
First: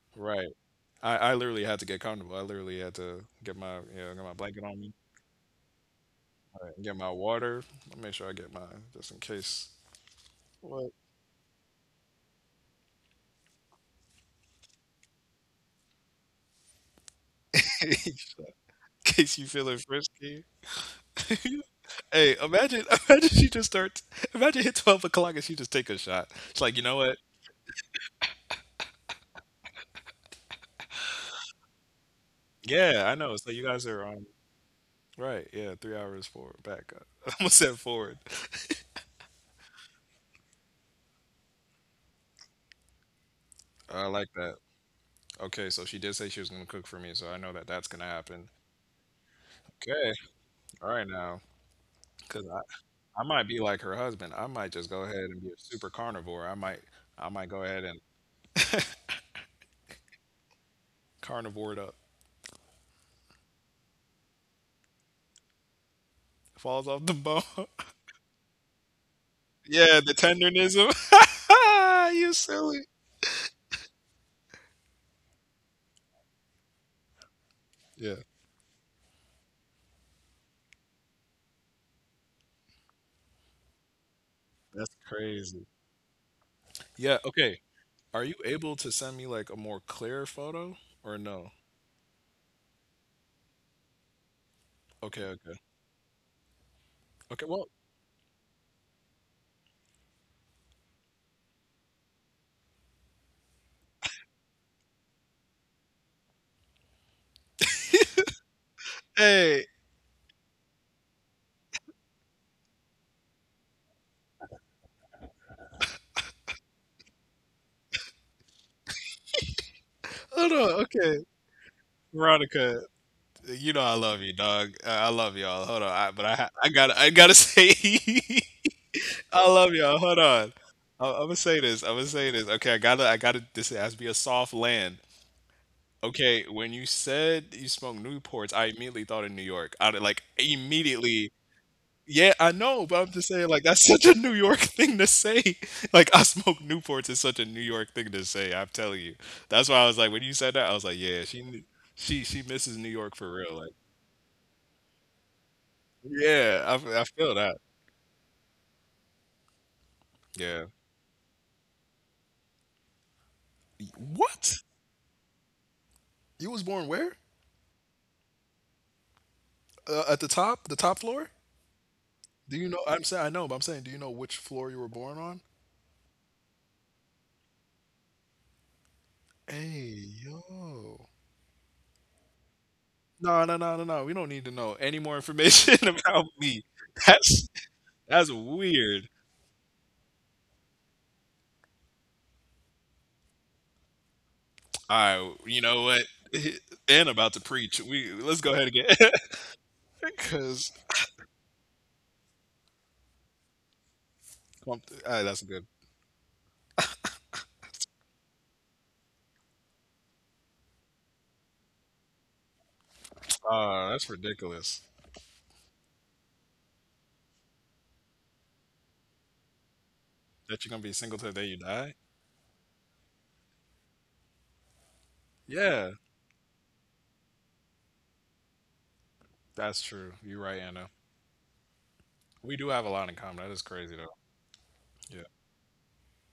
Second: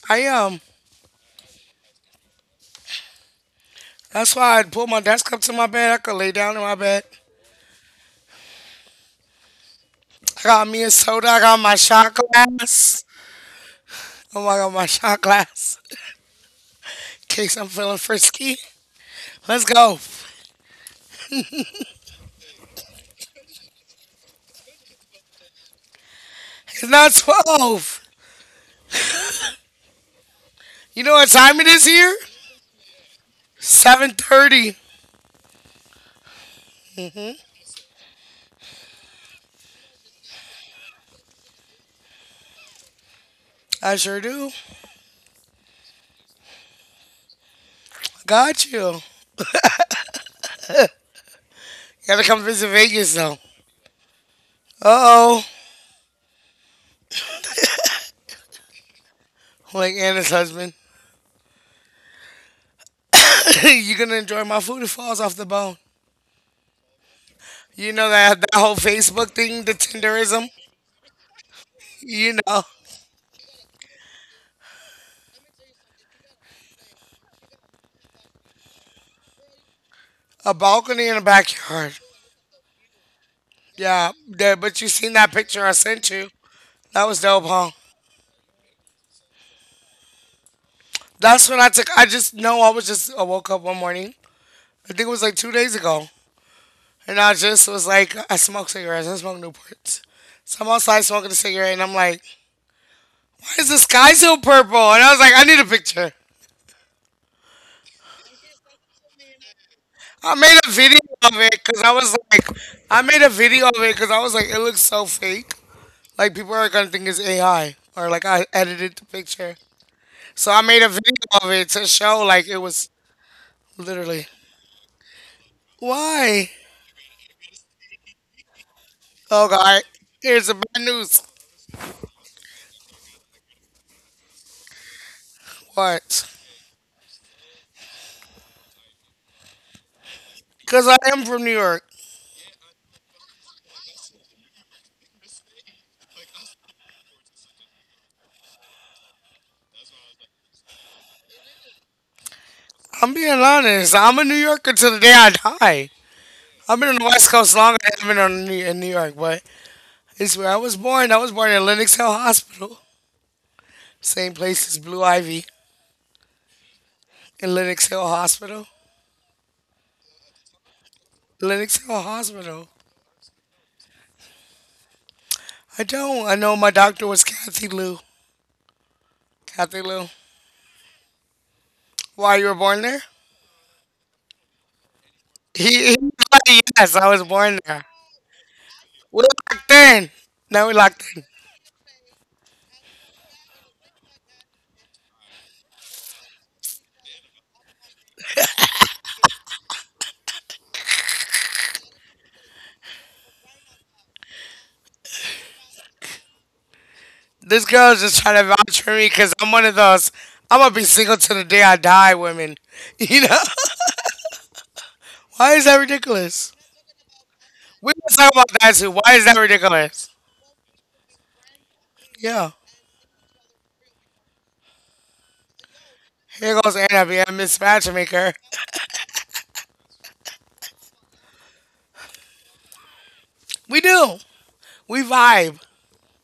[SPEAKER 1] I
[SPEAKER 2] Right.
[SPEAKER 1] am.
[SPEAKER 2] I literally had to get comfortable. I literally had to get my get my
[SPEAKER 1] That's why
[SPEAKER 2] blanket
[SPEAKER 1] I'd
[SPEAKER 2] on
[SPEAKER 1] pull
[SPEAKER 2] me,
[SPEAKER 1] my desk up to my bed. I could lay down in my
[SPEAKER 2] get
[SPEAKER 1] bed.
[SPEAKER 2] my water. I make sure I get my just in case.
[SPEAKER 1] Got me a
[SPEAKER 2] What?
[SPEAKER 1] soda. I got my shot glass. Oh my god, my shot glass. In case
[SPEAKER 2] [LAUGHS]
[SPEAKER 1] I'm feeling
[SPEAKER 2] In
[SPEAKER 1] frisky.
[SPEAKER 2] case you
[SPEAKER 1] Let's
[SPEAKER 2] feeling
[SPEAKER 1] go.
[SPEAKER 2] frisky. [LAUGHS] Hey, imagine she just starts imagine hit 12 o'clock and she just take a shot. It's like, you
[SPEAKER 1] It's
[SPEAKER 2] know
[SPEAKER 1] not
[SPEAKER 2] what?
[SPEAKER 1] 12. You know what time it is here?
[SPEAKER 2] Yeah, I know. So you guys are on
[SPEAKER 1] 7:30.
[SPEAKER 2] right, yeah, 3 hours forward, back. [LAUGHS] I almost said [LAUGHS] forward.
[SPEAKER 1] I
[SPEAKER 2] I
[SPEAKER 1] sure
[SPEAKER 2] like
[SPEAKER 1] do.
[SPEAKER 2] that. Okay, so she did say she was gonna cook for me, so I know that that's gonna happen.
[SPEAKER 1] Got you. You
[SPEAKER 2] Okay, all right now,
[SPEAKER 1] gotta
[SPEAKER 2] cause
[SPEAKER 1] come visit Vegas
[SPEAKER 2] I
[SPEAKER 1] though.
[SPEAKER 2] might be like her husband. I might just go ahead and be
[SPEAKER 1] Uh-oh.
[SPEAKER 2] a super carnivore. I might go ahead and
[SPEAKER 1] Like Anna's husband.
[SPEAKER 2] carnivore it up.
[SPEAKER 1] [LAUGHS] You're gonna enjoy my food. It falls off the bone.
[SPEAKER 2] Falls off the bone.
[SPEAKER 1] You know that, that whole Facebook
[SPEAKER 2] [LAUGHS]
[SPEAKER 1] thing, the
[SPEAKER 2] Yeah, the
[SPEAKER 1] Tinderism?
[SPEAKER 2] tenderness. [LAUGHS] You
[SPEAKER 1] You know,
[SPEAKER 2] silly. Yeah,
[SPEAKER 1] a balcony in a backyard. Yeah, there, but you
[SPEAKER 2] that's
[SPEAKER 1] seen that
[SPEAKER 2] crazy.
[SPEAKER 1] picture I sent you. That
[SPEAKER 2] Yeah,
[SPEAKER 1] was dope,
[SPEAKER 2] okay.
[SPEAKER 1] huh?
[SPEAKER 2] Are you able to send me like a more clear photo or
[SPEAKER 1] That's
[SPEAKER 2] no?
[SPEAKER 1] when I took. I just know I was just. I woke up one morning. I think it
[SPEAKER 2] Okay,
[SPEAKER 1] was like
[SPEAKER 2] okay.
[SPEAKER 1] 2 days ago, and I
[SPEAKER 2] Okay, well,
[SPEAKER 1] just was like, I smoke cigarettes. I smoke Newports. So I'm outside smoking a cigarette, and I'm like, why is the sky so purple? And I was like, I need a picture.
[SPEAKER 2] hey,
[SPEAKER 1] I made a video of it because I was like, I made a video of it because I was like, it looks so fake. Like people are gonna think it's AI or like I edited the picture.
[SPEAKER 2] hold
[SPEAKER 1] So I
[SPEAKER 2] on.
[SPEAKER 1] made a
[SPEAKER 2] Okay.
[SPEAKER 1] video of it to show like it
[SPEAKER 2] Veronica,
[SPEAKER 1] was
[SPEAKER 2] you know I love
[SPEAKER 1] literally.
[SPEAKER 2] you, dog. I love y'all. Hold on, I, but I
[SPEAKER 1] Why?
[SPEAKER 2] I gotta I gotta [LAUGHS] say I
[SPEAKER 1] Oh
[SPEAKER 2] love
[SPEAKER 1] God!
[SPEAKER 2] y'all. Hold
[SPEAKER 1] Here's
[SPEAKER 2] on.
[SPEAKER 1] the bad
[SPEAKER 2] I'm
[SPEAKER 1] news.
[SPEAKER 2] gonna say this. I'm gonna say this. Okay, I gotta, I gotta. This has to be a soft land.
[SPEAKER 1] What?
[SPEAKER 2] Okay, when you said you smoked Newports, I immediately thought of New York. I like
[SPEAKER 1] Because I am
[SPEAKER 2] immediately.
[SPEAKER 1] from New York.
[SPEAKER 2] Yeah, I know, but I'm just saying, like that's [LAUGHS] such a New York thing to say. [LAUGHS] Like I smoke Newports is such a New York thing to say. I'm telling you. That's why I was like, when you said that, I was like, yeah, she misses New York
[SPEAKER 1] I'm
[SPEAKER 2] for
[SPEAKER 1] being
[SPEAKER 2] real. Like,
[SPEAKER 1] honest. I'm a New Yorker till the day I die.
[SPEAKER 2] yeah,
[SPEAKER 1] I've been on
[SPEAKER 2] I
[SPEAKER 1] the
[SPEAKER 2] feel
[SPEAKER 1] West
[SPEAKER 2] that.
[SPEAKER 1] Coast longer than I've been on New, in New York, but it's where I
[SPEAKER 2] Yeah.
[SPEAKER 1] was born. I was born in Lenox Hill Hospital. Same
[SPEAKER 2] What?
[SPEAKER 1] place as Blue Ivy
[SPEAKER 2] You was born where?
[SPEAKER 1] in Lenox Hill Hospital.
[SPEAKER 2] At the top floor?
[SPEAKER 1] Lenox Hill
[SPEAKER 2] Do you
[SPEAKER 1] Hospital.
[SPEAKER 2] know? I'm saying I know, but I'm saying, do you know which floor you were born on?
[SPEAKER 1] I don't. I know my doctor was Kathy Lou. Kathy Lou.
[SPEAKER 2] Hey, yo.
[SPEAKER 1] Why you were born there?
[SPEAKER 2] No, no, no, no, no, we don't need to know any more information [LAUGHS]
[SPEAKER 1] He
[SPEAKER 2] about me.
[SPEAKER 1] [LAUGHS] yes, I was
[SPEAKER 2] That's
[SPEAKER 1] born there.
[SPEAKER 2] that's weird.
[SPEAKER 1] We're locked in. Now we're locked in.
[SPEAKER 2] All right, you know what? [LAUGHS] And about to preach. We let's go ahead again [LAUGHS] because that's good.
[SPEAKER 1] This girl's just trying to vouch for me because I'm one of those. I'm gonna be single till the day I die, women. [LAUGHS] You know?
[SPEAKER 2] That's ridiculous
[SPEAKER 1] Why is that ridiculous? We can talk about that too. Why is that ridiculous?
[SPEAKER 2] that you're gonna be single till the day you die.
[SPEAKER 1] Yeah.
[SPEAKER 2] Yeah,
[SPEAKER 1] Here goes Anna being a mismatchmaker.
[SPEAKER 2] that's true. You're right, Anna. We do have a lot in common. That is
[SPEAKER 1] We
[SPEAKER 2] crazy though.
[SPEAKER 1] do. We
[SPEAKER 2] Yeah,
[SPEAKER 1] vibe.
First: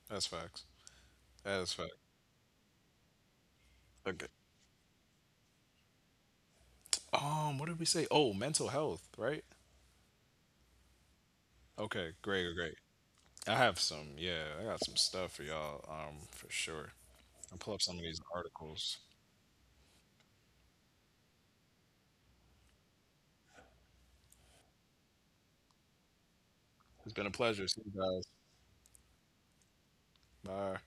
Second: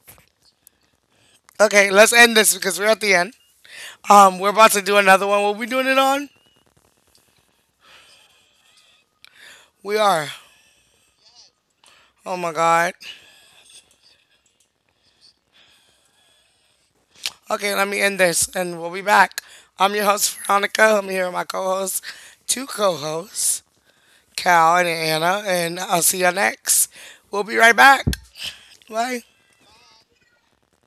[SPEAKER 2] that's facts. That is
[SPEAKER 1] Okay,
[SPEAKER 2] fact.
[SPEAKER 1] let's end this because we're at the end.
[SPEAKER 2] Okay.
[SPEAKER 1] We're about to do another one. What we doing it on?
[SPEAKER 2] What did we say? Oh, mental health, right?
[SPEAKER 1] We are.
[SPEAKER 2] Okay,
[SPEAKER 1] Oh
[SPEAKER 2] great,
[SPEAKER 1] my
[SPEAKER 2] great, great.
[SPEAKER 1] god.
[SPEAKER 2] I have some, yeah, I got some stuff for y'all, for sure. I'll pull
[SPEAKER 1] Okay,
[SPEAKER 2] up
[SPEAKER 1] let
[SPEAKER 2] some
[SPEAKER 1] me
[SPEAKER 2] of
[SPEAKER 1] end
[SPEAKER 2] these
[SPEAKER 1] this and we'll
[SPEAKER 2] articles.
[SPEAKER 1] be back. I'm your host, Veronica. I'm here with my co-host, two co-hosts. Cal and Anna, and I'll see y'all next.
[SPEAKER 2] It's been a
[SPEAKER 1] We'll be
[SPEAKER 2] pleasure.
[SPEAKER 1] right
[SPEAKER 2] See
[SPEAKER 1] back.
[SPEAKER 2] you
[SPEAKER 1] Bye.
[SPEAKER 2] guys. Bye.